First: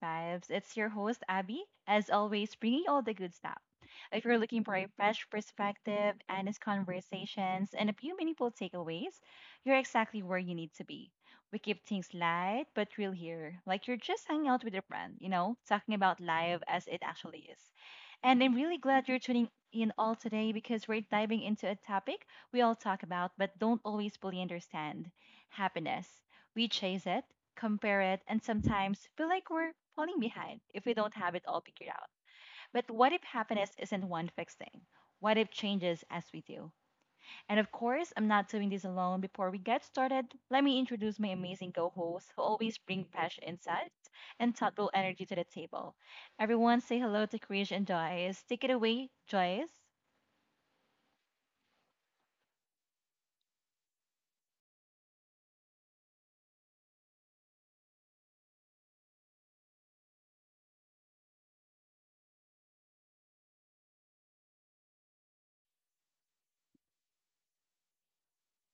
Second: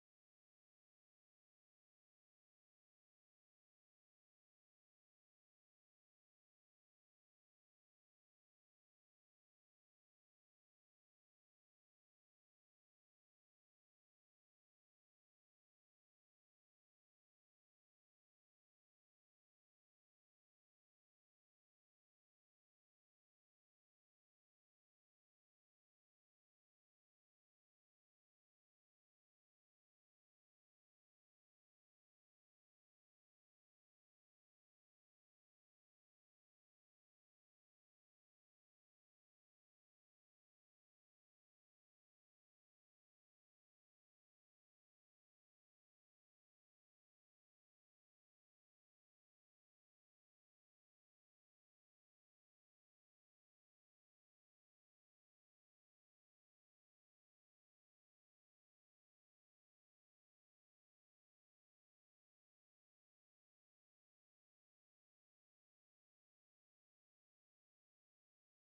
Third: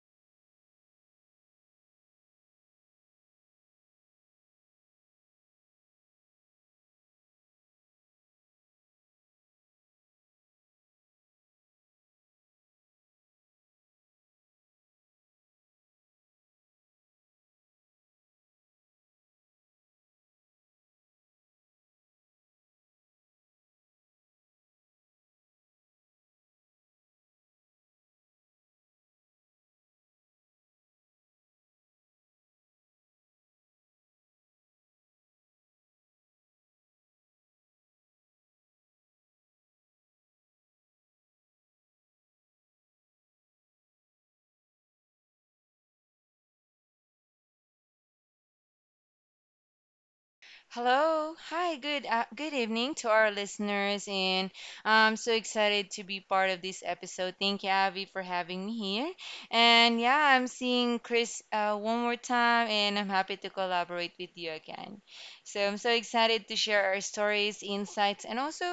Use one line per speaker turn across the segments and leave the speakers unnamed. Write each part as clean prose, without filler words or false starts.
Vibes. It's your host, Abby, as always, bringing all the good stuff. If you're looking for a fresh perspective, honest conversations, and a few meaningful takeaways, you're exactly where you need to be. We keep things light but real here, like you're just hanging out with your friend, talking about life as it actually is. And I'm really glad you're tuning in all today because we're diving into a topic we all talk about but don't always fully understand happiness. We chase it, compare it, and sometimes feel like we're falling behind if we don't have it all figured out. But what if happiness isn't one fixed thing? What if changes as we do? And of course, I'm not doing this alone. Before we get started, let me introduce my amazing co hosts who always bring fresh insights and thoughtful energy to the table. Everyone say hello to Krish and Joyce. Take it away, Joyce.
Hello. Hi. Good evening to our listeners, and I'm so excited to be part of this episode. Thank you, Avi, for having me here. And yeah, I'm seeing Chris one more time, and I'm happy to collaborate with you again. So I'm so excited to share our stories, insights, and also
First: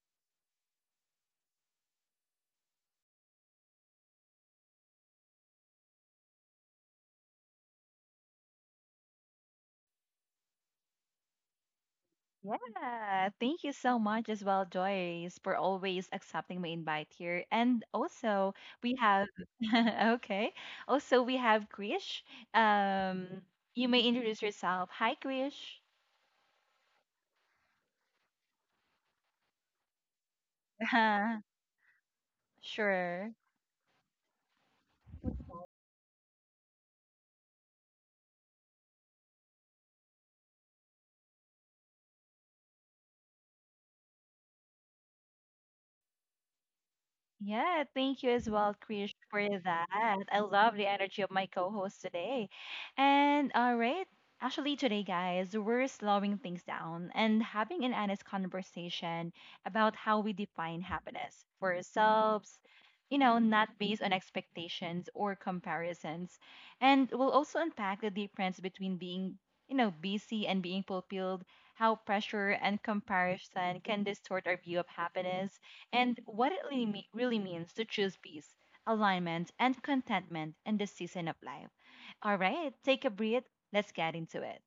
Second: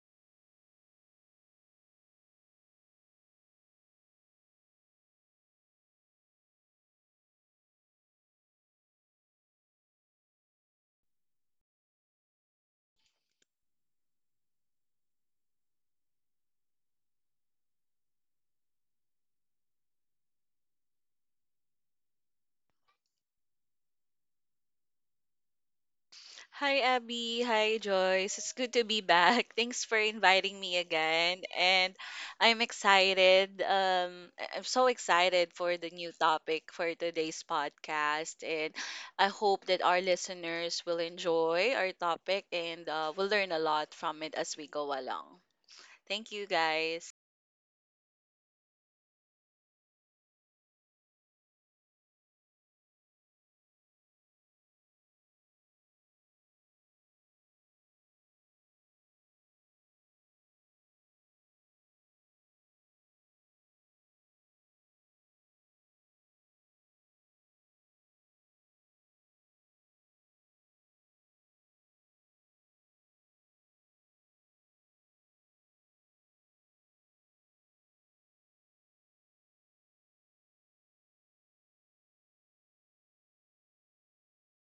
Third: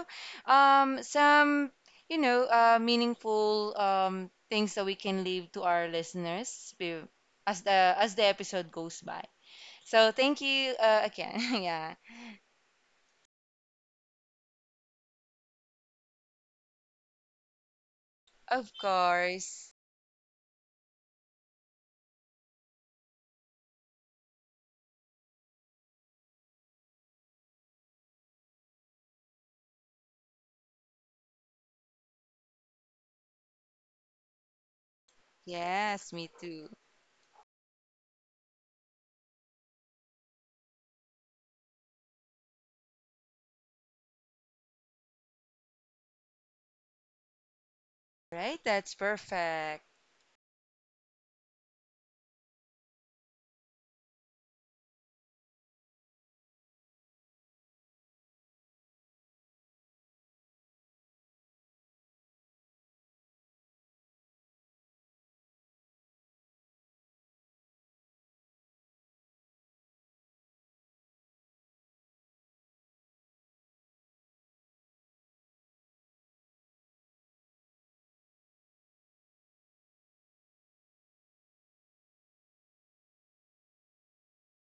some you know meaningful things that we can leave to our as the episode goes by. So thank you again. Yeah.
Yeah, thank you so much as well, Joyce, for always accepting my invite here. And also,
Of
we have,
course.
okay, also, we have Krish. Um, you may introduce yourself. Hi, Krish.
Hi, Abby. Hi, Joyce. It's good to be back. Thanks for inviting me again. And I'm
Sure.
excited. I'm so excited for the new
Yes, me too.
topic for today's podcast. And I hope that our listeners will enjoy our topic and will learn a lot from it as we go along. Thank you, guys.
Yeah, thank you as
Right,
well,
that's
Krish, for that.
perfect.
I love the energy of my co-host today. And all right, actually today, guys, we're slowing things down and having an honest conversation about how we define happiness for ourselves, not based on expectations or comparisons. And we'll also unpack the difference between being busy and being fulfilled, how pressure and comparison can distort our view of happiness and what it really, really means to choose peace, alignment, and contentment in this season of life. All right, take a breath. Let's get into it.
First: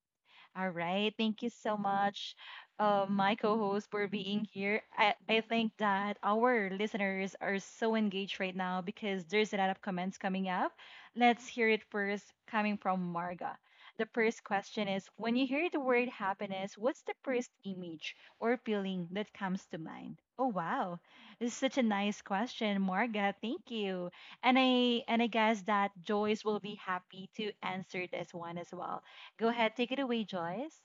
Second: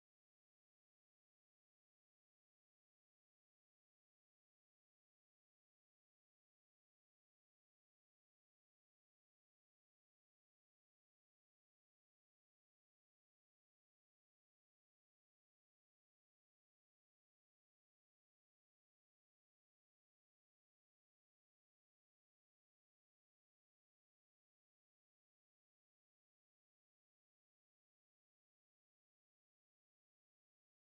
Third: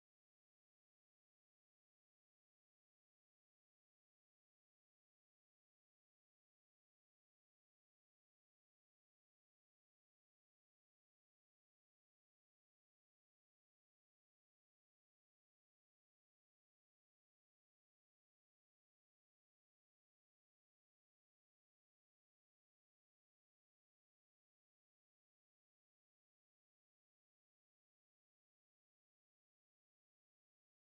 All right. Thank you so much, my co host, for being here. I think that our listeners are so engaged right now because there's a lot of comments coming up. Let's hear it first, coming from Marga. The first question is, when you hear the word happiness, what's the first image or feeling that comes to mind? Oh wow, this is such a nice question, Marga. Thank you, and I guess that Joyce will be happy to answer this one as well. Go ahead, take it away, Joyce.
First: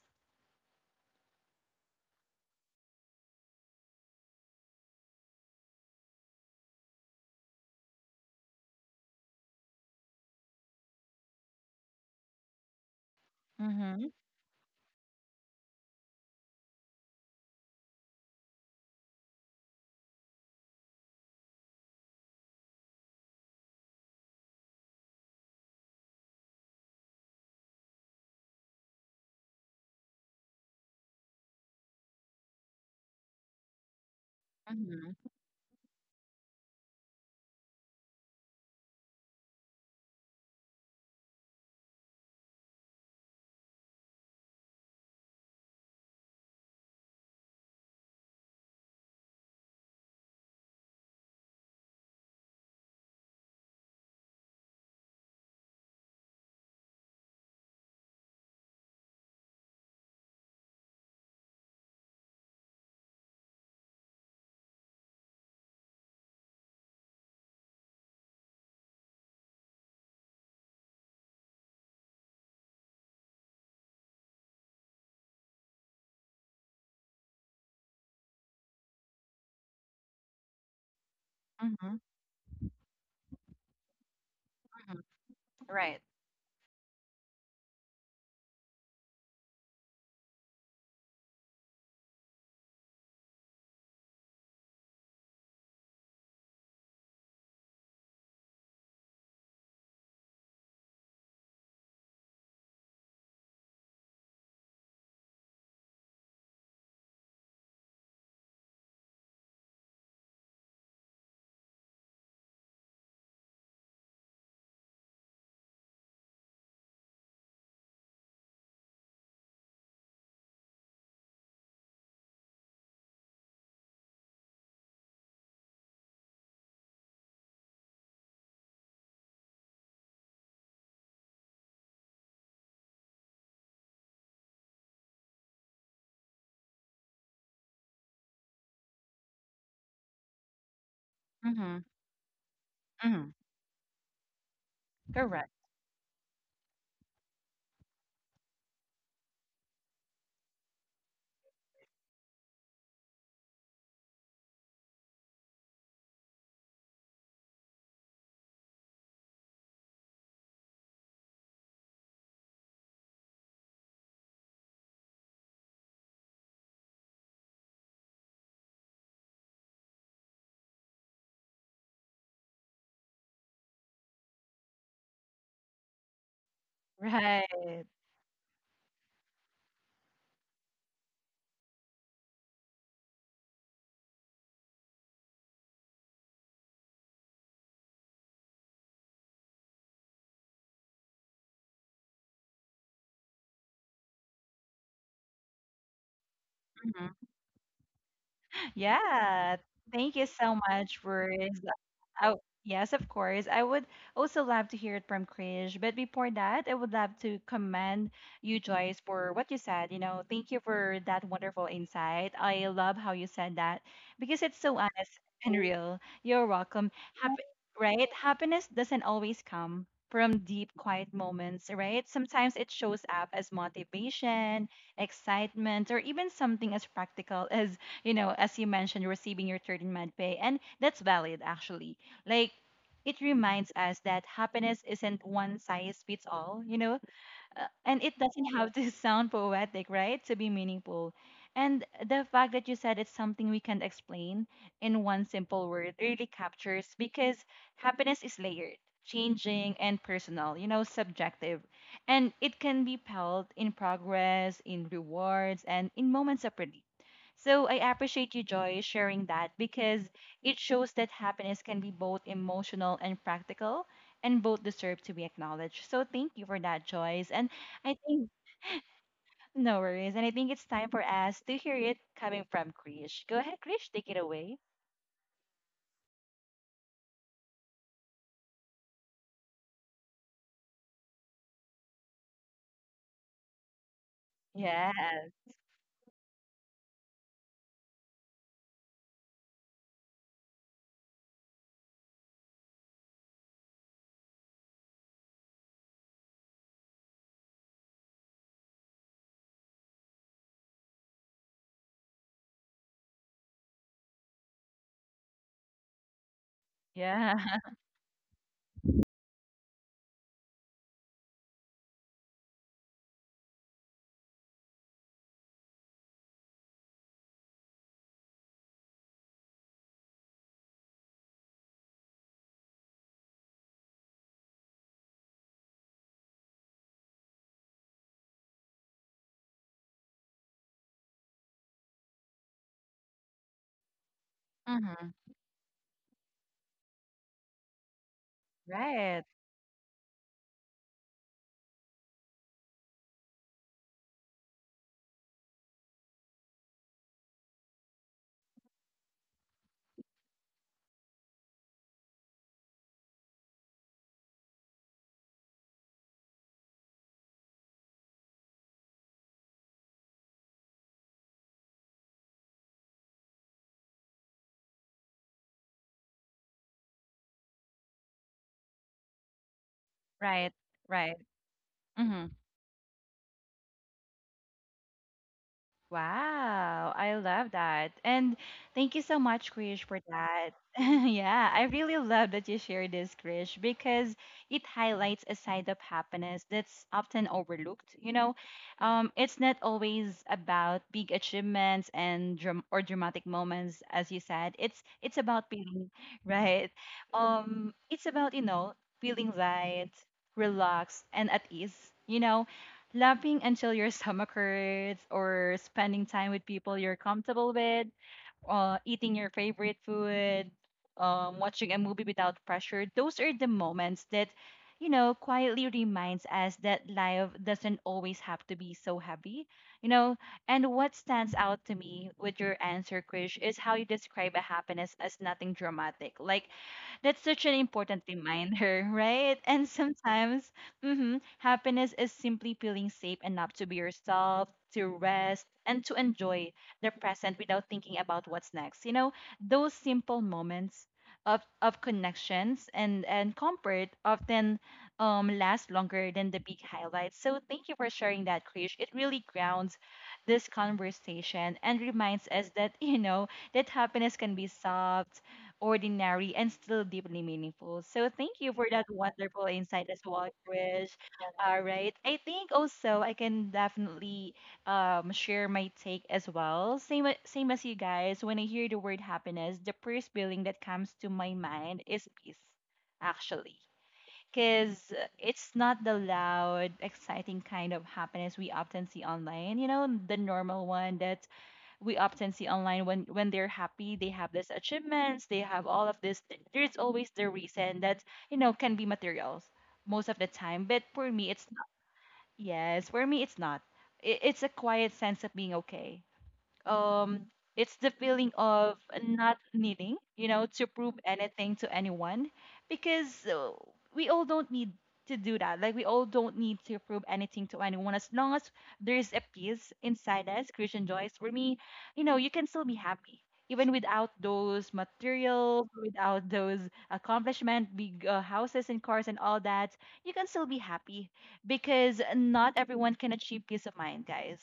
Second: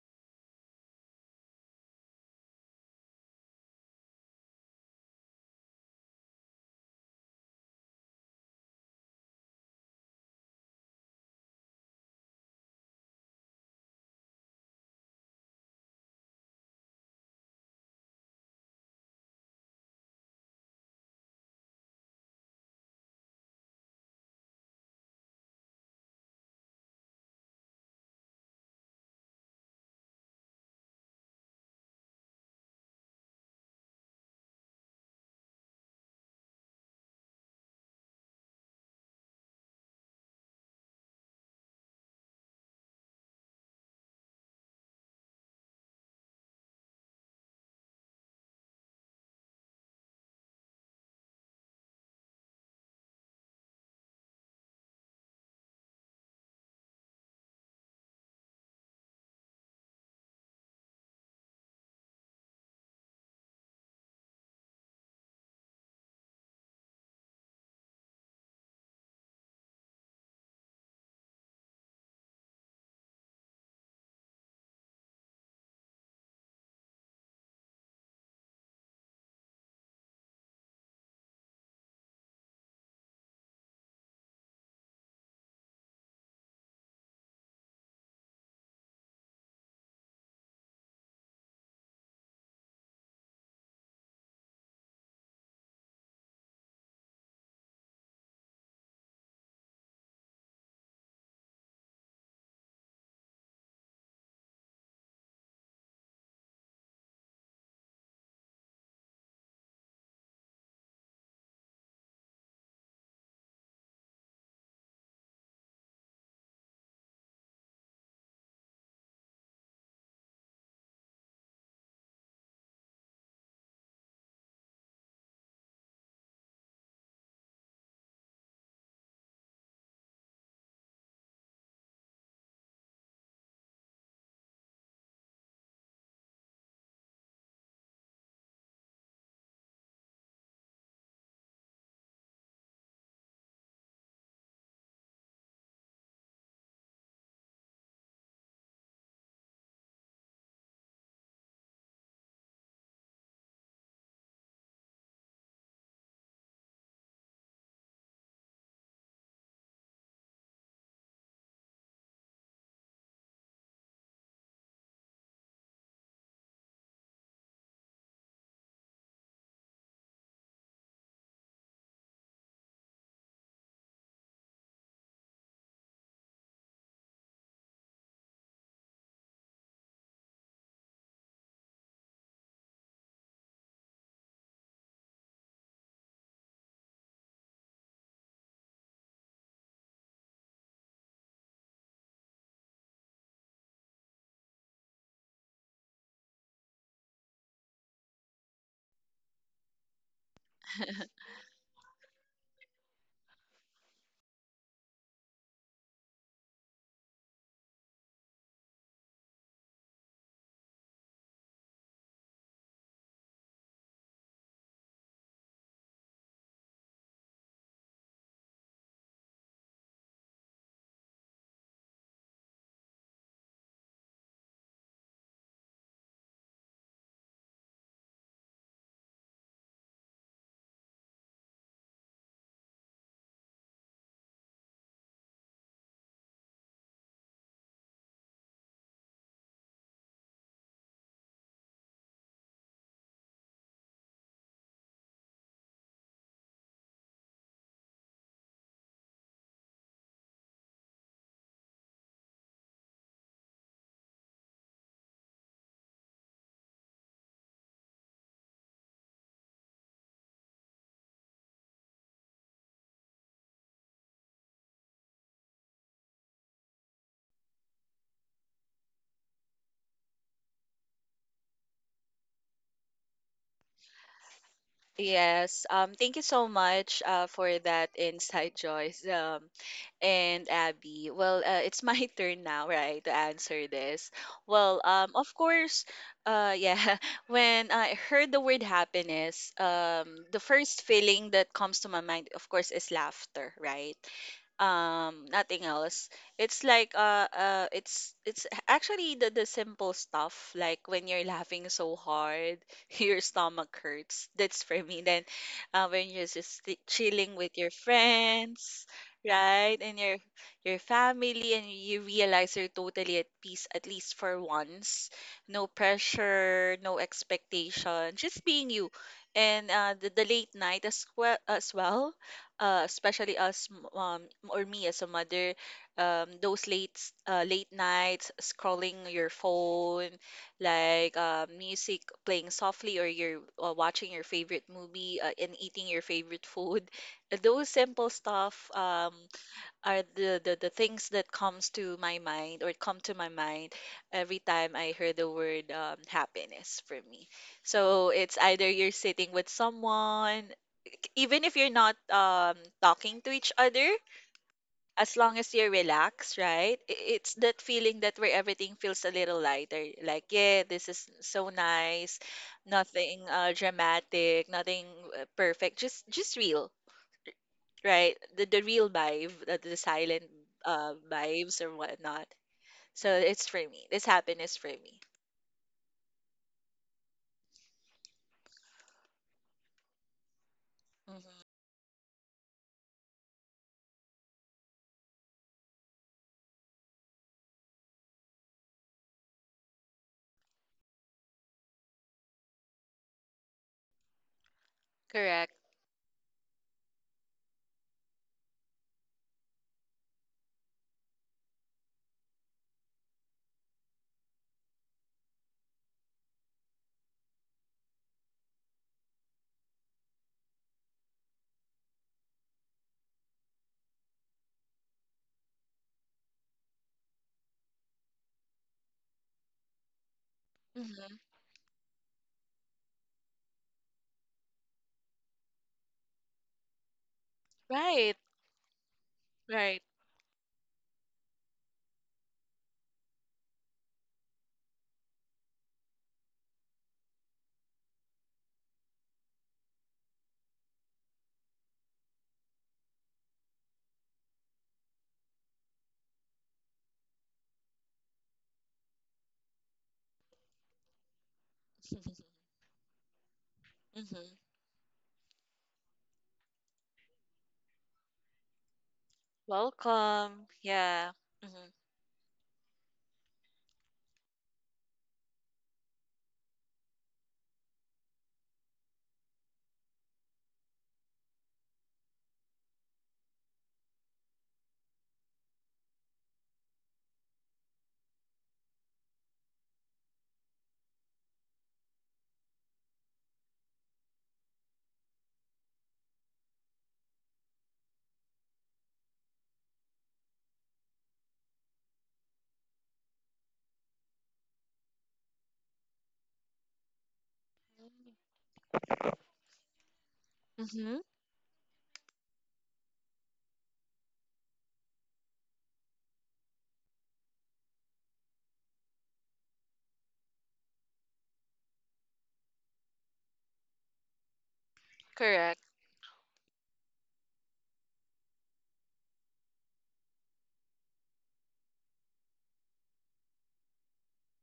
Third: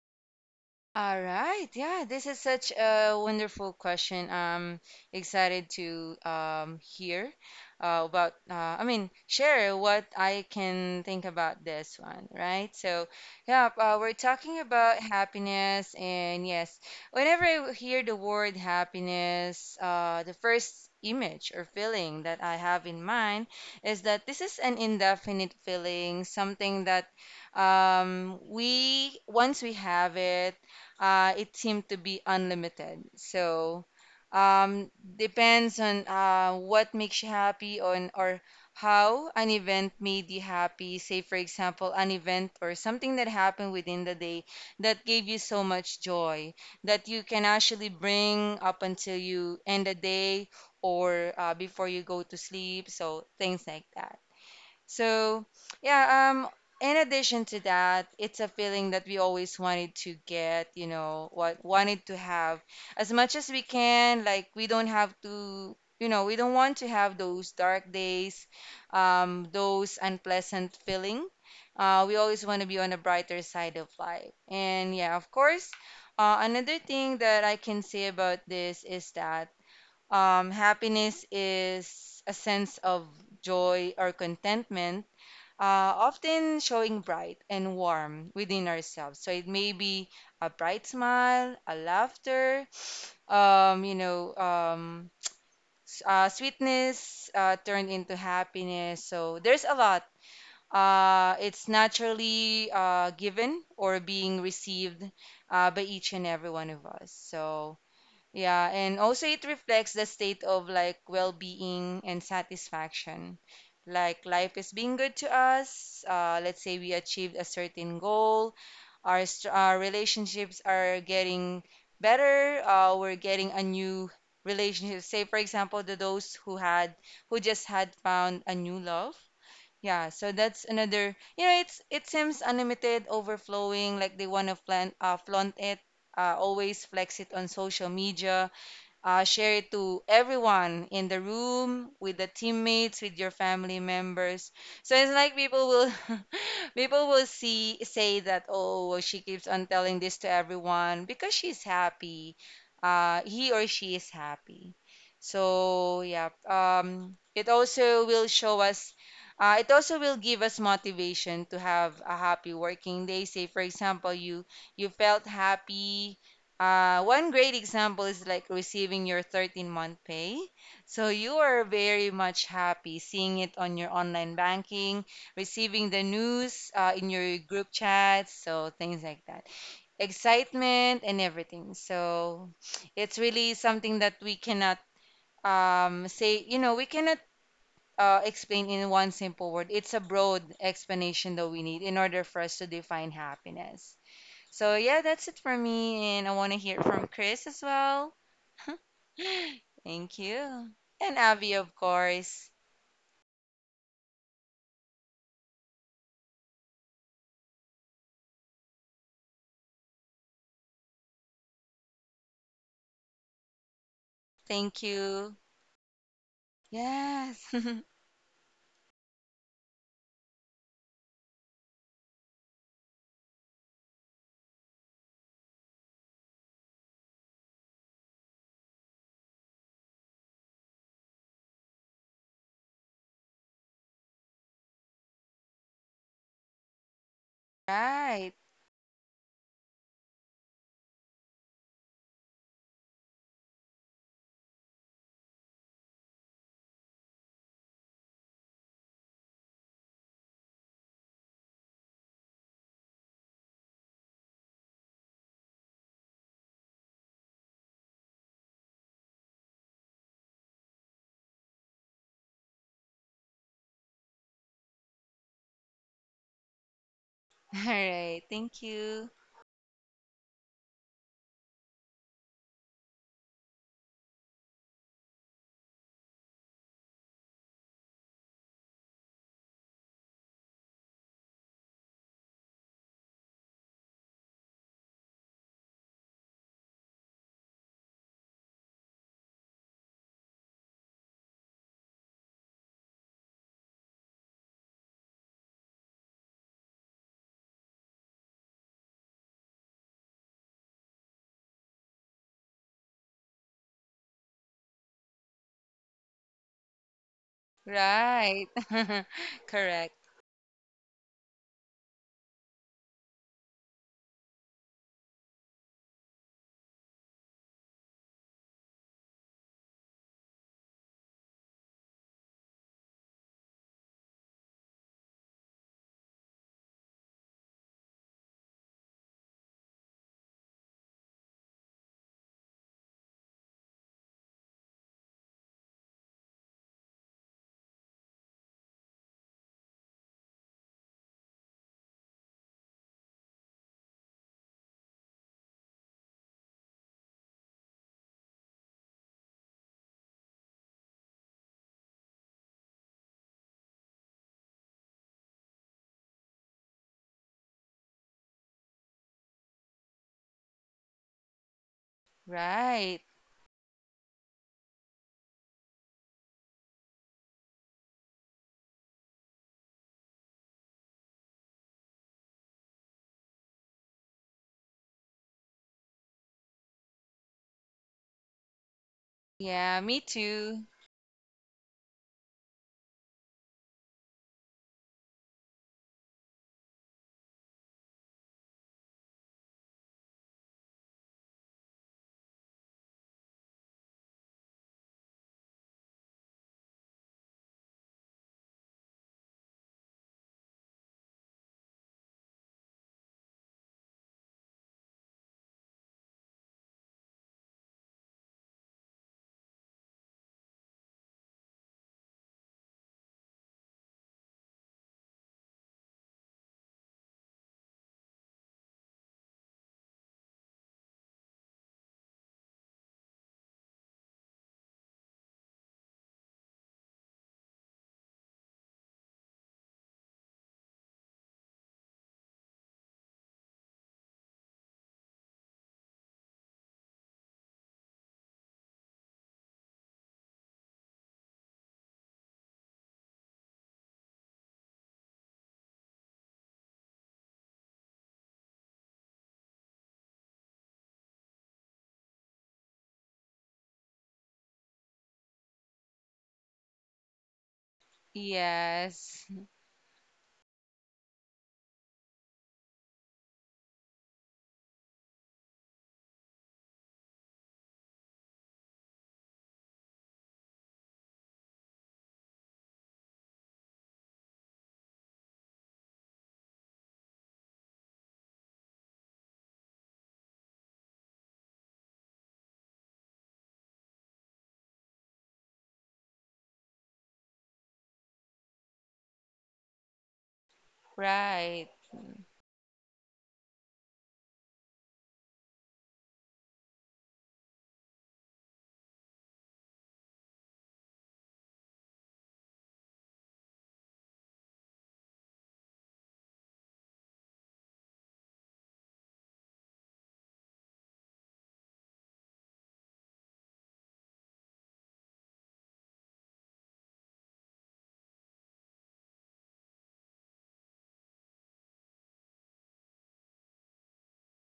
All right. Yeah, this is such a wonderful question. I'm excited to hear share what I can think about this one, right? So, yeah,
Mm-hmm.
we're talking about happiness. And yes, whenever I hear the word happiness, the first image or feeling that I have in mind is that this is an indefinite feeling, something that once we have it, it seemed to be unlimited. So um,
Mm-hmm.
depends on what makes you happy on or how an event made you happy. Say, for example, an event or something that happened within the day that gave you so much joy that you can actually bring up until you end the day or before you go to sleep. So things like that. So, yeah, in addition to that, it's a feeling that we always wanted to get, what wanted to have as much as we can. Like, we don't have to, we don't want to have those dark days, those unpleasant feeling. We always want to be on the brighter side of life. And yeah, of course, another thing that I can say about this is that happiness
Mm-hmm.
is a sense of joy or contentment,
Right.
often showing bright and warm within ourselves. So it may be a bright smile, a laughter, um, you know, um, sweetness turned into happiness. So there's a lot. It's naturally given or being received by each and every one of us. So yeah, and also it reflects the state of like well-being and satisfaction. Like life is being good to us. Let's say we achieved a certain goal. Our relationships are getting better. We're getting a new relationship. Say, for example, the those who had who just had found a new love. Yeah, so that's another. You know, it seems unlimited, overflowing. Like they want to flaunt it. Always flex it on social media, share it to everyone in the
Mm-hmm.
room, with the teammates, with
Mm-hmm.
your family members. So it's like
Correct.
people will people will see say that, oh well, she keeps on telling this to everyone because she's happy. He or she is happy. So yeah, it also will show us. It also will give us motivation to have a happy working day. Say, for example, you felt happy. One great example is like receiving your 13th month pay. So you are very much happy seeing it on your online banking, receiving the news in your
Right.
group chats, so things like that. Excitement and everything. So it's really something that we cannot say, you know, we cannot explain in one simple word. It's a broad explanation that we need in order for us to define happiness. So yeah, that's it for me, and I want to hear from Chris as well.
Yeah, thank
Thank
you so
you.
much,
And Abby,
Ruiz.
of
Oh,
course.
yes, of course. I would also love to hear it from Krish. But before that, I would love to commend you, Joyce, for what you said. You know, thank you for that wonderful insight. I love how you said that because it's so
Thank
honest
you.
and real. You're welcome. Happy,
Yes.
right? Happiness doesn't always come from deep, quiet moments, right? Sometimes it shows up as motivation, excitement, or even something as practical as as you mentioned, receiving your third in med pay. And that's valid, actually. Like, it reminds us that happiness isn't one size fits all, and it
Right.
doesn't have to sound poetic, right? To be meaningful. And the fact that you said it's something we can explain in one simple word really captures because happiness is layered, changing, and personal, subjective. And it can be felt in progress, in rewards, and in moments of relief. So I appreciate you, Joy, sharing that because it shows that happiness can be both emotional and practical and both deserve to be acknowledged. So thank you for that, Joyce. And
All
I
right.
think
Thank you.
no worries. And I think it's time for us to hear it coming from Krish. Go ahead, Krish, take it away.
Yes. Thank you so much for that insight, Joyce, and Abby. Well, it's my turn now, right, to answer this. Well,
Yeah,
of course, yeah. When I heard the word happiness, the first feeling that comes to my mind, of course, is laughter, right? Nothing else. It's like, it's actually the simple stuff, like when you're laughing so hard your stomach hurts. That's for me. Then when you're just chilling with
yeah.
your
Right.
friends, right,
Correct.
and your family, and you realize you're totally at peace, at least for once. No pressure, no expectation, just being you. And the late night as well, especially us m- or me as a mother, those late nights scrolling your phone, like, music playing softly, or you're watching your favorite movie,
Hmm.
and eating your favorite food. Those simple stuff
Right,
are the things that come to my mind every time I hear the word happiness for me. So it's either you're sitting with someone, even if you're not, talking to each other, as long as you are relaxed, right? It's that feeling that where everything feels a little lighter. Like, yeah, this is so nice.
Right.
Nothing dramatic, nothing perfect. Just real, right? The real vibe, the silent
right, right.
vibes or
Hmm.
whatnot. So it's for me. This happiness for me.
Wow, I love that. And thank you so much,
Yeah,
Krish,
me
for that.
too.
Yeah,
Hmm.
I really love that you shared this, Krish, because it highlights a side of happiness that's often overlooked. It's not always about big achievements and or dramatic moments, as you said. It's about
Correct.
feeling right. It's about feeling light, relaxed, and at ease. You know, laughing until your stomach hurts or spending time with people you're comfortable with, eating your favorite food, watching a movie without pressure, those are the moments that quietly reminds us that life doesn't always have to be so heavy, you know and what
Hmm.
stands out to me with your answer, Krish, is how you describe a happiness as nothing dramatic. Like, that's such an important
Right.
reminder, right? And
Right.
sometimes happiness is simply feeling safe enough to be yourself, to rest, and to enjoy the present without thinking about what's next. You know, those simple moments of connections and comfort often, last longer than the big highlights. So thank you for sharing that, Krish. It really grounds this conversation and reminds us that, that happiness can
Hmm.
be soft, ordinary and still deeply meaningful. So thank you for that
Yes.
wonderful insight as well,
Welcome.
Krish.
Yeah.
All
Hmm.
right. I think also I can definitely, share my take as well. Same same as you guys. When I hear the word happiness, the first feeling that comes to my mind is peace, actually. Because it's not the loud, exciting kind of happiness we often see online, the normal one that we often see online, when they're happy, they have these achievements, they have all of this there's always the reason that can be materials most of the time, but for me it's not.
Right.
Yes, for me it's not. It's a quiet sense of being okay. um it's the feeling of not needing to prove
Hmm.
anything to anyone, because, we all don't need to do that. Like, we all don't need to prove anything to anyone, as long as there's a peace inside us. Christian, Joyce, for me, you can still be happy even without those
Correct.
materials, without those accomplishment, big, houses and cars and all that. You can still be happy because not everyone can achieve peace of mind, guys.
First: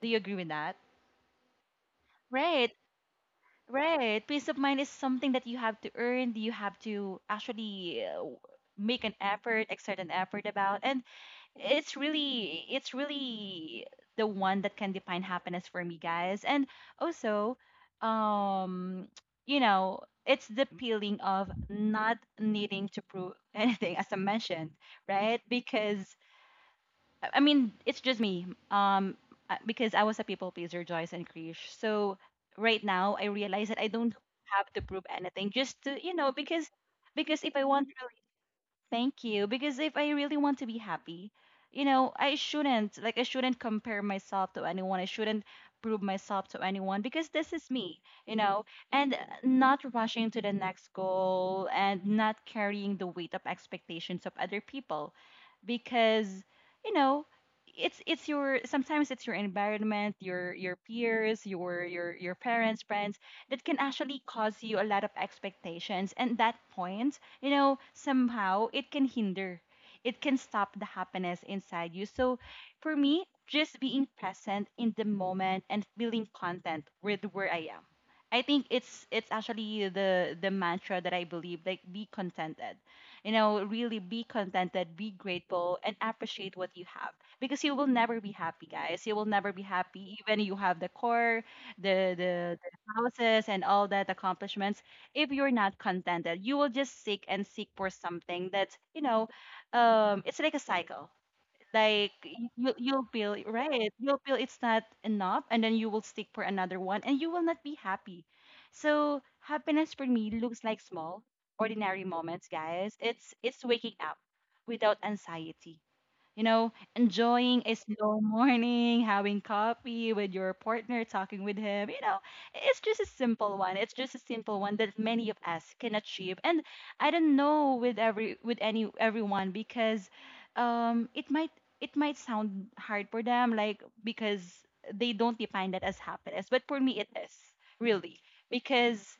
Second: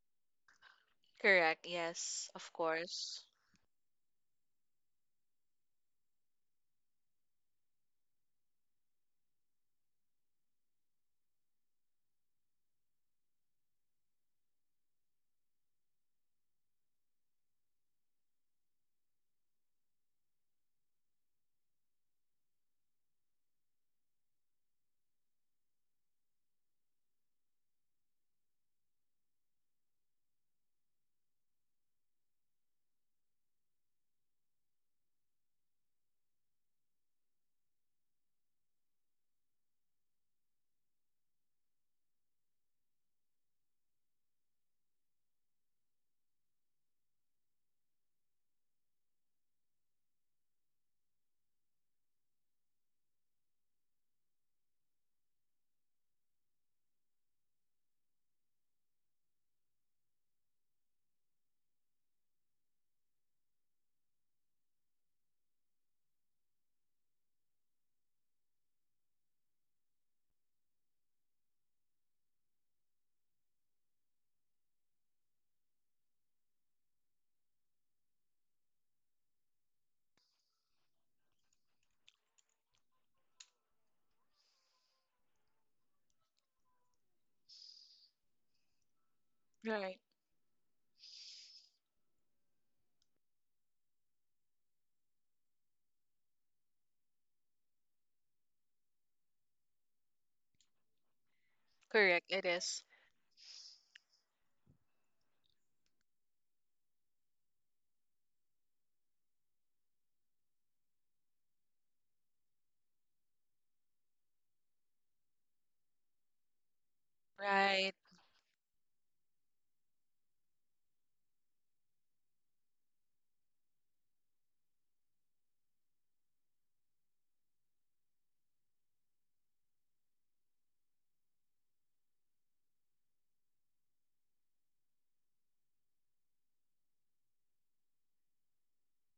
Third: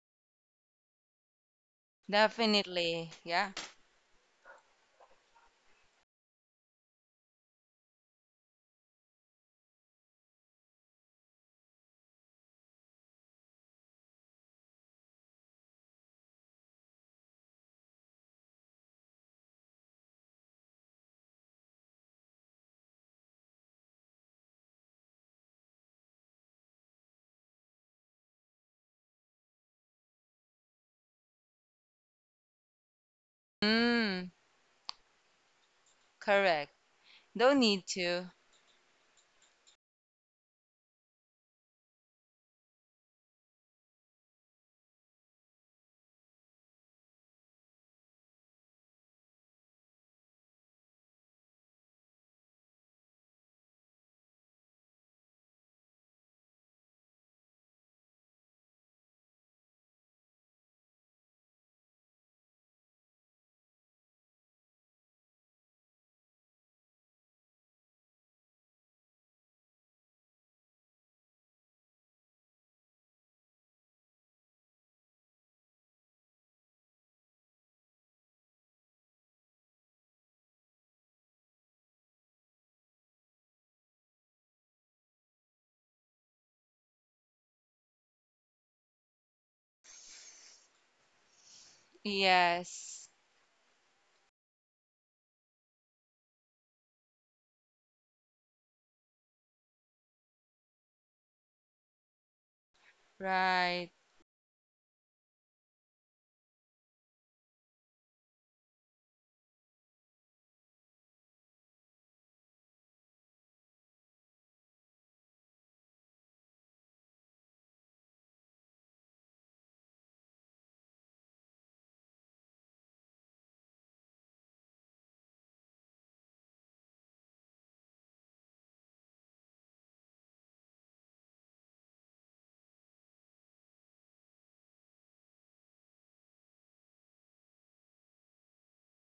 Do you agree with that?
Correct. Yes, of
Right.
Definitely.
course.
Yeah.
Right. Peace of mind is something that you have to earn, you have to actually make an effort, exert an effort about. And it's really the one that can define happiness for me, guys. And also, um, you know, it's the feeling of not needing to prove anything, as I mentioned, right? Because I mean, it's just me. Because I was a people pleaser, Joyce and Krish. So right now, I realize that I don't
Mm,
have to prove anything. Just to, because
correct.
because if
Don't
I
need
want.
to.
Thank you. Because if I really want to be happy, I shouldn't, like, I shouldn't compare myself to anyone. I shouldn't prove myself to anyone because this is me, you know, and not rushing to the next goal and not carrying the weight of expectations of other people, because, you know, it's your sometimes it's your environment, your peers, your parents, friends, that can actually cause you a lot of expectations, and that point, somehow it can hinder, it can stop the happiness inside you. So for me, just being present in the moment and feeling content with where I am. I think it's actually the mantra that I believe, like, be contented. You know, really be contented, be grateful and appreciate what you have, because you will never be happy, guys. You will never be
Right.
happy, even you have the core, the
Yes.
houses and all that accomplishments, if you're not contented, you will just seek and seek for something that's, it's like a cycle. Like,
Correct. It
you,
is.
you'll feel right,
Right.
you'll feel it's not enough, and then you will seek for another one, and you will not be happy. So happiness for me looks like small, ordinary moments, guys. It's waking up without anxiety, enjoying a
Right.
slow morning, having coffee with your partner, talking with him. It's just a simple one. It's just a simple one that many of us can achieve. And I don't know with every with any everyone, because um it might it might sound hard for them, like, because they don't define that as happiness, but for me it is, really, because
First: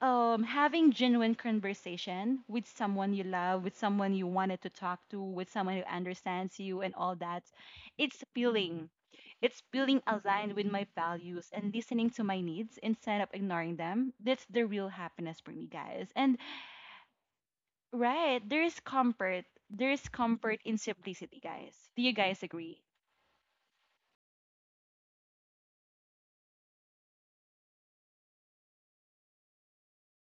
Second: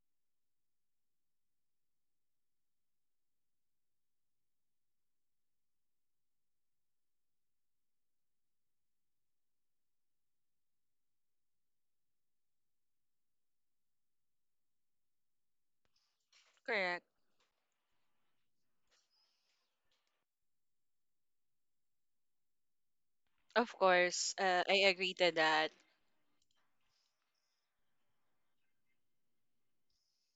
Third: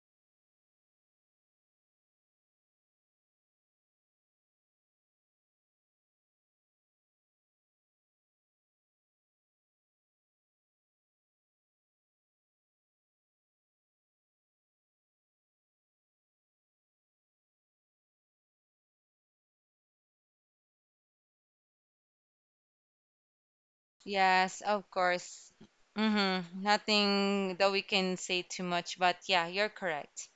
having genuine conversation with someone you love, with someone you wanted to talk to, with someone who understands you, and all that, it's feeling it's feeling aligned with my values and listening to my needs instead of ignoring them. That's the real happiness for me, guys. And
Correct.
right, there is comfort in simplicity, guys. Do you guys agree?
Of course.
Yes,
I
of
agree to
course.
that.
Mm-hmm. Nothing that we can say too much, but yeah, you're correct.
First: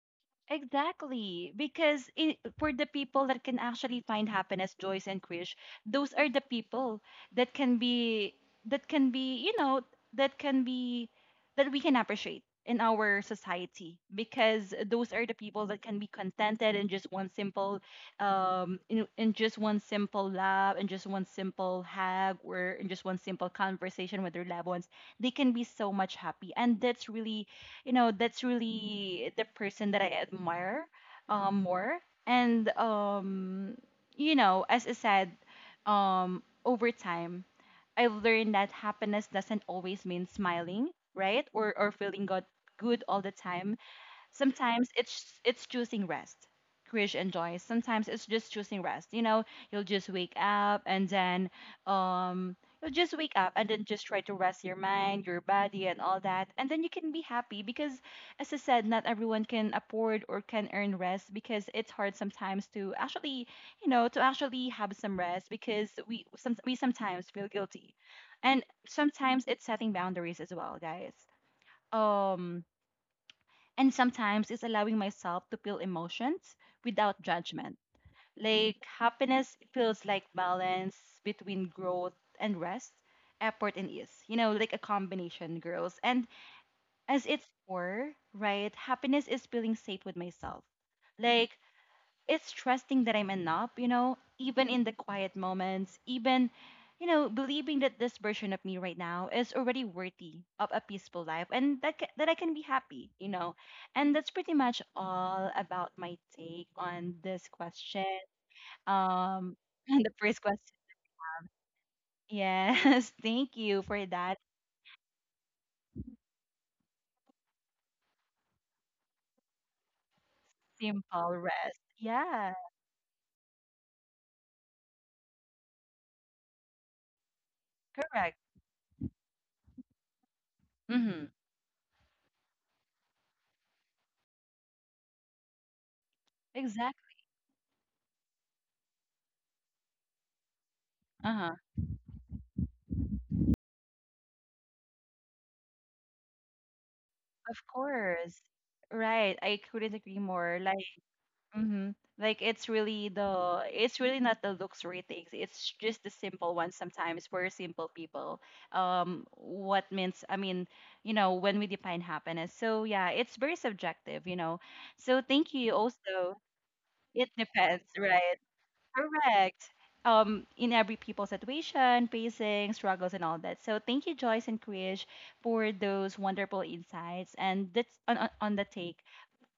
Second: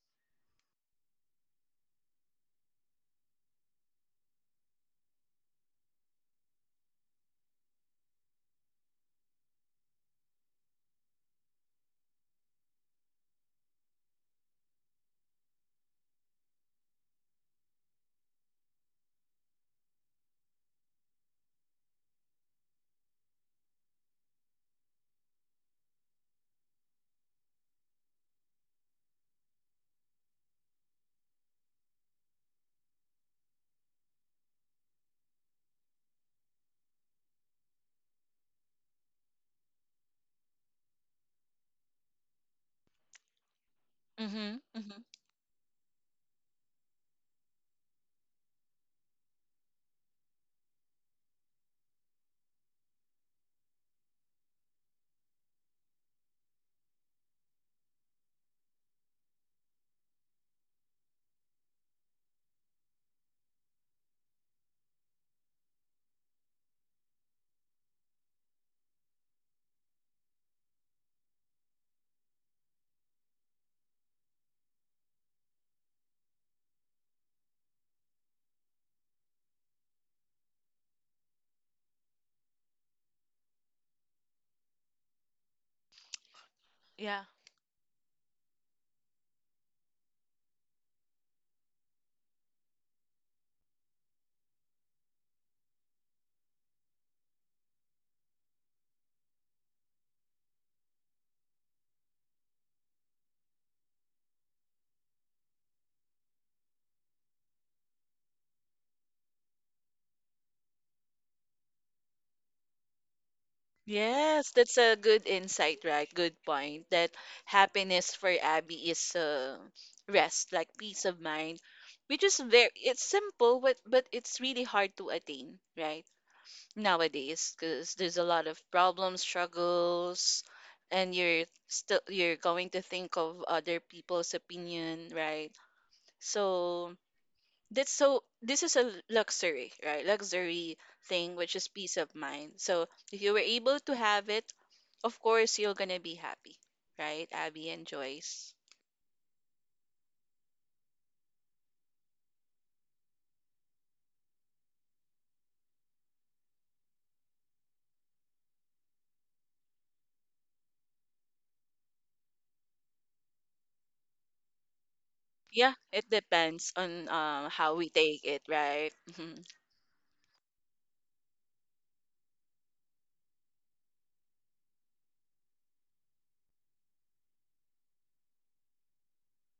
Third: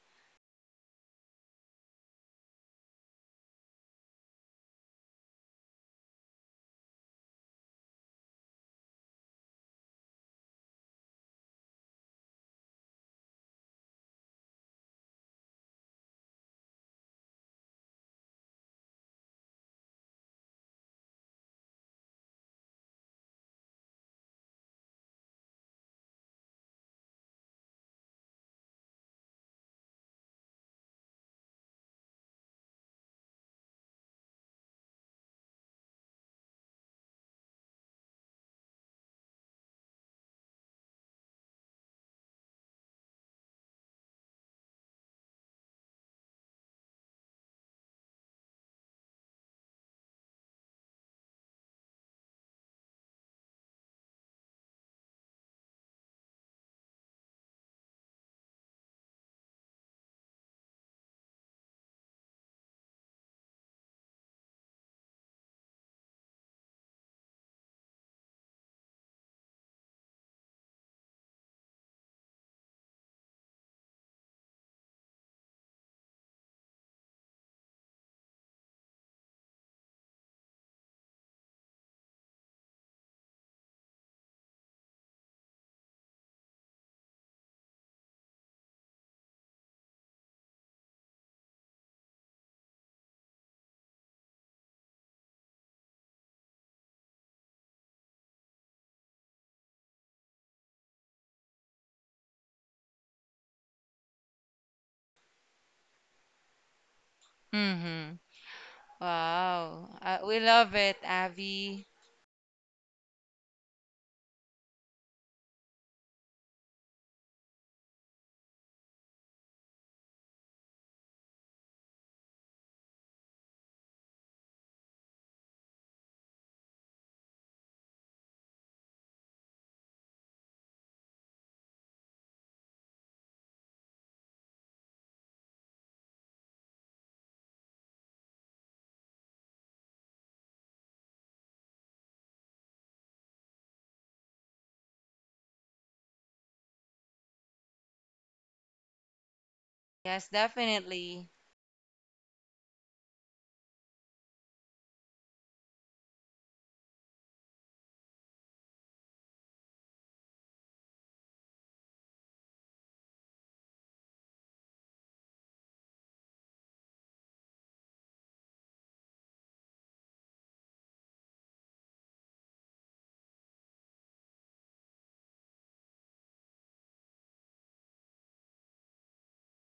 Exactly, because I for the people that can actually find happiness, Joyce and Krish, those are the people that can be that can be you know that can be that we can appreciate in our society, because those are the people that can be contented in just one simple laugh, and just one simple hug, or in just one simple conversation with their loved ones. They can be so much happy, and that's really, that's really the person that I admire, more. And, as I said, over time, I've learned that happiness doesn't always mean smiling, right? Or feeling good all the time.
Mm-hmm.
Sometimes
Mm-hmm.
it's choosing rest. Krish and Joy, sometimes it's just choosing rest. You know, you'll just wake up, and then um you'll just wake up and then just try to rest your mind, your body, and all that. And then you can be happy, because, as I said, not everyone can afford or can earn rest, because it's hard sometimes to actually, to actually have some rest, because we sometimes feel guilty. And sometimes it's setting boundaries as well, guys. Um and sometimes it's allowing myself to feel emotions without judgment. Like, happiness feels like balance between growth and rest, effort and ease. Like a combination, girls. And
Yeah.
as its core, right, happiness is feeling safe with myself. Like, it's trusting that I'm enough, even in the quiet moments, even, believing that this version of me right now is already worthy of a peaceful life, and that, that I can be happy. And that's pretty much all about my take on this question.
Mm-hmm.
Um,
Wow.
and the
We
first question.
love it, Abby.
Yes, thank you for that.
Yes, that's a good insight, right? Good point. That happiness for Abby is rest, like peace of
Simple
mind,
rest.
which is
Yeah,
very, it's simple, but it's really hard to attain, right? Nowadays, because there's a
correct.
lot of problems, struggles, and
Mm-hmm.
you're going to think of other people's opinion, right? So
Exactly.
that's so this is a luxury, right? Luxury thing, which
Uh-huh.
is peace of mind. So if you were able to have it, of course you're gonna be happy, right,
Of
Abby and
course.
Joyce?
Right. I couldn't agree
Yes,
more. Like,
definitely.
mm-hmm. Like, it's really not the luxury things. It's just the simple ones sometimes. We're simple people. What means I mean, when we define happiness. So yeah, it's very subjective. So thank
Yeah,
you
it
also.
depends on,
It
how
depends,
we take
right?
it, right?
Correct. In every people situation, pacing, struggles, and all that. So thank you, Joyce and Krish, for those wonderful insights, and that's on the take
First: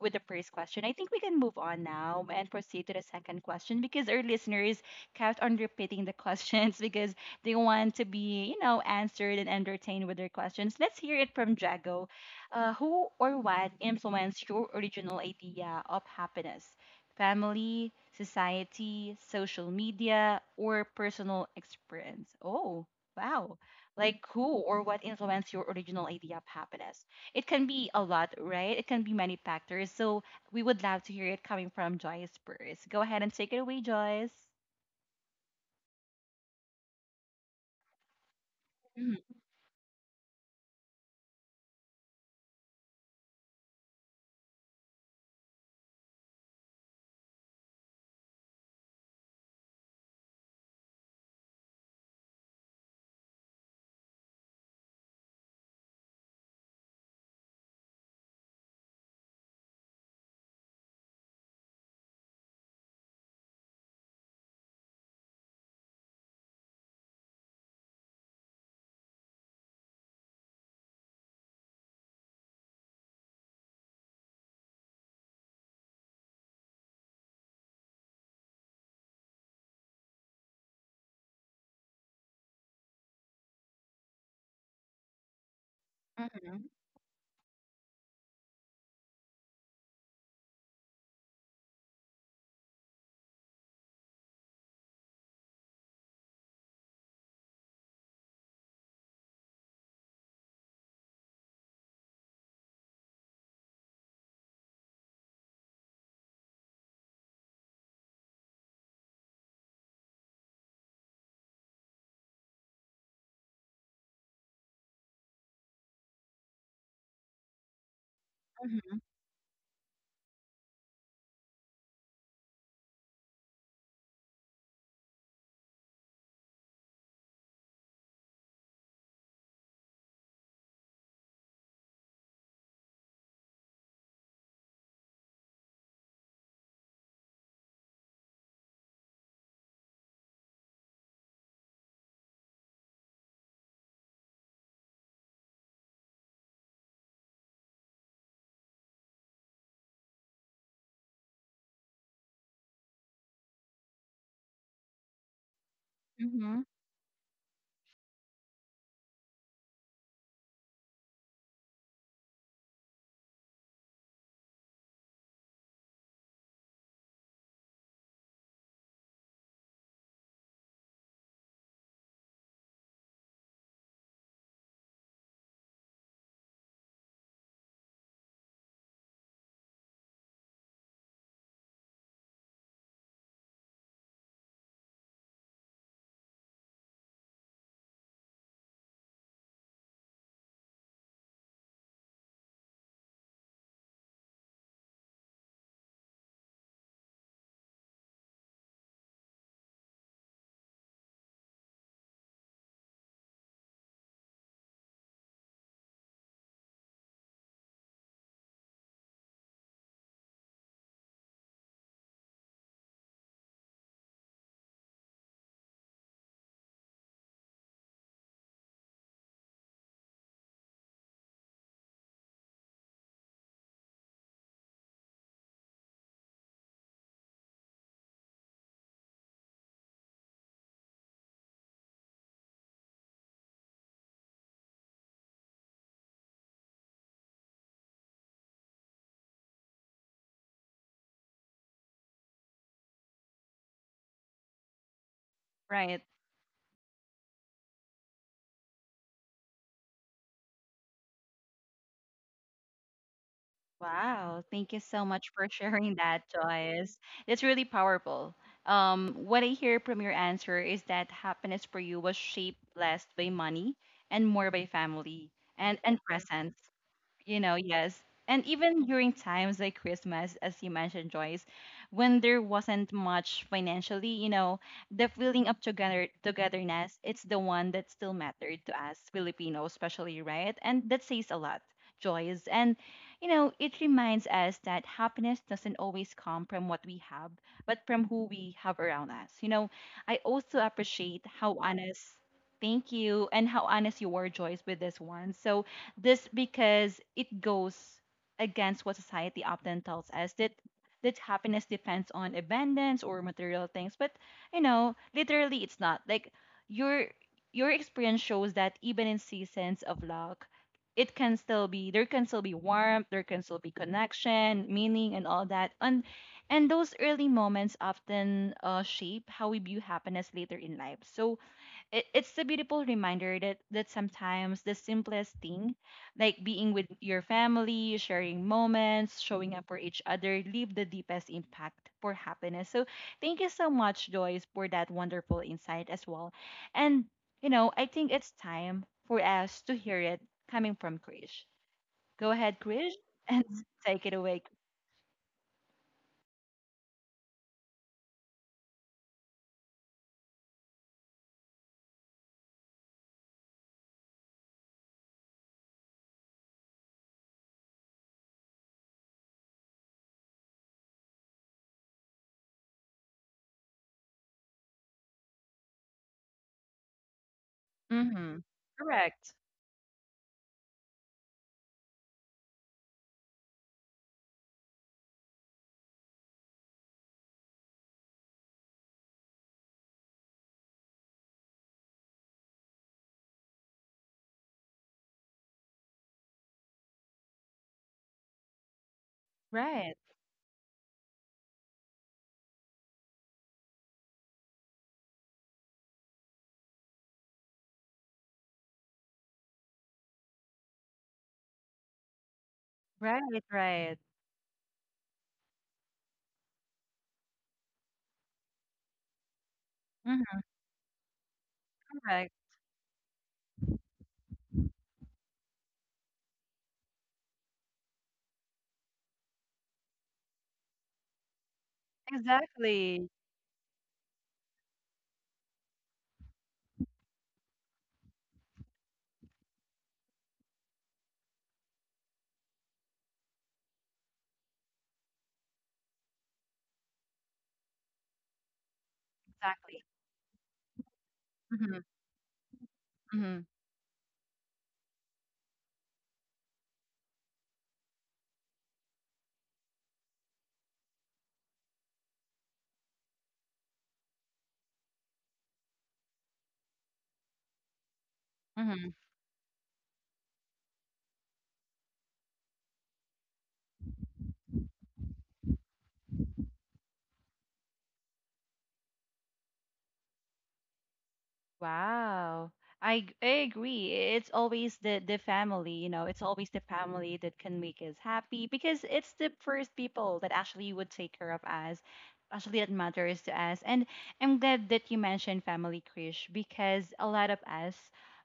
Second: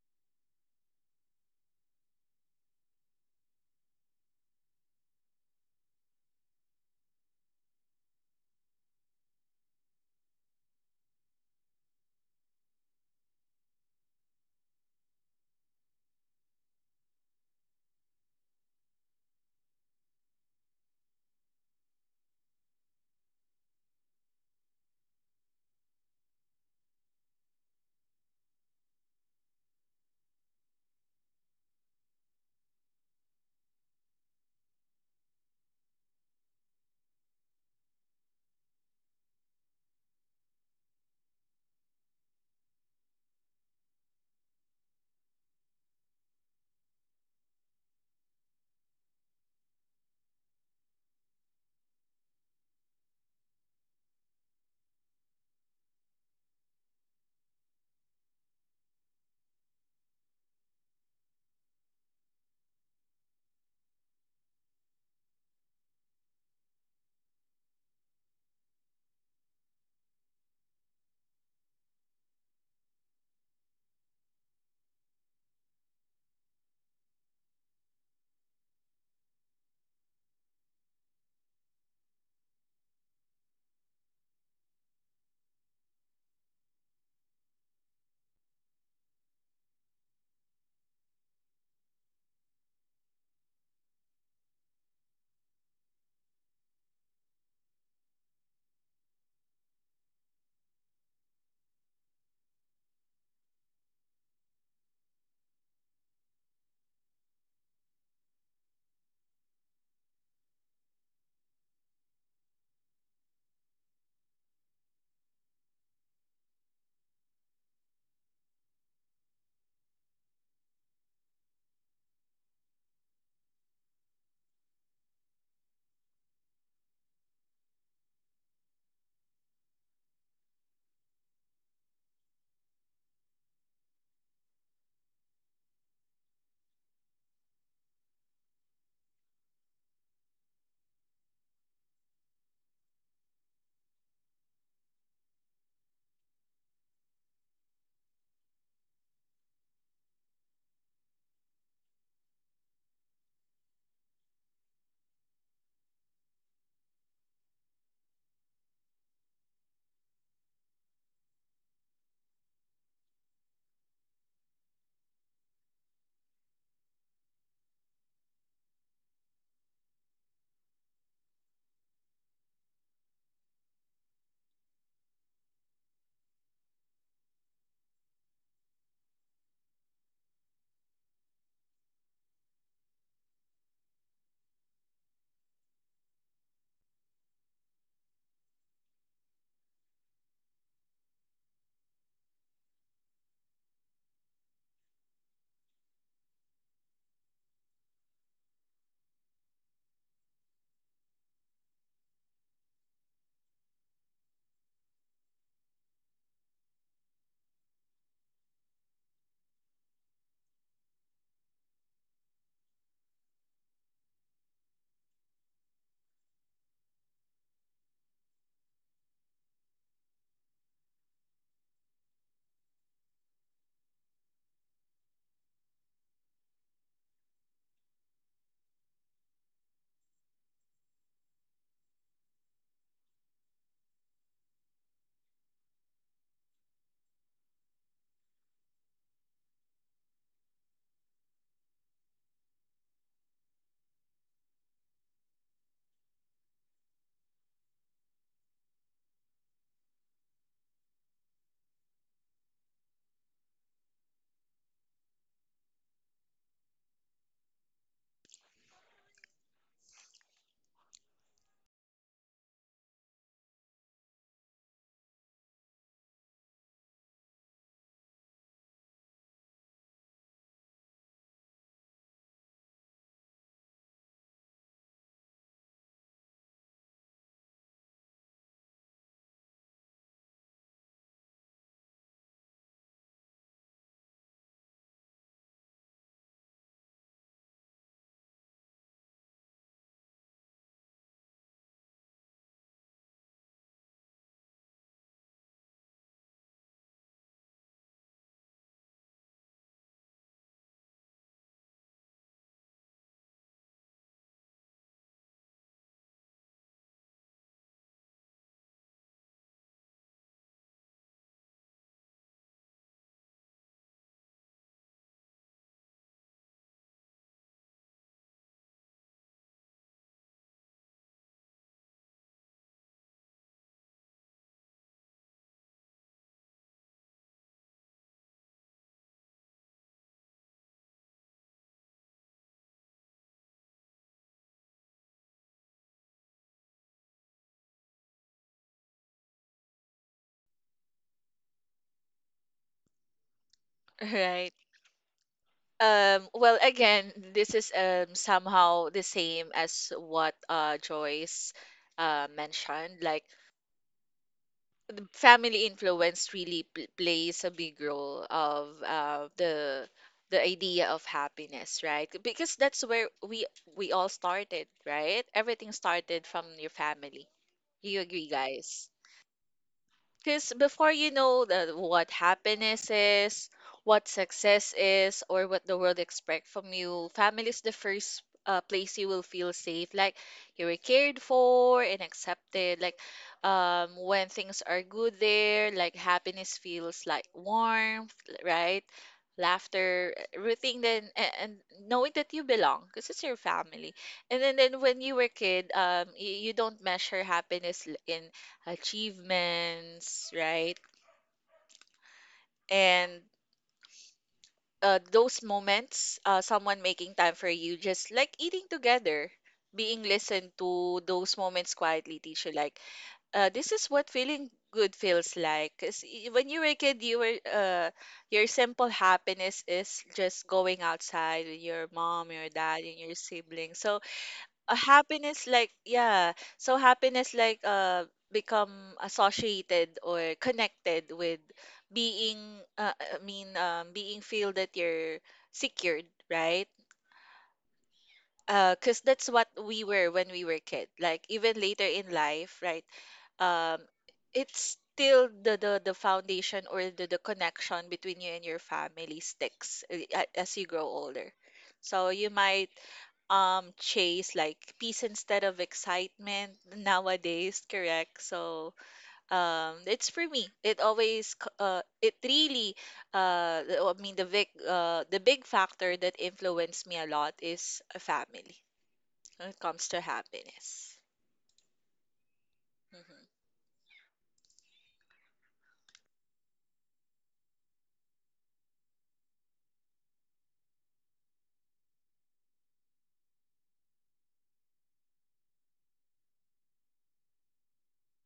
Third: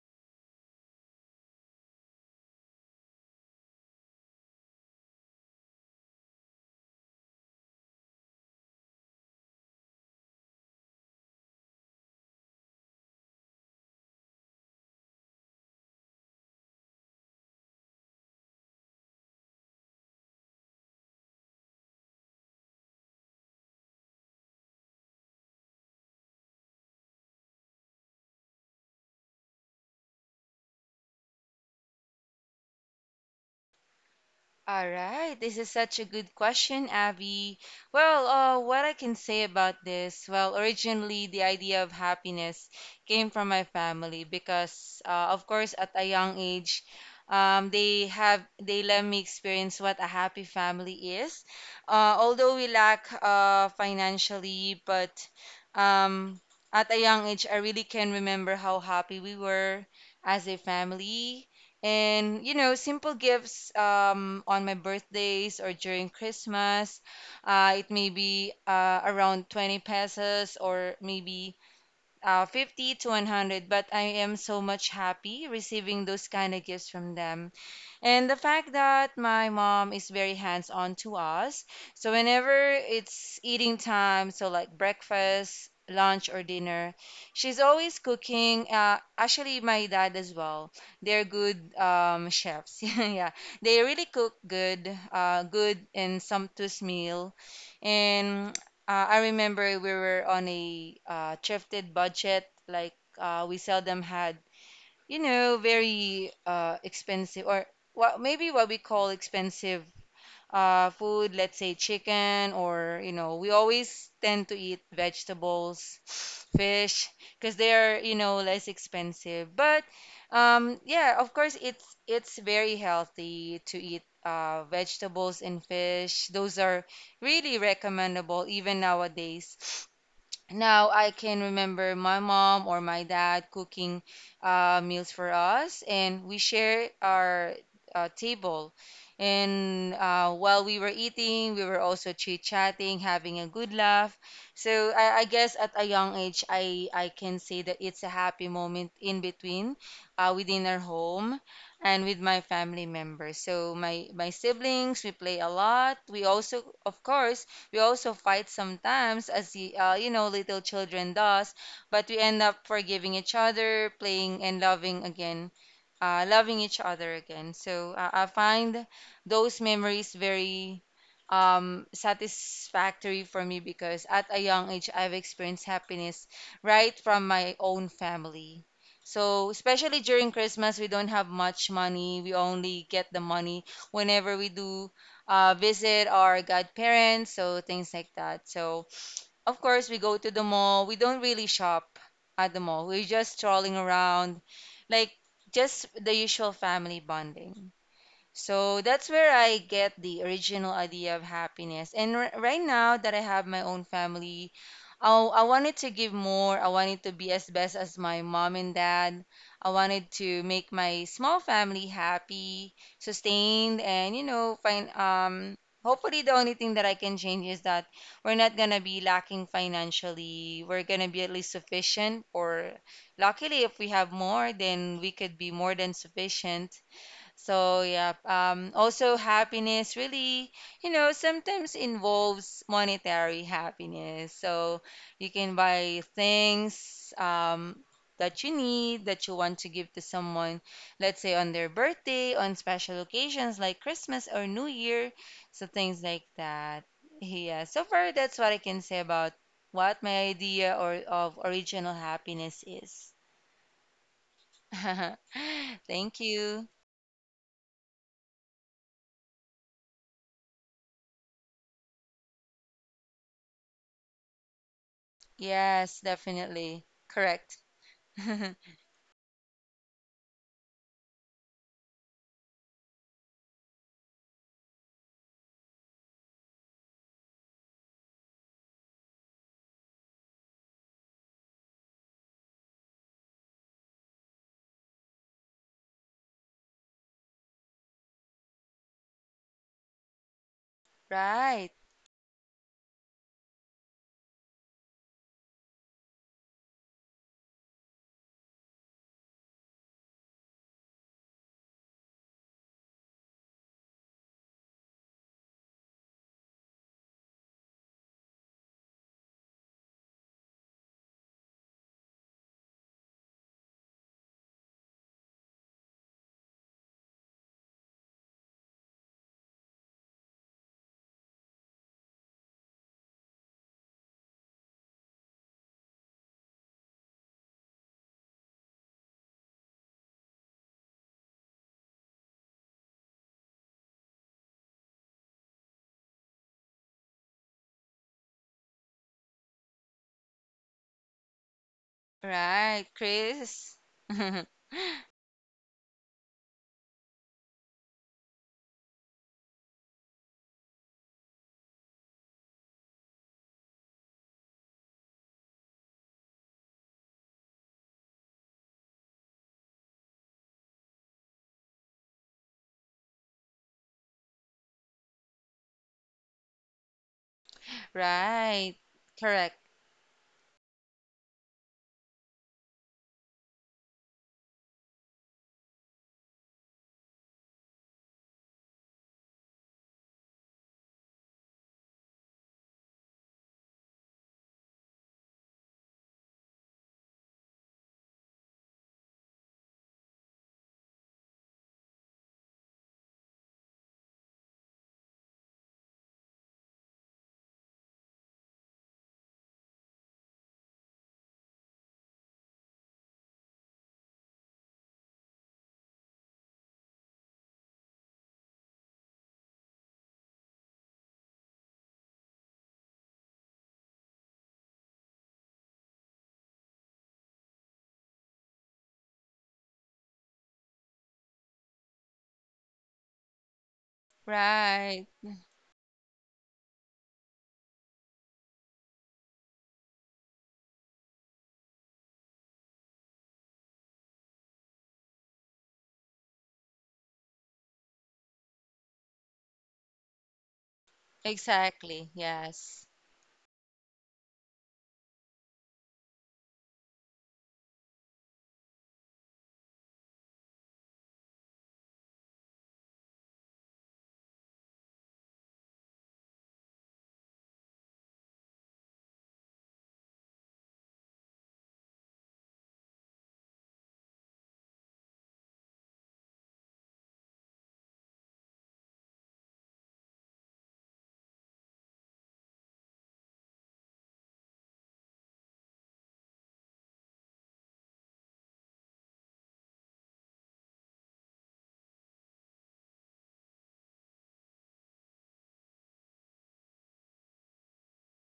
with the first question. I think we can move on now and proceed to the second question, because our listeners kept on repeating the questions because they want to be, answered and entertained with their questions. Let's hear it from Jago. Who or what influenced your original idea of happiness? Family, society, social media, or personal experience? Oh, wow. Like, who or what influenced your original idea of happiness? It can be a lot, right? It can be many factors. So we would love to hear it coming from Joyce first. Go ahead and take it away, Joyce.
All right, this is such a good question, Abby. Well, what I can
Mhm,
say about this, well, originally the idea of happiness came from my family because, of course, at a young age, they let me experience what a happy family is. Although we lack financially, but um, at a young age, I really can remember how happy we were as a family, and you know, simple gifts on my birthdays or during Christmas. It may be around 20 pesos or maybe 50 to 100, but I am so much happy receiving those kind of gifts from them. And the fact that my mom is very hands-on to us. So whenever it's eating time, so like breakfast, lunch or
mhm,
dinner, she's always cooking. Actually, my dad as well. They're good chefs. Yeah, they really cook good, good and sumptuous meal. And I remember we were on a thrifted budget. Like we seldom had, you know, very expensive or what maybe what we call expensive food, let's say chicken or, you know, we always tend to eat vegetables, fish, because they are, you know, less
mhm,
expensive. But yeah, of course, it's very healthy to eat vegetables and fish. Those are really recommendable even nowadays. Now I can remember my mom or my dad cooking meals for us, and we share our table. And while we were eating, we were also chit-chatting, having a good laugh. So I guess at a young age, I can say that it's a happy moment in between, within our home and with my family members. So my siblings, we play a lot. We
mhm.
also, of course, we also fight sometimes, as you know, little children does, but we end up forgiving each other, playing and loving again loving each other again. So I find those memories very satisfactory for me because at a young age, I've experienced happiness right from my own family. So, especially during Christmas, we don't have much money. We only get the money whenever we do visit our godparents, so things like that. So, of course, we go to the mall. We don't really shop at the mall. We're just strolling around. Like, just the usual family bonding. So that's where I get the original idea of happiness. And right now that I have my own family, oh, I wanted to give more. I wanted to be as best as my mom and dad. I wanted to make my small family happy, sustained, and you know, find, hopefully, the only thing that I can change is that we're not gonna be lacking financially. We're gonna be at least sufficient, or luckily if we have more, then we could be more than sufficient. So yeah, also happiness really, you know, sometimes involves monetary happiness. So you can buy things that you need, that you want to give to someone, let's say on their birthday, on special occasions like Christmas or New Year, so
Right.
things like that. Yeah, so far that's what I can say about what my idea or of original happiness is.
Wow. Thank you so much for sharing that,
Thank you.
Joyce. It's really powerful. What I hear from your answer is that happiness for you was shaped less by money and more by family and
Yes,
presence.
definitely.
you know,
Correct.
yes. And even during times like Christmas, as you mentioned, Joyce, when there wasn't much financially, the feeling of togetherness, it's the one that still mattered to us Filipinos, especially, right? And that says a lot, Joyce. And it reminds us that happiness doesn't always come from what we have, but from who we have around us. I also appreciate how
Right.
honest. Thank you, and how honest you were, Joyce, with this one. So, this because it goes against what society often tells us that happiness depends on abundance or material things. But literally it's not. Like, your your experience shows that even in seasons of luck, it can still be there can still be warmth, there can still be connection, meaning, and all that. And those early moments often shape how we view happiness later in life. So it's a beautiful reminder that sometimes the simplest thing, like being with your family, sharing moments, showing up for each other, leave the deepest impact for happiness. So thank you so much, Joyce, for that wonderful insight as well. And I think it's time for us to hear it coming from Krish. Go ahead,
Right,
Krish, and
Chris.
take it away.
Right. Well, again, this is somehow the same as what Joyce mentioned. Like, the family influence really pl plays a big role of the idea of happiness, right? Because that's where we all started, right? Everything started from your family. Do you agree,
Mm-hmm.
Right.
guys?
Correct.
Correct.
Because before you know what happiness is, what success is, or what the world expects from you, family is the first place you will feel safe. Like, you were cared for and accepted. Like, when things are good there, like, happiness feels like warmth, right?
Right.
Laughter, everything. Then, and knowing that you belong, because it's your family. And then, when you were kid, you don't measure happiness in achievements, right?
Right.
And
Right.
those moments, someone making time for you, just like eating together, being
Mm-hmm.
listened to, those moments quietly
Correct.
teach you, like, this is what feeling good feels like. Cause when you were a kid, your simple happiness is just going outside with your mom, your dad, and
Exactly.
your siblings. So, a
Right.
happiness like yeah so happiness, like, become associated or connected with being, being feel that you're secured, right? Because that's what we
Exactly.
were when we were kid, like even
Mm-hmm.
later in
Exactly.
life, right?
Yes.
um it's still the foundation, or the connection between you and your family sticks, as you grow older. So you might, chase like peace instead of excitement nowadays, correct? So
Mhm.
it's for me, it really, I mean, the big factor that influenced me a lot is a family when it comes to happiness.
Wow. I, g-
Hmm.
I agree. It's always the family, it's always the family that can make us happy, because it's the first people that actually would take care of us, actually that matters to us. And I'm glad that you mentioned family, Krish, because a lot of us,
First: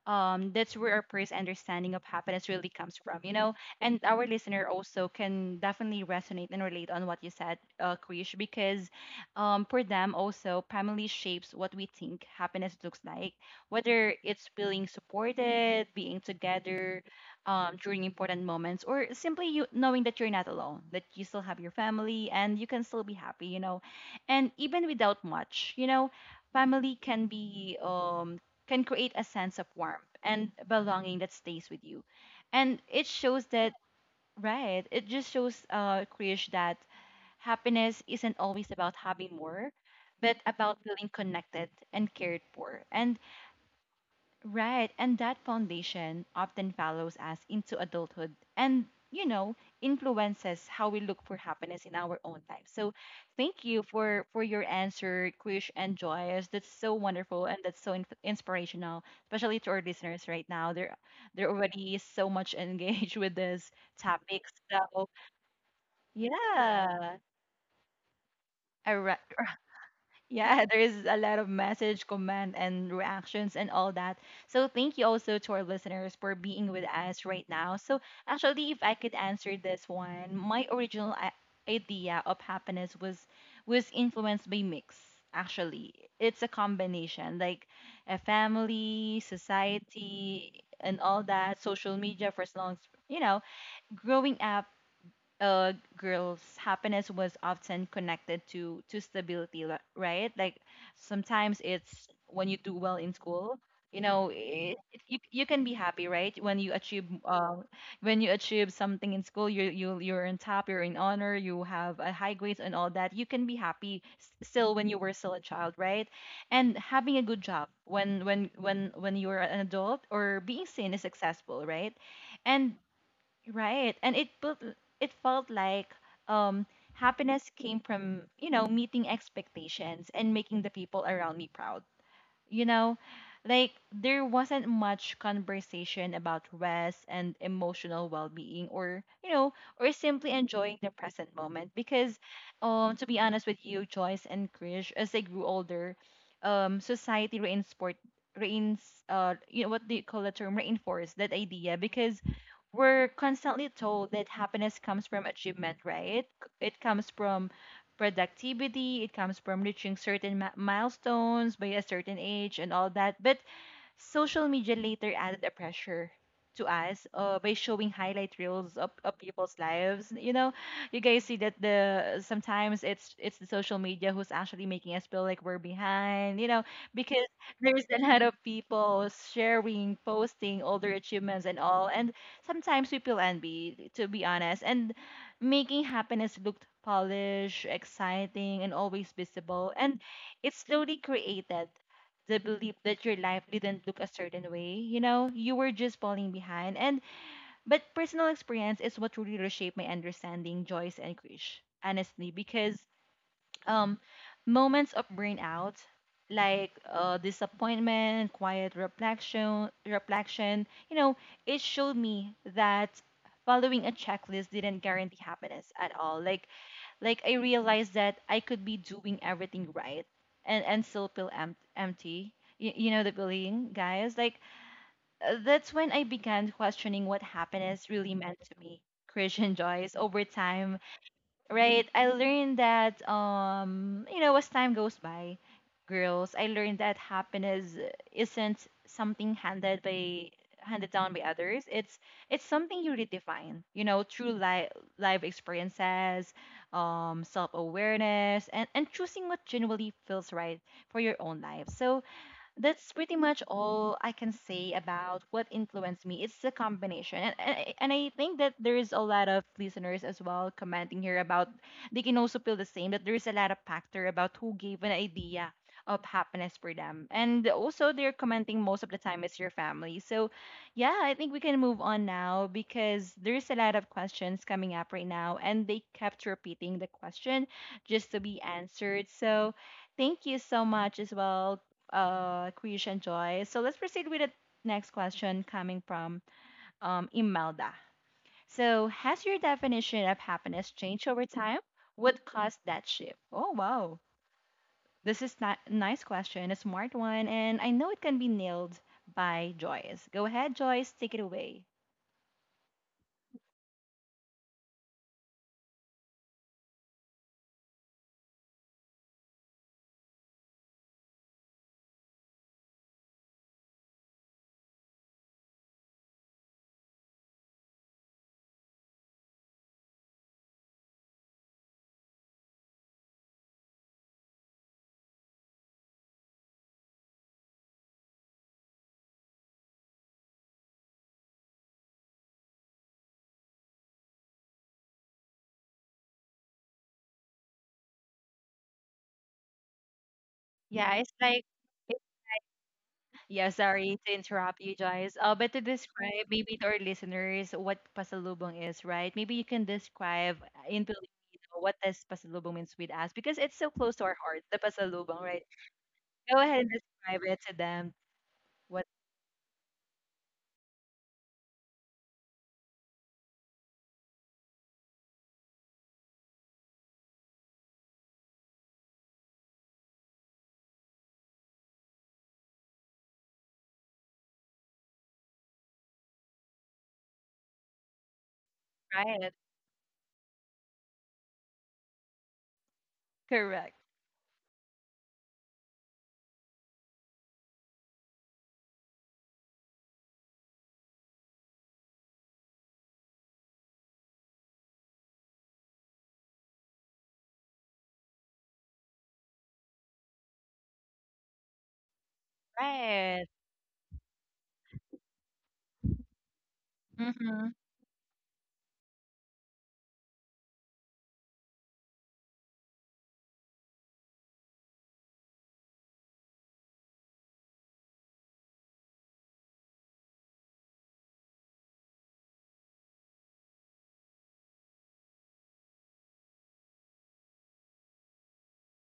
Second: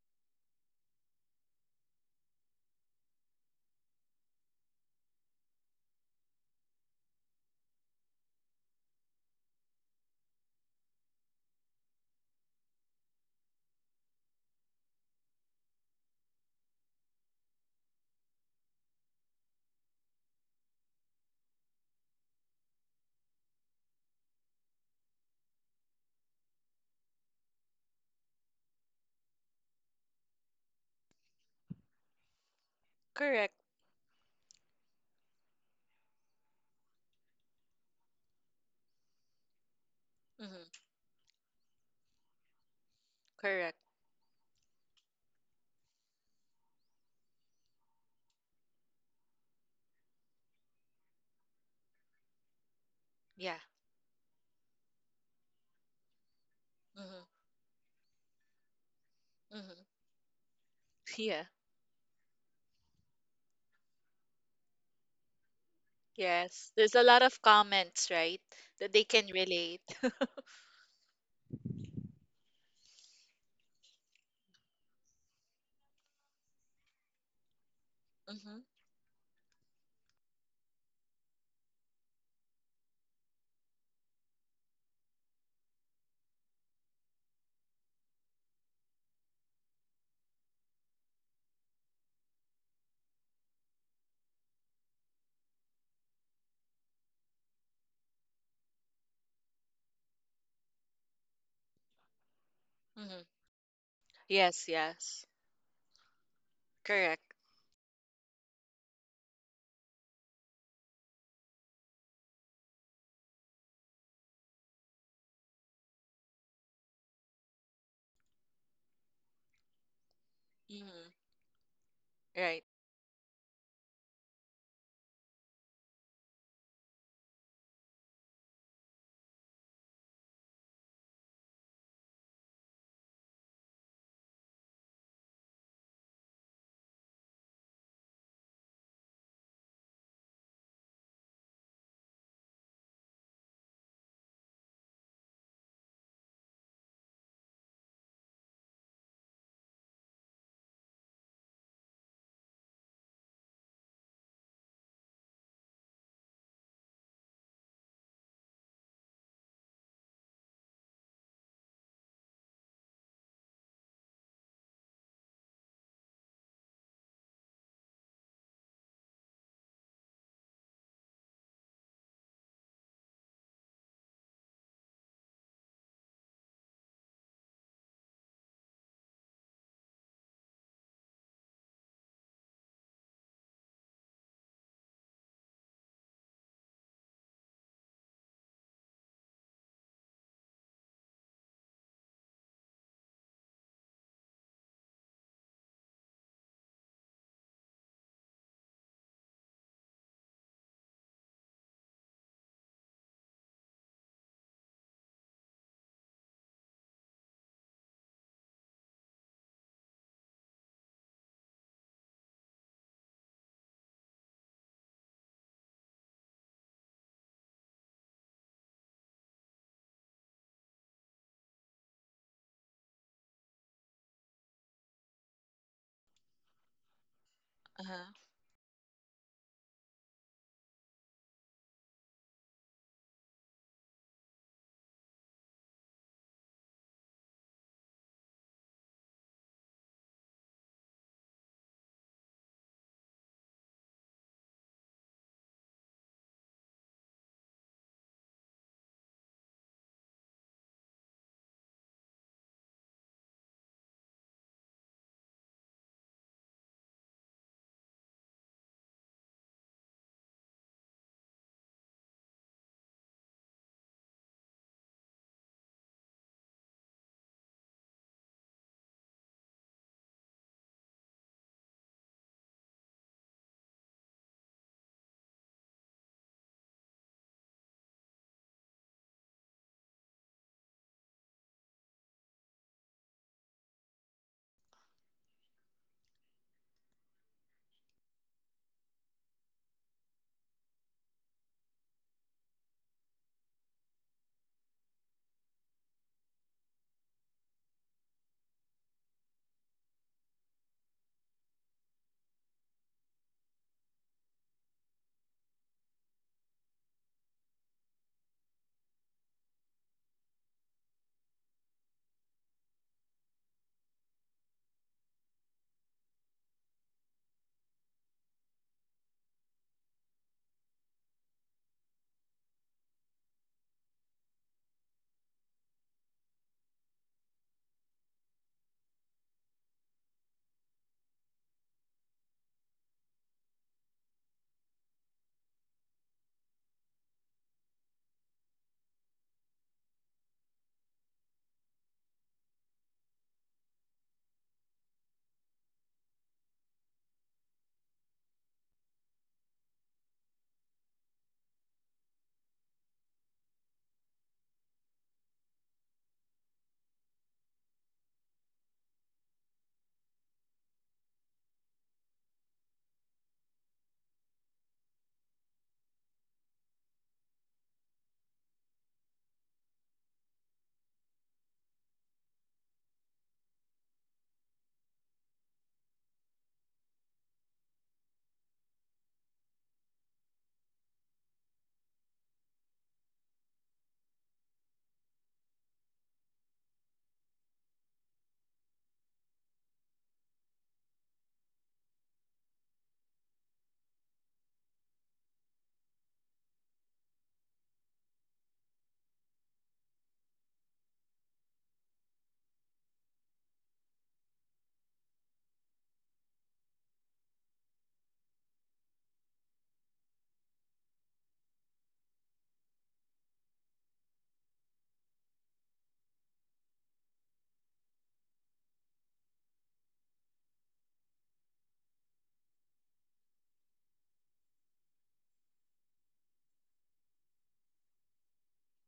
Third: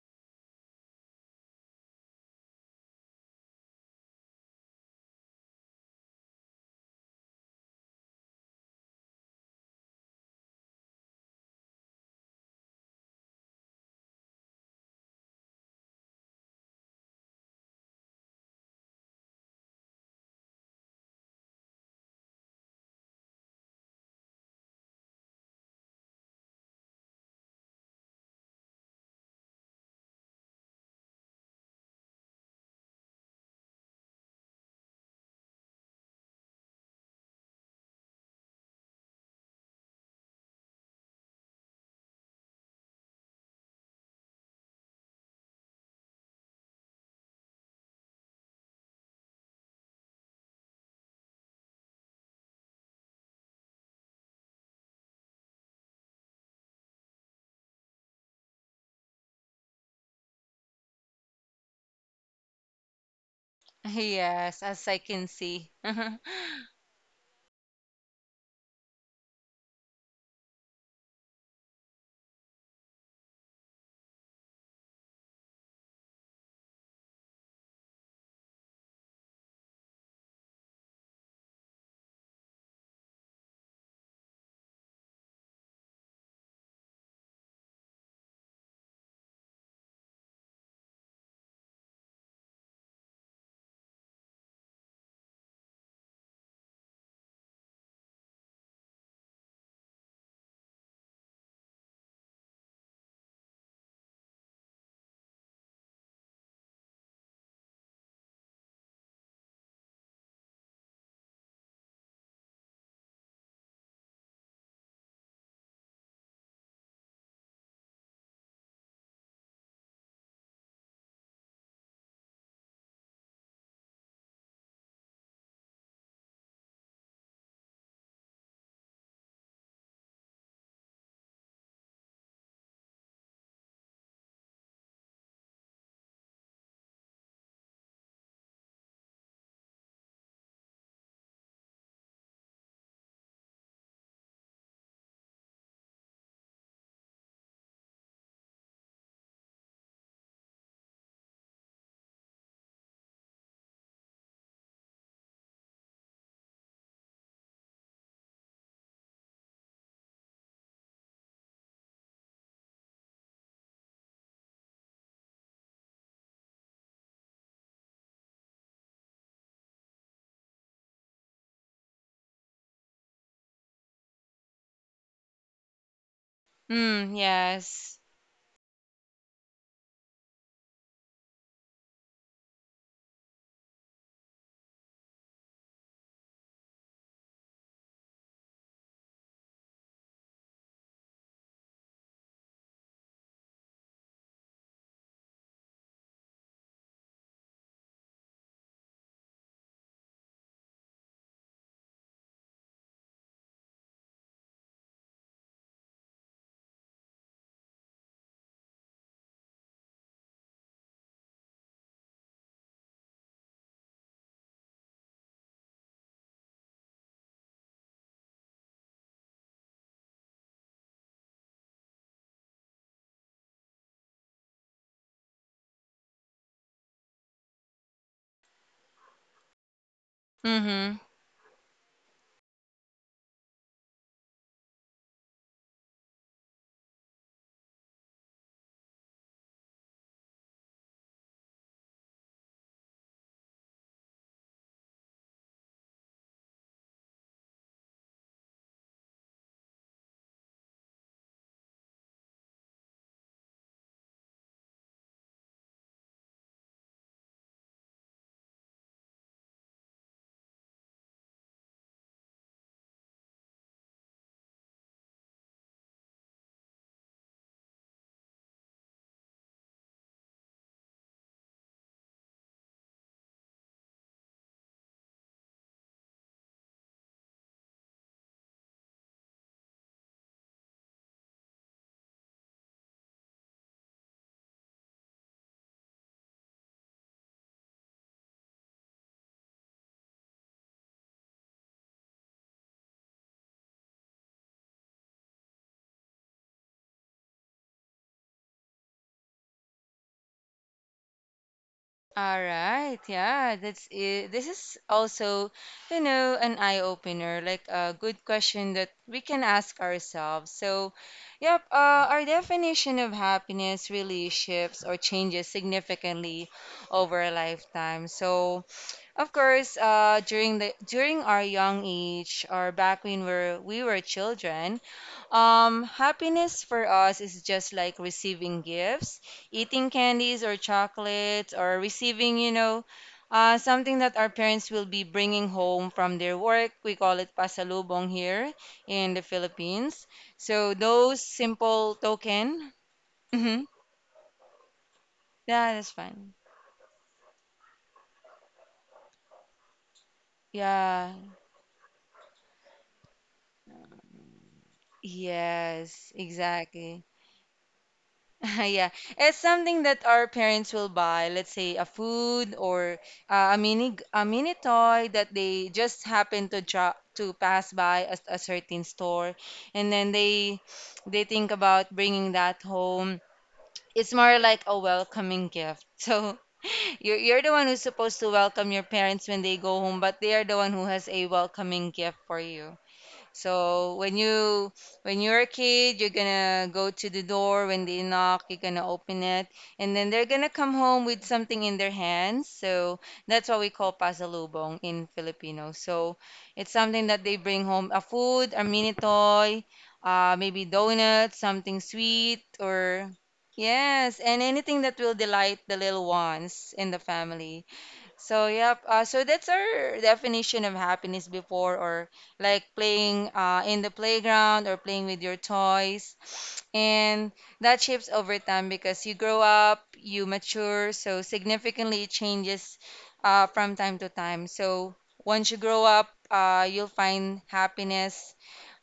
that's where our first understanding of happiness really comes from. And our listener also can definitely resonate and relate on what you said, Krish, because for them also, family shapes what we think happiness looks like, whether it's feeling supported, being together, during important moments, or simply you knowing that you're not alone, that you still have your family and you can still be happy and even without much family can create a sense of warmth and belonging that stays with you. And it shows
Correct.
that right, it just shows, Krish, that happiness isn't always about having more, but
Hmm.
about feeling connected and cared for. And
Correct.
Right, and that foundation often follows us into adulthood and, you know, influences how we look for happiness in our own life. So,
Yeah.
thank you for your answer, Krish and Joyce. That's so
Hmm.
wonderful, and that's so inspirational, especially to
Hmm.
our listeners right now. They're
Yeah.
they're already so much engaged with this topic.
Yes, as I
So,
can see.
Yes, there's a
yeah.
lot of comments, right? That
All
they
right.
can relate.
Yeah, there is a lot of message, comment, and reactions, and all that. So thank you also to our listeners for being with us right now. So
Hmm.
actually, if I could answer this one, my original idea of happiness was influenced by mix. Actually, it's a combination, like a family, society, and all that, social media, for as long as you know. Growing up, girls, happiness was often connected to stability, right, like, sometimes it's when you do well in
Hmm.
school.
Yes.
It, it, you,
Yes.
you can be happy, right, when you achieve
Correct.
uh, when you achieve something in school. You're on top, you're in honor, you have a high grades and all that. You can be happy still when you were still a child, right? And having a good job when you're an adult, or being seen as
Hmm.
successful, right?
Right.
And right. And it felt like, um happiness came from, meeting expectations and making the people around me proud. You know, like there wasn't much conversation about rest and emotional well-being, or simply enjoying the present moment, because to be honest with you, Joyce and Krish, as they grew older, society reinsport reins you know, what do you call the term, reinforced that idea, because we're constantly told that happiness comes from achievement, right? It comes from productivity. It comes from reaching certain milestones by a certain age and all that. But social media later added a pressure to us, by showing highlight reels of people's lives. You know, you guys see that the sometimes it's the social media who's actually making us feel like we're behind. You know,
Mm,
because there's a
yes.
lot of people sharing, posting all their achievements and all, and sometimes we feel envy, to be honest, and making happiness looked polished, exciting, and always visible. And it slowly created the belief that your life didn't look a certain way. You were just falling behind. And but personal experience is what really reshaped my understanding, Joyce and Krish, honestly, because um moments of burnout, like disappointment, quiet reflection, it showed me that following a checklist didn't guarantee happiness at all. Like I realized that I could be doing everything right, and still feel empty. You know the feeling, guys. Like, that's when I began questioning what happiness
Uh-huh.
really meant to me. Christian Joyce. Over time,
Mm-hmm.
right? I learned that, as time goes by, girls, I learned that happiness isn't something handed down by others. It's something you redefine, through life experiences, self awareness, and choosing what genuinely feels right for your own life. So that's pretty much all I can say about what influenced me. It's a combination. And I think that there's a lot of listeners as well commenting here about they can also feel the same that there's a lot of factor about who gave an idea of happiness for them. And also they're commenting most of the time it's your family. So yeah, I think we can move on now because there's a lot of questions coming up right now and they kept repeating the question just to be answered. So thank you so much as well, Krish and Joy. So let's proceed with the next question coming from Imelda. So, has your definition of happiness changed over time? What caused that shift? Oh, wow. This is not a nice question, a smart one, and I know it can be nailed by Joyce. Go ahead, Joyce, take it away.
All right, yeah, that's it. This is also, you know, an eye opener, like a good question that we can ask ourselves. So, yep, our definition of happiness really shifts or changes significantly over a lifetime. So, of course, during our young age or back when we were children, happiness for us is just like receiving gifts, eating candies or chocolates or receiving, you know, something that our parents will be bringing home from their work. We call it pasalubong here in the Philippines. So
Yeah, it's
those
like.
simple token.
Yeah,
hmm
sorry to interrupt you guys. But to
Yeah, that's
describe
fine.
maybe to our listeners what pasalubong is, right? Maybe you can describe in
Yeah.
Filipino, what does pasalubong means with us because it's so close to our heart, the pasalubong, right?
Yes,
Go ahead and
exactly.
describe it to them. What?
Yeah, it's something that our parents will buy, let's say a food or a mini toy that they just happen to to pass by a certain store, and then they think about bringing that home. It's more like a welcoming gift. So you're the one who's supposed to welcome your
Right?
parents when they go home, but they are the one who has a welcoming gift for you.
Correct.
So when you're a kid, you're gonna go to the door when they knock, you're gonna open it, and then they're gonna come home with something in their hands. So that's what we call pasalubong in Filipino. So it's something that they bring home, a food, a mini toy, maybe donuts, something sweet, or
Right.
yes, and anything that will delight the little ones in the
Mm-hmm.
family. So that's our definition of happiness before, or like playing in the playground or playing with your toys, and that shapes over time because you grow up, you mature, so significantly it changes from time to time. So once you grow up, you'll find happiness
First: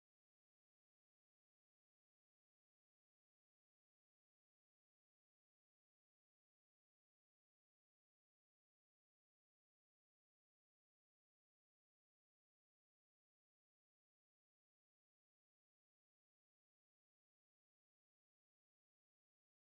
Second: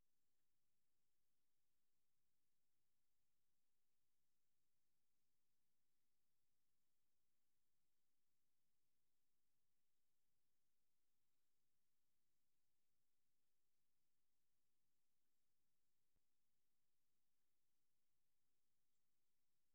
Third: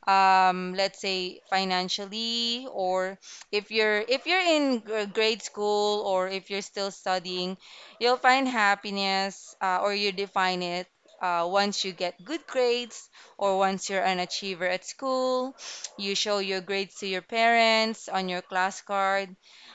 let's say financially or if you're in grade school or if you're still studying, you'll find happiness or you define it once you get good grades or once you're an achiever at school. You show your grades to your parents on your class card,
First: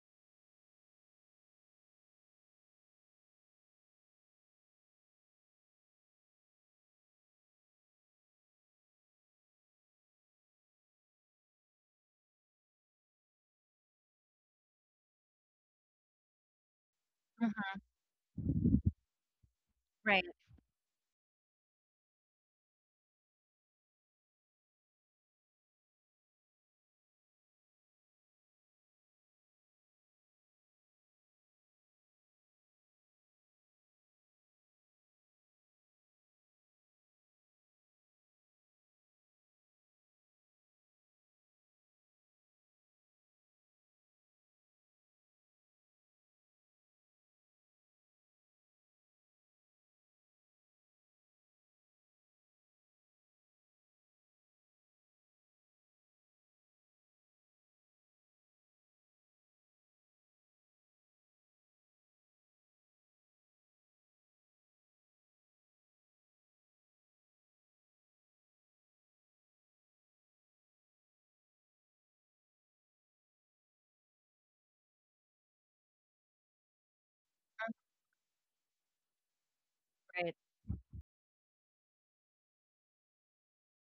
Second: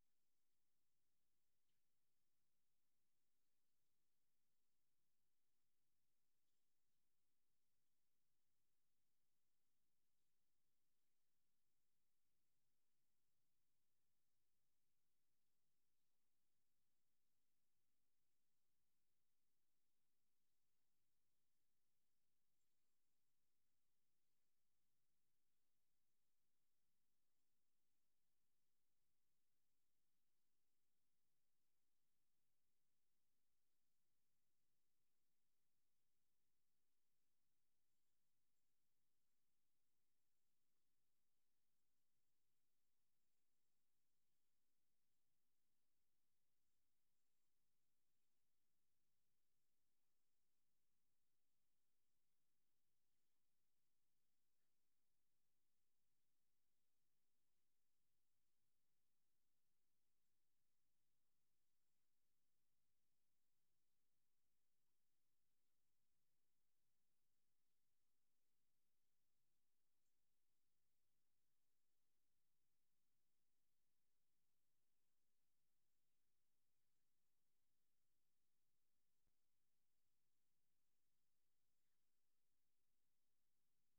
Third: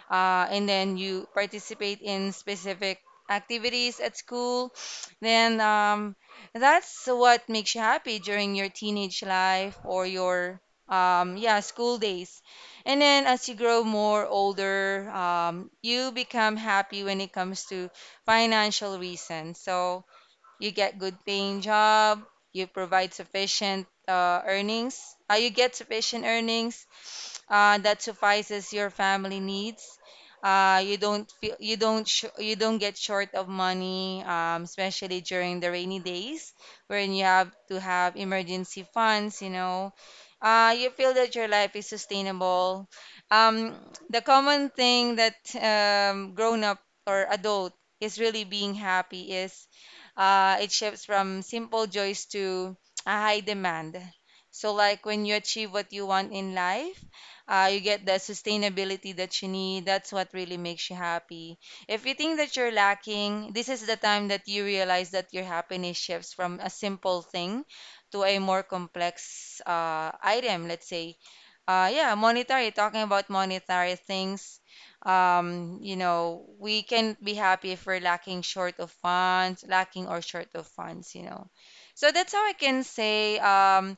and then you participate in specific activities at school, then that's what makes you happy during your teenage life or your yeah, school days. And then as you grow more older, you become happy when it comes
Mm-hmm.
to financial reasons. So
Right,
you get good paying job, you provide sufficient earnings, you get sufficient earnings that suffices your family needs. You don't feel you don't sh- You don't get short of money, especially during the rainy days when you have to have emergency funds. You feel that your life is sustainable. Um, the common thing that grown up or adult is really being happy is it shifts from simple joys to a high demand. So, like when you achieve what you want in life, you get the sustainability that you need. That's what really makes you happy. If you think that you're lacking, this is the time that you realize that your happiness shifts from a simple thing to a more complex item, let's say yeah, monetary, talking about monetary things. You know, we can be happy if we're lacking short of funds, lacking or
right.
short of funds, you know. So that's how I can say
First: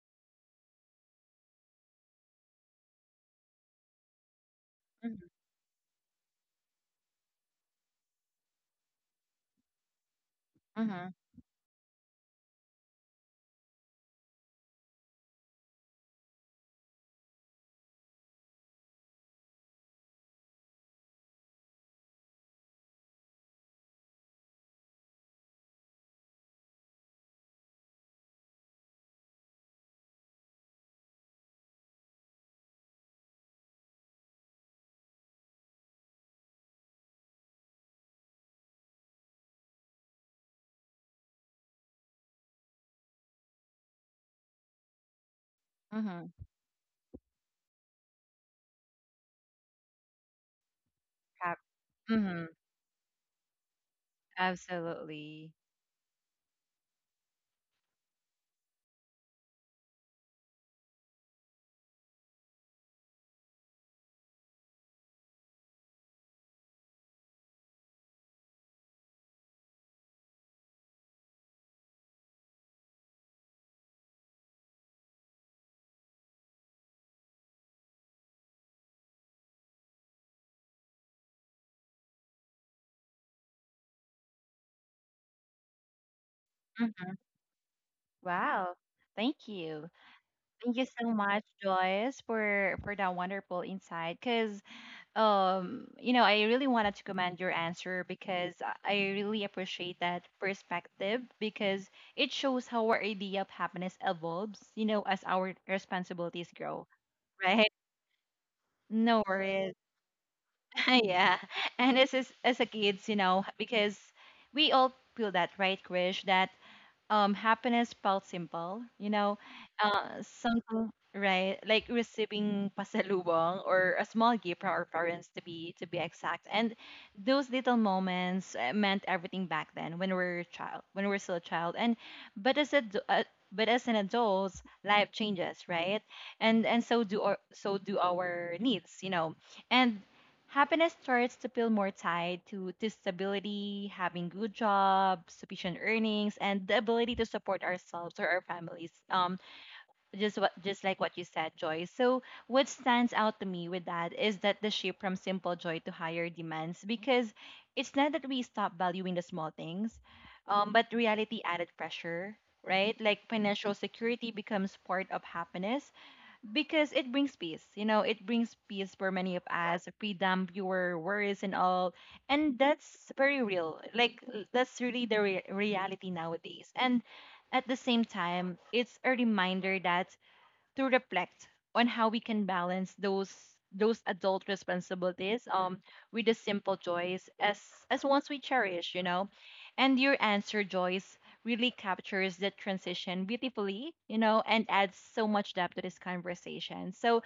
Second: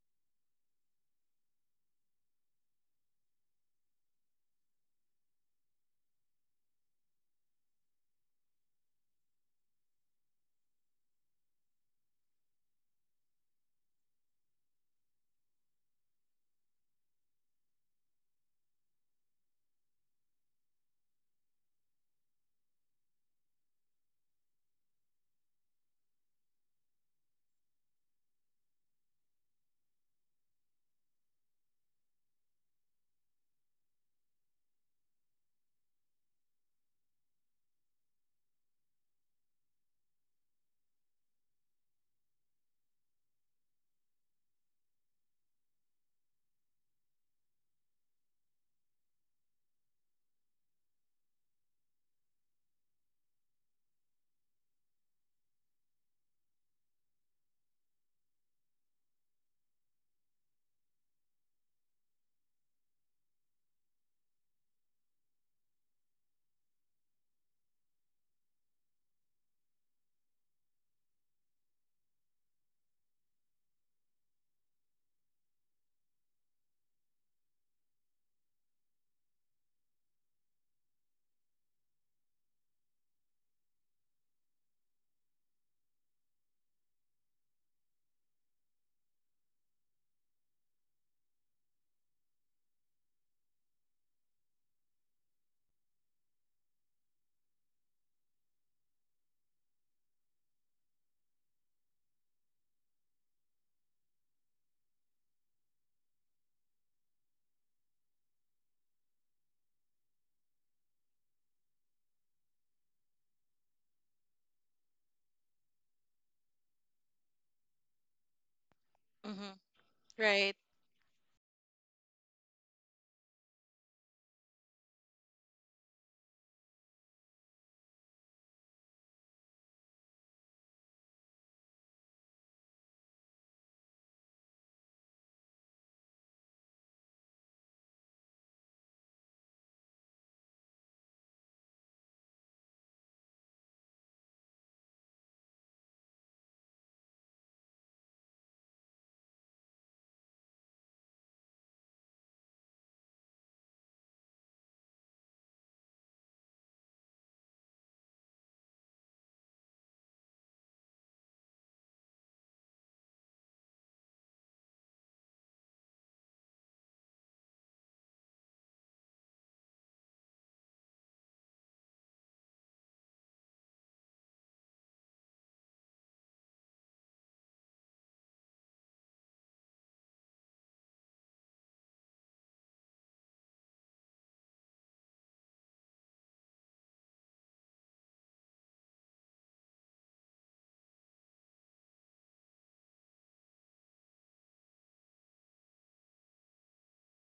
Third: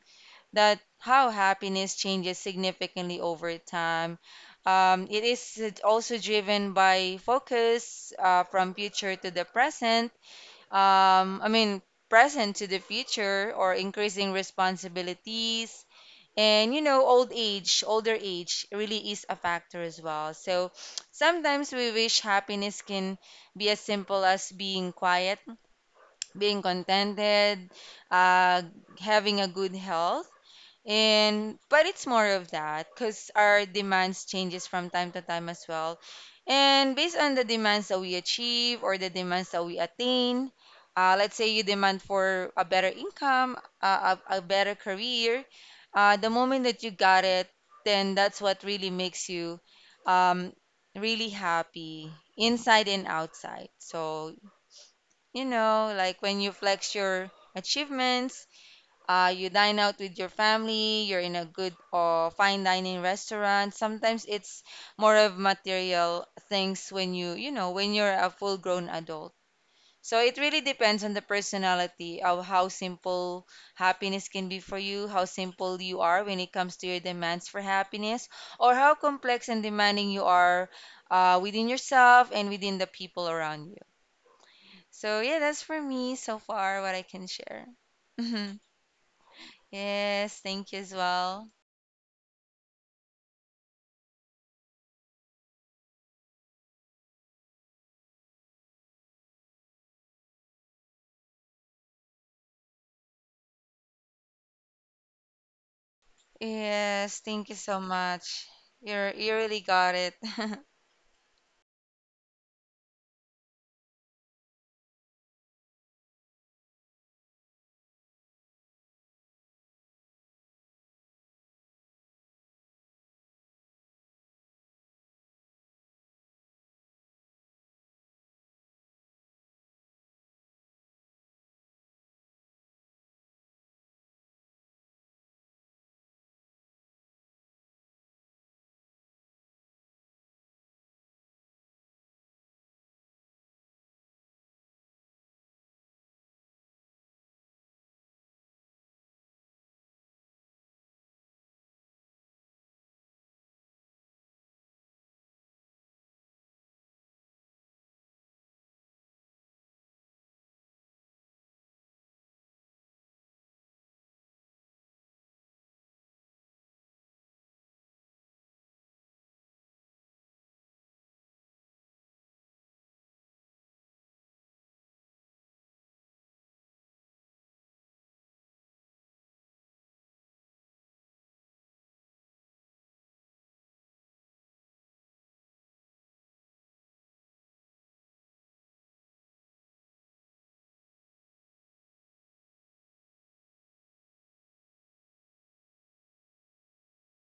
that how happiness changes significantly over time. It
Mm-hmm.
is also driven by focus from future to the present.
Mm-hmm.
I mean, present to the future, or increasing responsibilities and you know, old age, older age really is a factor as well. So sometimes we wish happiness can be as simple as being quiet, being contented, uh, having a good health. And but it's more of that because our demands changes from time to time as well. And based on the demands that we achieve or the demands that we attain, let's say you demand for a better income, a better career, the
Mm-hmm.
moment that you got it, then that's what really makes you um, really happy
Mm-hmm.
inside and outside. So, you
Absolutely.
know, like when you flex your achievements, you dine out with your family, you're in a good or fine dining restaurant. Sometimes it's more of material things when you know, when you're a full-grown adult. So it really depends on the personality of how simple happiness can be for you, how simple you are when it comes to your demands for happiness, or how complex and demanding you are within yourself and within the people around you. So yeah, that's for me so far what I
Mm-hmm.
can share.
Wow. Thank you.
Yes, thank
Thank
you
you
as
so much,
well.
Joyce, for that wonderful insight. Because you know, I really wanted to commend your answer because I really appreciate that perspective because it shows how our idea of happiness evolves. You know, as our responsibilities grow,
Yes, thank you
right?
so much. You're
No
you really
worries.
got it.
Yeah, and this is as a kids, you know, because we all feel that, right, Krish? That happiness felt simple, you know,
Mm-hmm. Right.
something, right, like receiving pasalubong or a small gift from our parents, to be exact. And those little moments, meant everything back then when we were a child, when we were still a child and but as a uh, but as an adult, life changes, right? And so do our needs, you know. And happiness starts to feel more tied to stability, having good job, sufficient earnings, and the ability to support ourselves or our families. Just what just like what you said, Joy. So what stands out to me with that is that the shift from simple joy to higher demands, because it's not that we stop valuing the small things, but reality added pressure. Right, like financial security becomes part of happiness, because it brings peace. You know, it brings peace for many of us, freedom, fewer worries, and all. And that's very real. Like that's really the reality nowadays. And at the same time, it's a reminder that to reflect on how we can balance those adult responsibilities with the simple joys as ones we cherish, you know. And your answer, Joyce, really captures that transition beautifully, you know, and adds so much depth to this conversation. So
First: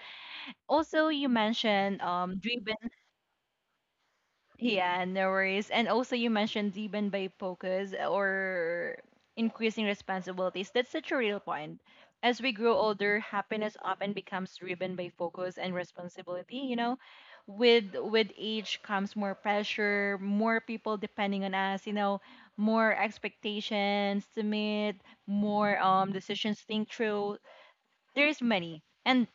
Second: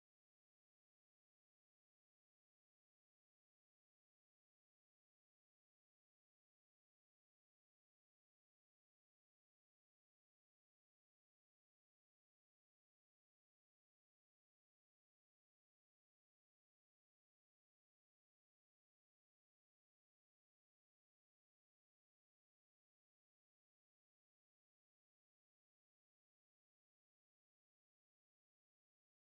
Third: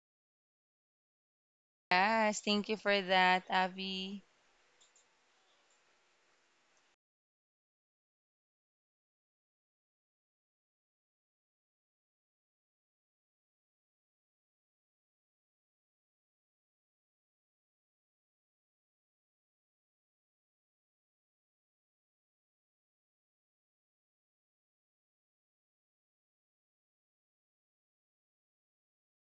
also you mentioned
Yes, thank
driven.
you for that, Abby.
Yeah, no worries. And also, you mentioned even by focus or increasing responsibilities. That's such a real point. As we grow older, happiness often becomes driven by focus and responsibility. You know, with age comes more pressure, more people depending on us. You know, more expectations to meet, more decisions to think through. There's many. And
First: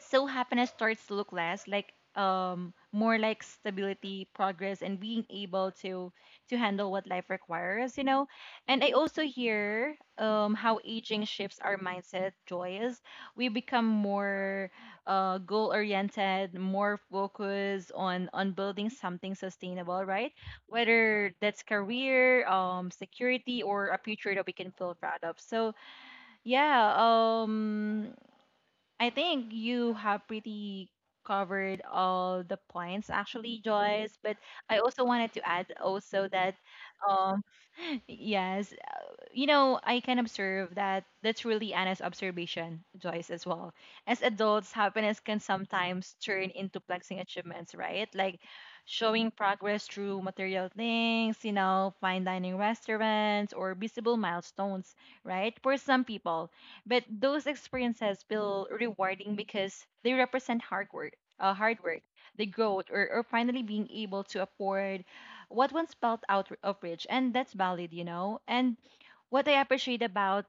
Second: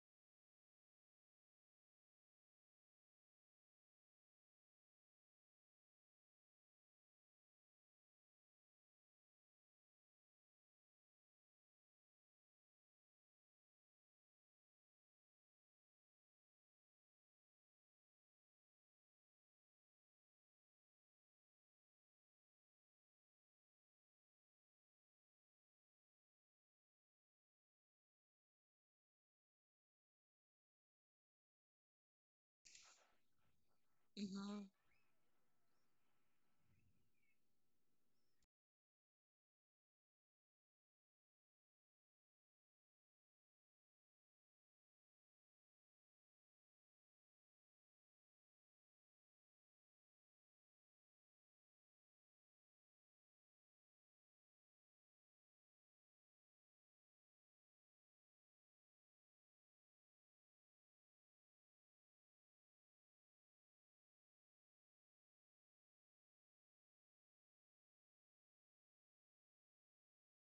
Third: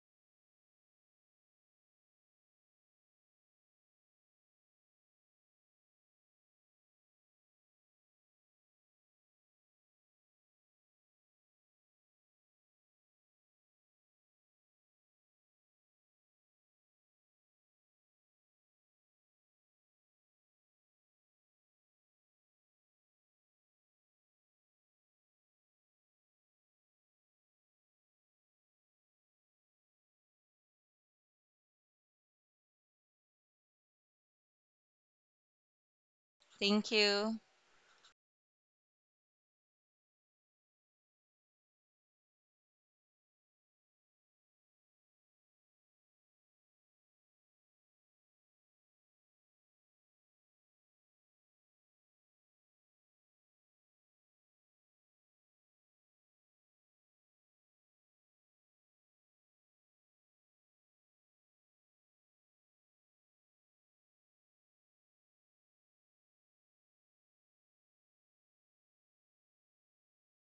so happiness starts to look less like more like stability, progress, and being able to handle what life requires, you know. And I also hear how aging shifts our mindset, joy is we become more goal oriented, more focused on building something sustainable, right? Whether that's career, security, or a future that we can feel proud of. So yeah, I think you have pretty covered all the points, actually, Joyce. But
Mm-hmm.
I also wanted to add also that
Thank you.
um yes, you know, I can observe that that's really Anna's observation, Joyce, as well. As adults, happiness can sometimes turn into flexing achievements, right? Like showing progress through material things, you know, fine dining restaurants or visible milestones, right? For some people. But those experiences feel rewarding because they represent hard work, uh, hard work, the growth, or finally being able to afford what once felt out of reach, and that's valid, you know. And what I appreciate about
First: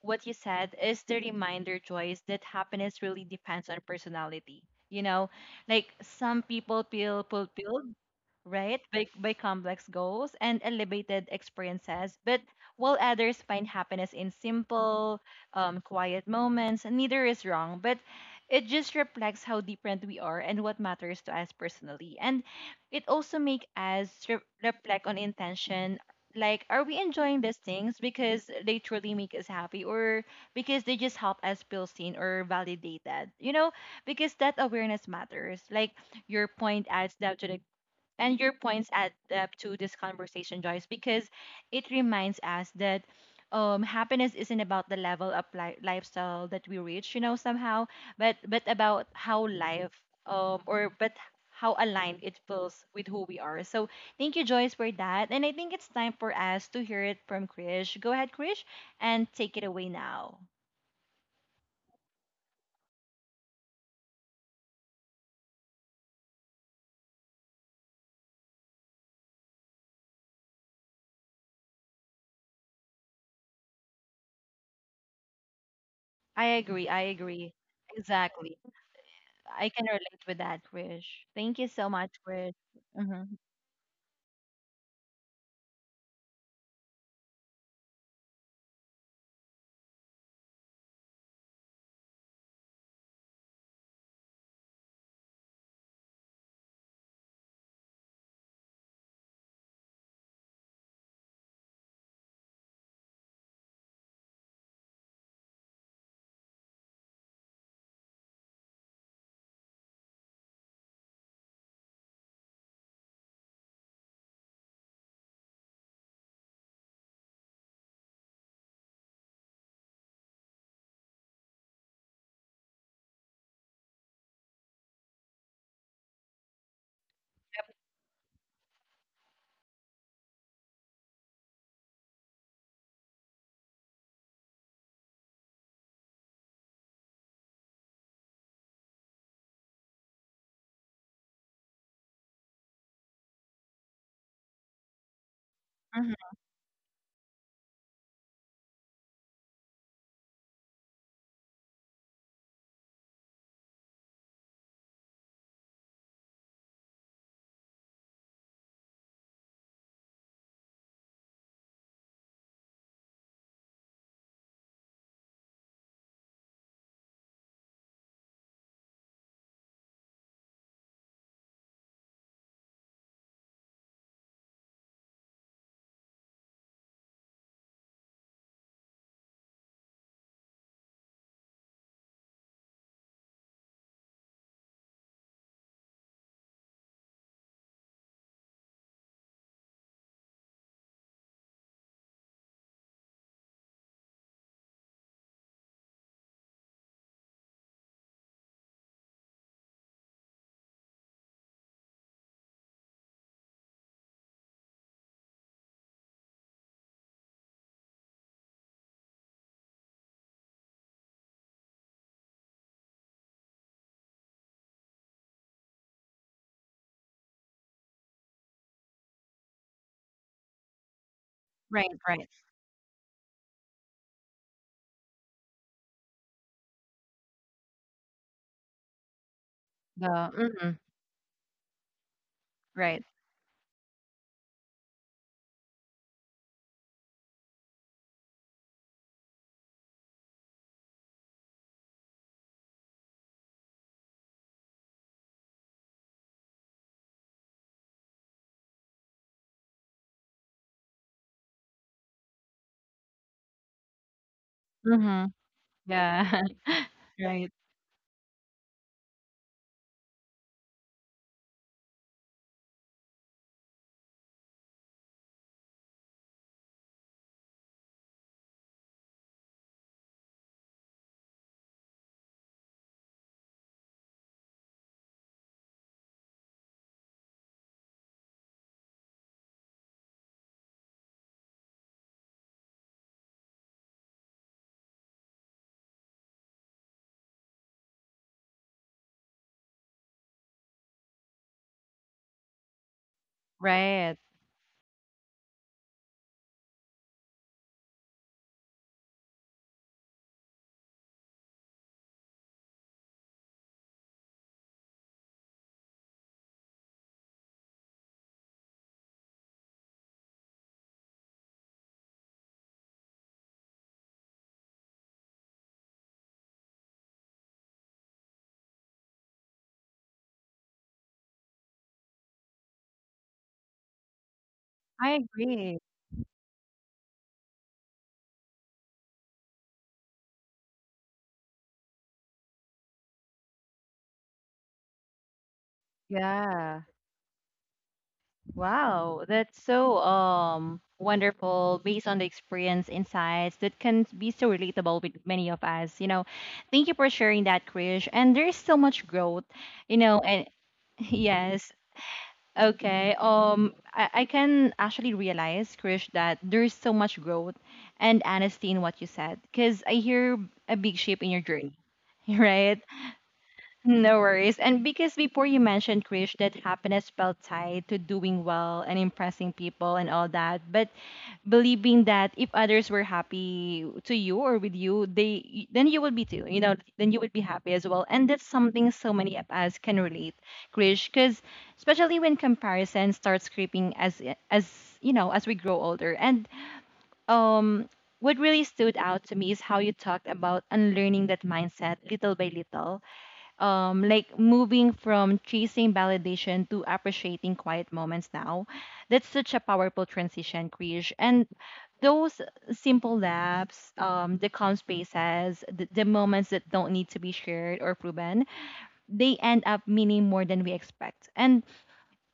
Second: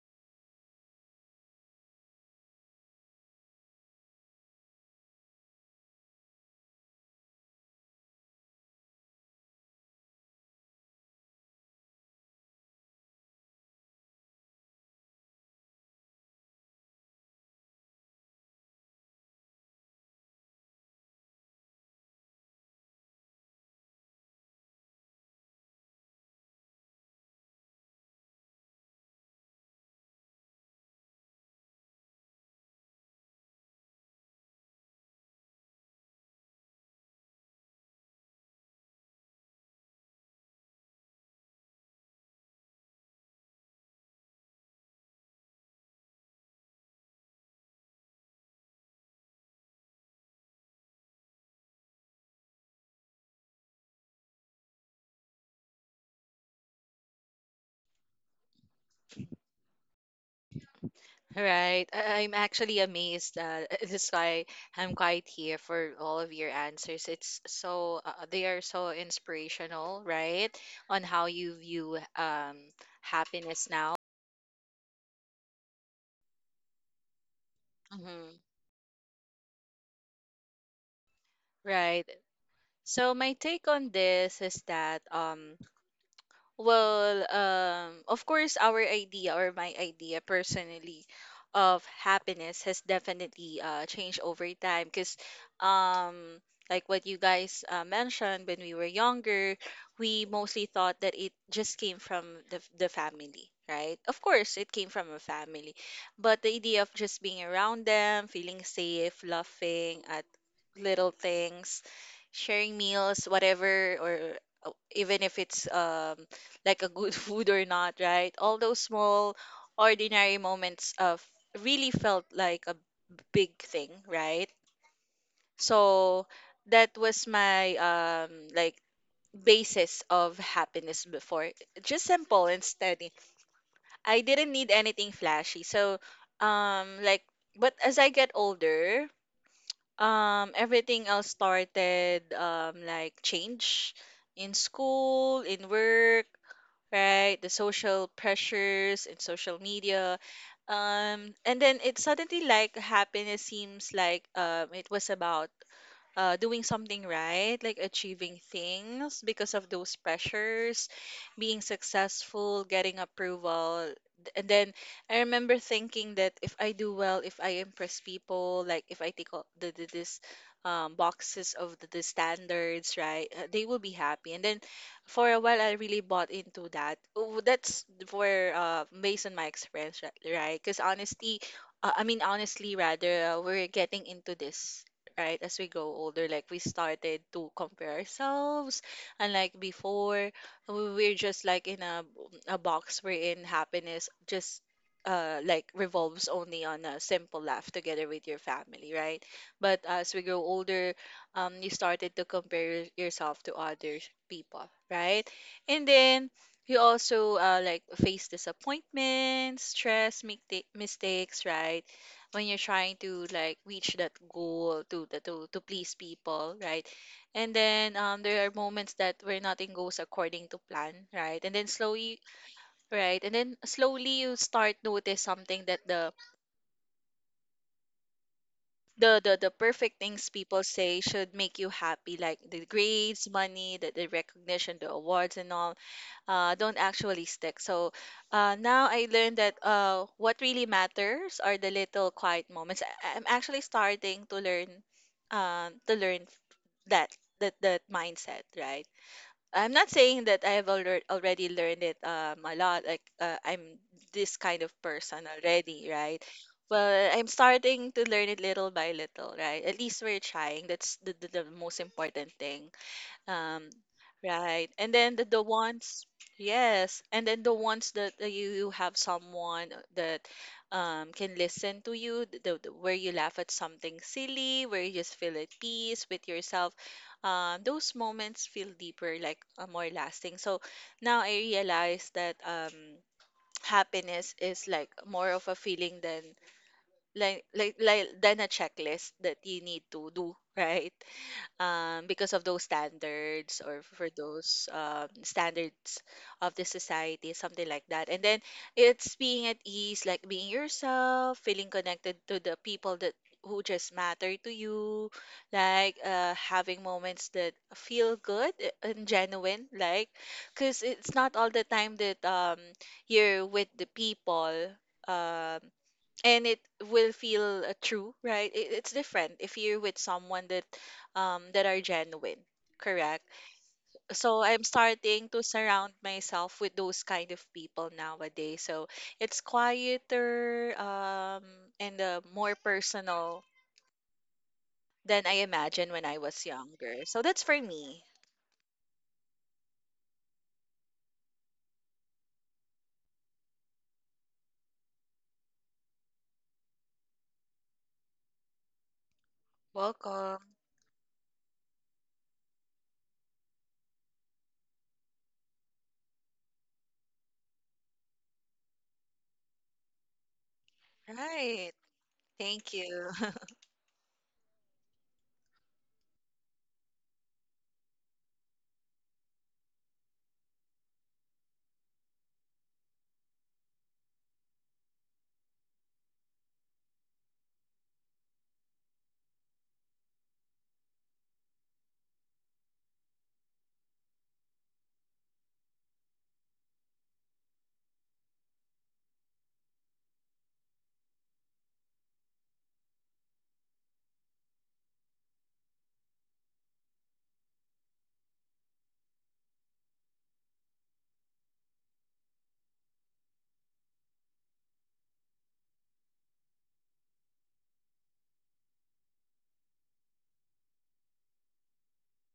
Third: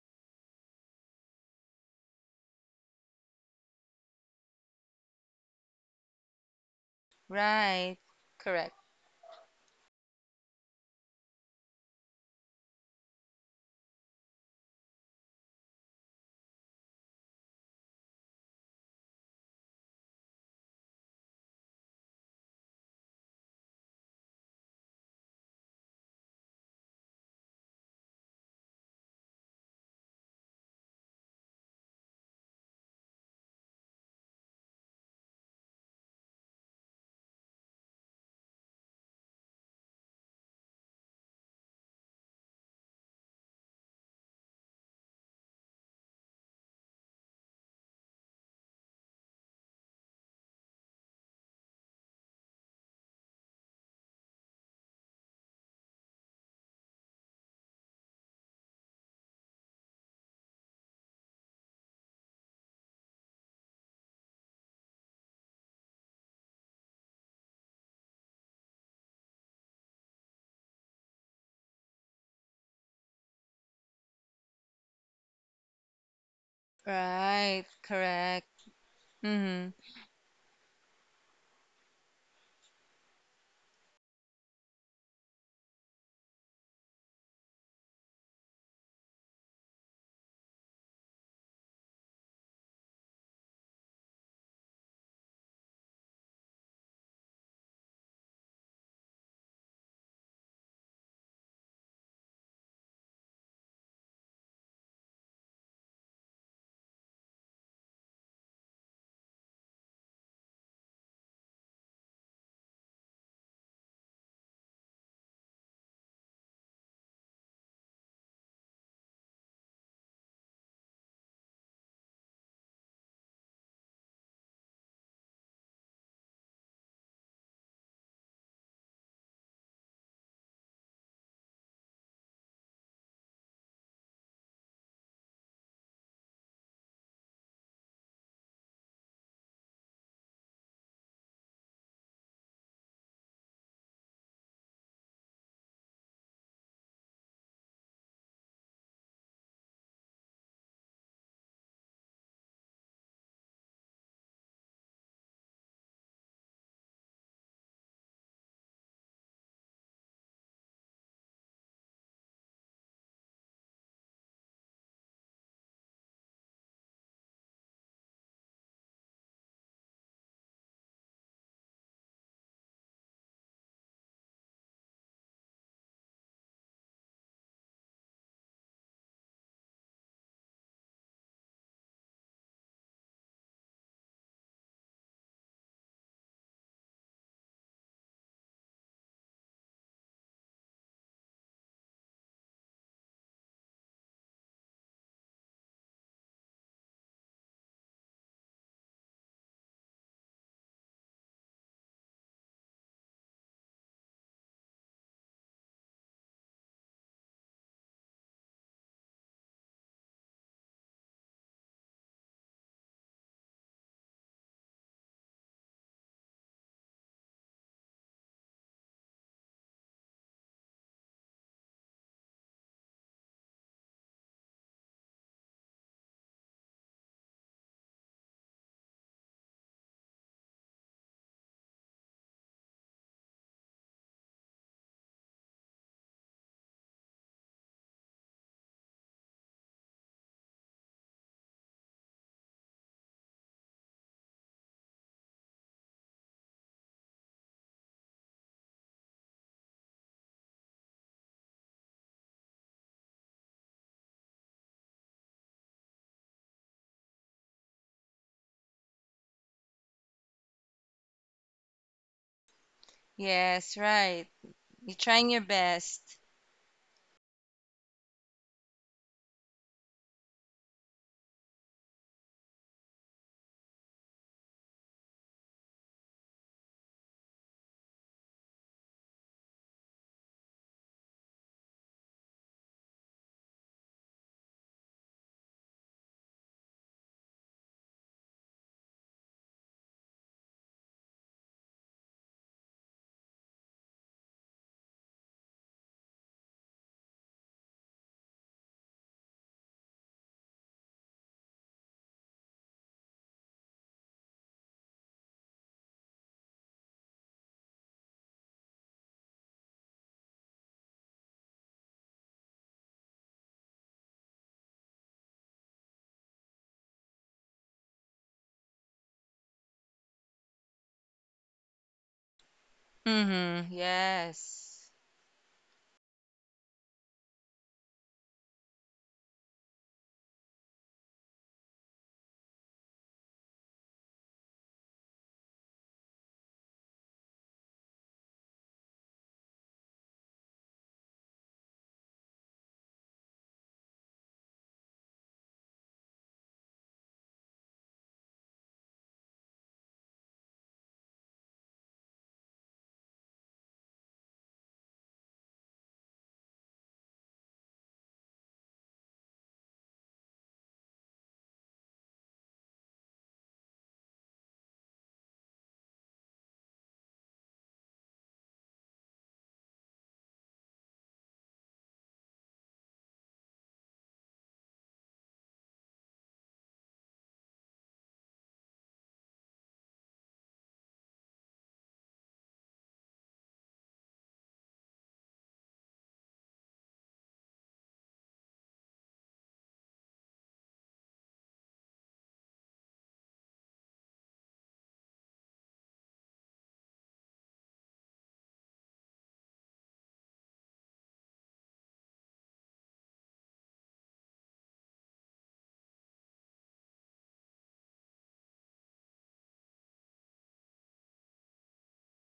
what you said is the reminder, Joyce, that happiness really depends on personality. You know, like some people feel fulfilled,
Right. Correct.
right, by, complex goals and elevated experiences. But while others find happiness in simple, quiet moments. Neither is wrong. But it just reflects how different we are and what matters to us personally. And it also makes us reflect on intention. Like, are we enjoying these things because they truly make us happy or because they just help us feel seen or validated? You know, because that awareness matters. Like, your point adds up to the your points add up to this conversation, Joyce, because it reminds us that happiness isn't about the level of lifestyle that we reach, you know, somehow, but about how life or but how aligned it feels with who we are. So thank you, Joyce, for that. And I think it's time for us to hear it from Krish. Go ahead, Krish, and take it away now.
Right. I'm actually amazed. That's why I'm quite here for all of your answers. It's so they are so inspirational, right? On how you view, happiness now.
I agree. I agree.
Right.
Mm-hmm.
Correct.
Exactly. I
Mm-hmm.
can relate with that, Krish. Thank you so
Right.
much, Krish.
So my
Mm-hmm.
take on this is that, well, of course, our idea or my idea personally of happiness has definitely changed over time, because um, like what you guys mentioned, when we were younger, we mostly thought that it just came from the family, right? Of course, it came from a family, but the idea of just being around them, feeling safe, laughing at little things, sharing meals, whatever, or even if it's, like, a good food or not, right? All those small, ordinary moments of really felt like a big thing, right? So that was my, like, basis of happiness before. Just simple and steady. I didn't need anything flashy. So, like, but as I get older, everything else started, like, change in school, in work,
Mm-hmm.
right? The social pressures and social media. And then it suddenly like, happiness seems like, it was about doing something right, like achieving things because of those pressures, being successful, getting approval. And then I remember thinking that if I do well, if I impress people, like if I take all the this, boxes of the standards, right, they will be happy. And then for a while, I really bought into that. Oh, That's for based on my experience, right? Because honestly, I mean, honestly, rather, we're getting into this, right? As we grow older, like, we started to compare ourselves. And like before, we're just like in a box wherein happiness just, like, revolves only on a simple laugh together with your family, right? But as we grow older, you started to compare yourself to other people, right? And then you also like, face disappointment, stress, make mistakes, right? When you're trying to like reach that goal to please people, right? And then, there are moments that where nothing goes according to plan, right. And then
Right,
slowly,
right.
right. And then slowly, you start notice something, that the perfect
The
things people
mhm,
say should make you happy, like the
right.
grades, money, the recognition, the awards, and all, don't actually stick. So, now I learned that, what really matters are the little quiet moments. I'm actually starting to learn, to learn that that mindset, right? I'm not saying that I have already learned it, a lot. Like, I'm this kind of person
Mhm.
already, right?
Yeah.
Well, I'm
Right.
starting to learn it little by little, right? At least we're trying. That's the most important thing. Um,
Yes, right.
right. And
You're
then the,
trying
the
your
ones,
best.
yes. And then the ones that you have someone that, can listen to you, th- the where you laugh at something silly, where you just feel at peace with yourself. Those moments feel deeper, like, more lasting. So now I realize that, happiness is like more of a feeling than, than a checklist that you need to do, right? Because of those standards, or for
Right.
those, standards of the society, something like that. And then it's being at ease, like being yourself, feeling connected to the people that who just matter to you, like, having moments that feel good, and genuine, like, because it's not all the time that, you're with the people. Um, and it will feel, true, right? It's different if you're with someone that, that are genuine, correct?
Mm-hmm.
So I'm
Yes.
I
starting to
agree.
surround myself with those kind of people nowadays. So it's quieter, and, more personal than I imagined when I was
Yeah.
younger. So that's for me.
Wow. That's so wonderful based on the experience insights that can be so relatable with many of us. You know, thank you for sharing that, Krish. And there's so much growth, you know,
Welcome.
and yes, okay. I can actually realize, Krish, that there's so much growth and honesty in what you said, because I hear a big shift in your
Right.
journey,
Thank
right?
you.
No worries. And because before you mentioned, Krish, that happiness felt tied to doing well and impressing people and all that, but believing that if others were happy to you or with you, they then you would be too, you know, then you would be happy as well. And that's something so many of us can relate, Krish, because especially when comparison starts creeping as as you know, as we grow older. And um what really stood out to me is how you talked about unlearning that mindset little by little, like moving from chasing validation to appreciating quiet moments now. That's such a powerful transition, Krish. And those simple laps, the calm spaces, the, moments that don't need to be shared or proven, they end up meaning more than we expect. And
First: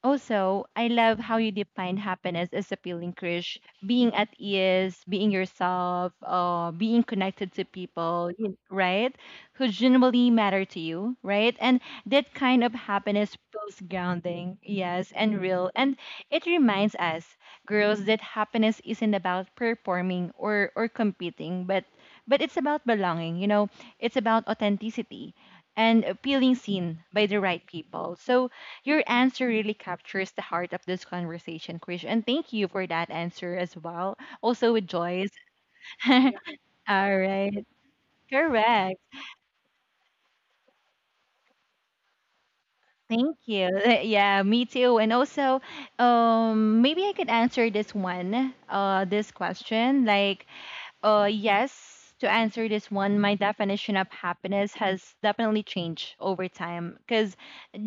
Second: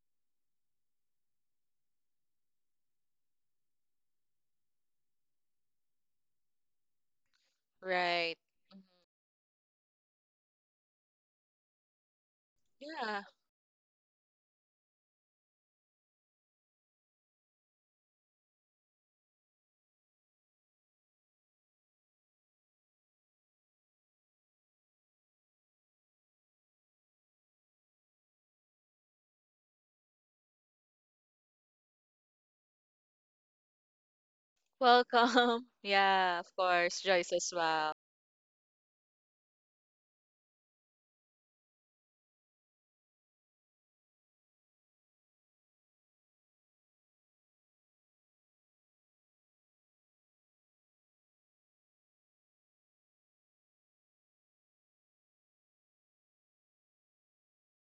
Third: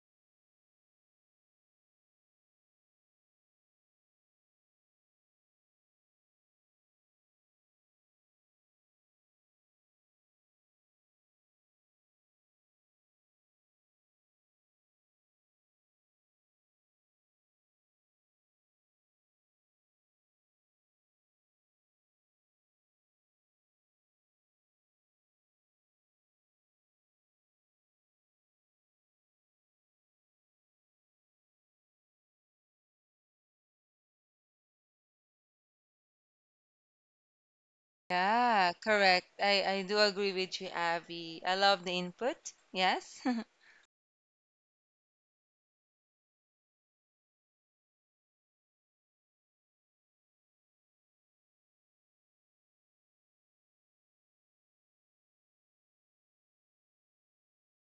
also, I love how you define happiness as a feeling, Krish. Being at ease, being yourself, being connected to people,
Right.
right? Who genuinely matter to you, right? And that kind of
Mhm. Yeah.
happiness feels grounding, yes, and real. And it reminds us, girls, that happiness isn't about performing or competing, but it's about belonging. You know, it's about authenticity and feeling seen by the right people. So your answer really captures the heart of this conversation, Krish. And thank you for that answer as well. Also with Joyce.
Welcome. Yeah, of course,
All
Joyce as
right.
well.
Yeah,
Correct.
correct. I do agree with you, Abby. I love the input. Yes.
Thank you. Yeah, me too. And also, maybe I could answer this one, this question. Like, yes, to answer this one, my definition of happiness has definitely changed over time. Because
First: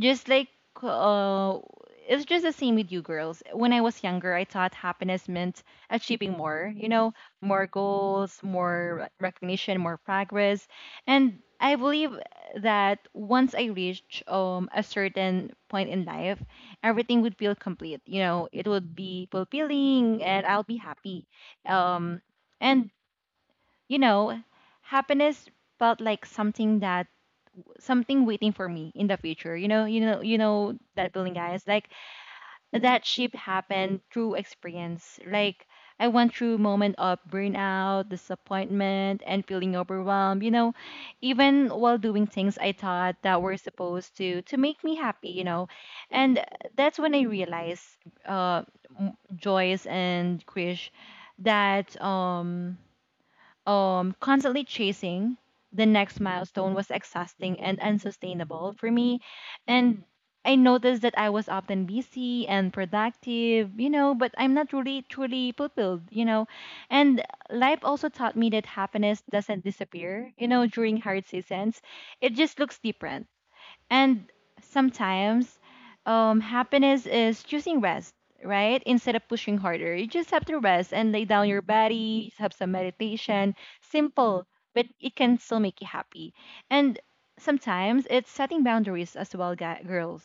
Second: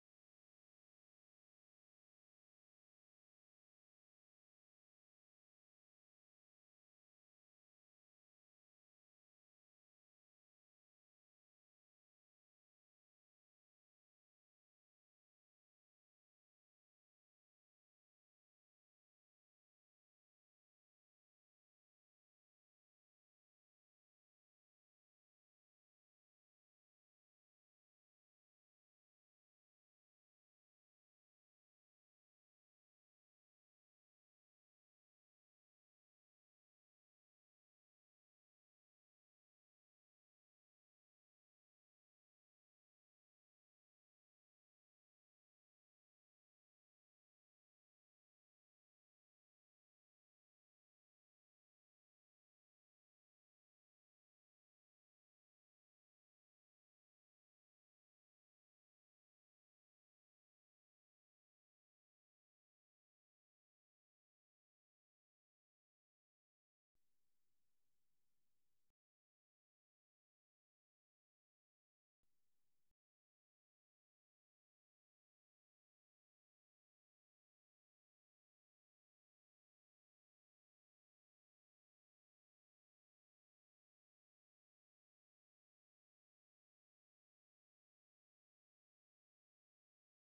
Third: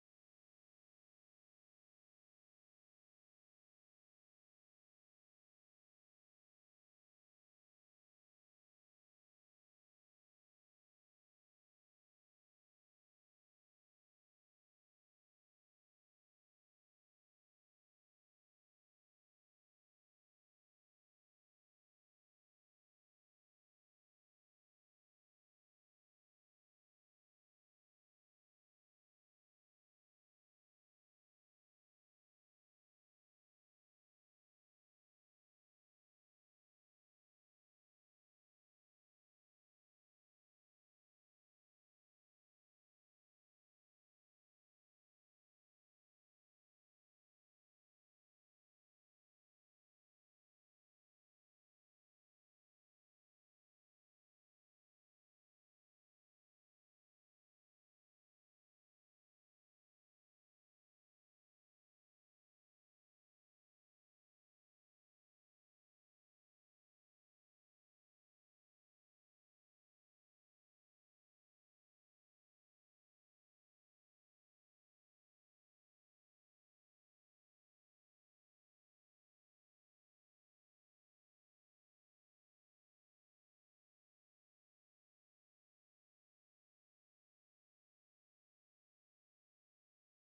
just like, uh, it's just the same with you girls. When I was younger, I thought happiness meant achieving more, you know, more goals, more recognition, more progress. And I believe that once I reach a certain point in life, everything would feel complete. You know, it would be fulfilling and I'll be happy. Um, and you know, happiness felt like something waiting for me in the future. You know, you know that feeling, guys. Like that shift happened through experience. Like I went through moment of burnout, disappointment, and feeling overwhelmed. You know, even while doing things I thought that were supposed to make me happy. You know, and that's when I realized, uh, Joyce and Krish, that constantly chasing the next milestone was exhausting and unsustainable for me. And I noticed that I was often busy and productive, you know, but I'm not really truly fulfilled, you know. And life also taught me that happiness doesn't disappear, you know, during hard seasons. It just looks different. And sometimes happiness is choosing rest, right? Instead of pushing harder, you just have to rest and lay down your body, have some meditation. Simple, but it can still make you happy. And sometimes it's setting boundaries as well, girls.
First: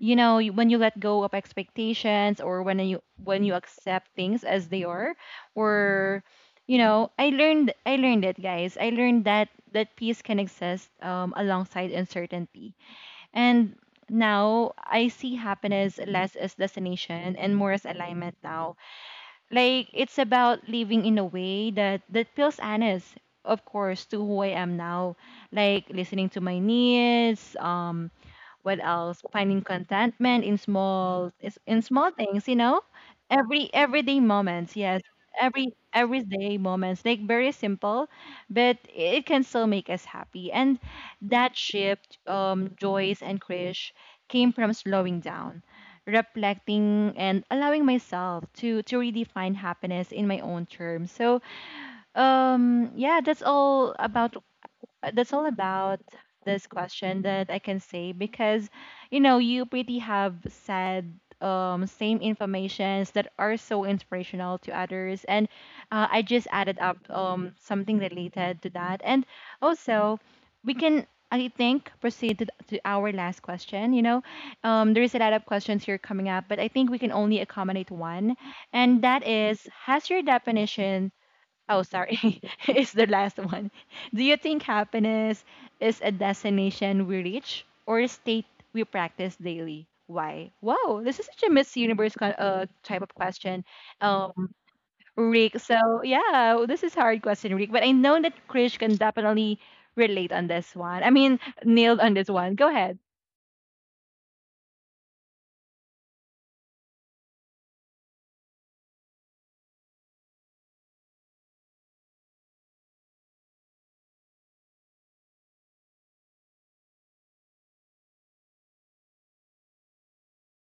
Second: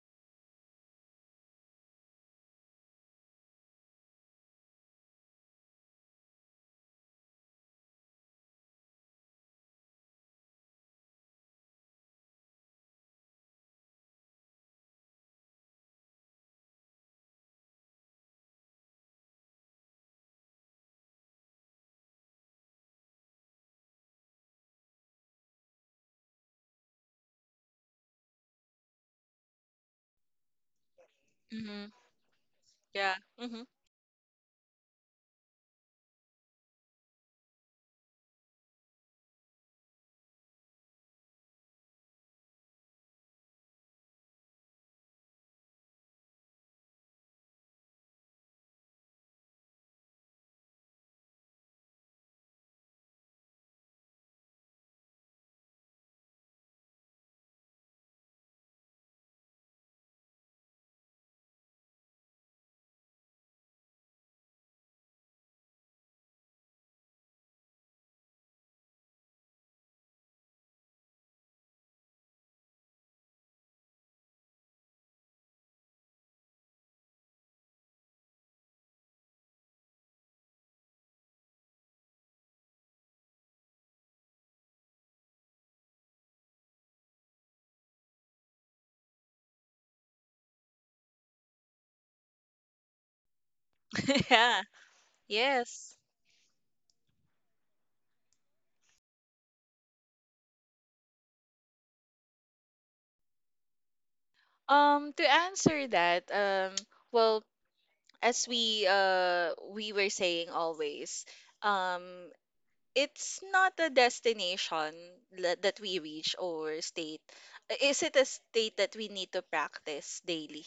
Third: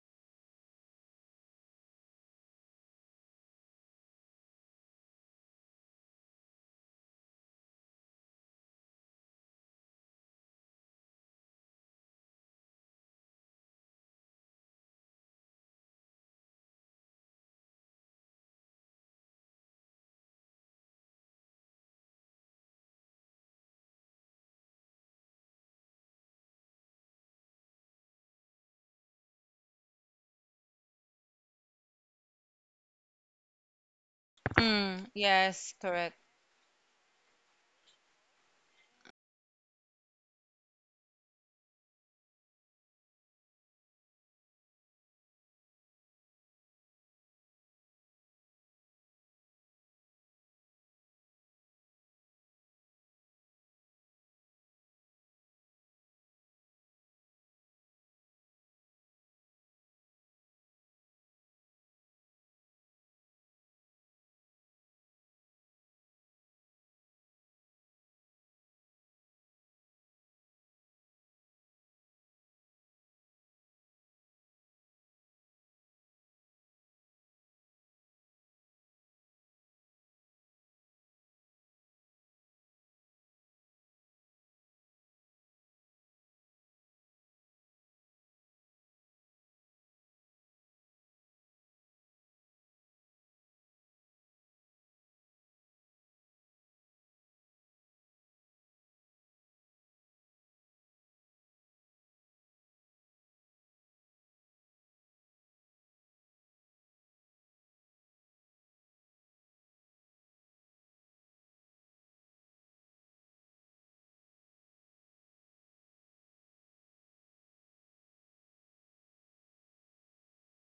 You know, when you let go of expectations or when you accept things as they are, or you know, I learned it, guys. I learned that that peace can exist, alongside uncertainty. And now I see happiness less as destination and more as alignment now. Like it's about living in a way that feels honest, of course, to who I am now. Like listening to my needs, what else finding contentment in
Mhm.
small things.
Yeah. Hmm.
Everyday moments, yes.
Mm, yes,
every
correct.
everyday moments, like very simple, but it can still make us happy. And that shift, Joyce and Krish, came from slowing down, reflecting, and allowing myself to redefine happiness in my own terms. So yeah, that's all about uh, that's all about this question that I can say, because you know you pretty have said same informations that are so inspirational to others. And I just added up something related to that. And also, we can, I think, proceed to our last question. There's a lot of questions here coming up, but I think we can only accommodate one, and that is, has your definition... Oh, sorry. It's the last one. Do you think happiness is a destination we reach or a state we practice daily? Why? Wow, this is such a Miss Universe kind type of question, um,
Yeah.
Rick.
Yes.
So yeah, this is hard question, Rick. But I know that Krish can definitely relate on this one. I mean, nailed on this one. Go ahead.
To answer that, well, as we were saying always, um, it's not a destination that we reach, or state. Is it a state that we need to practice daily?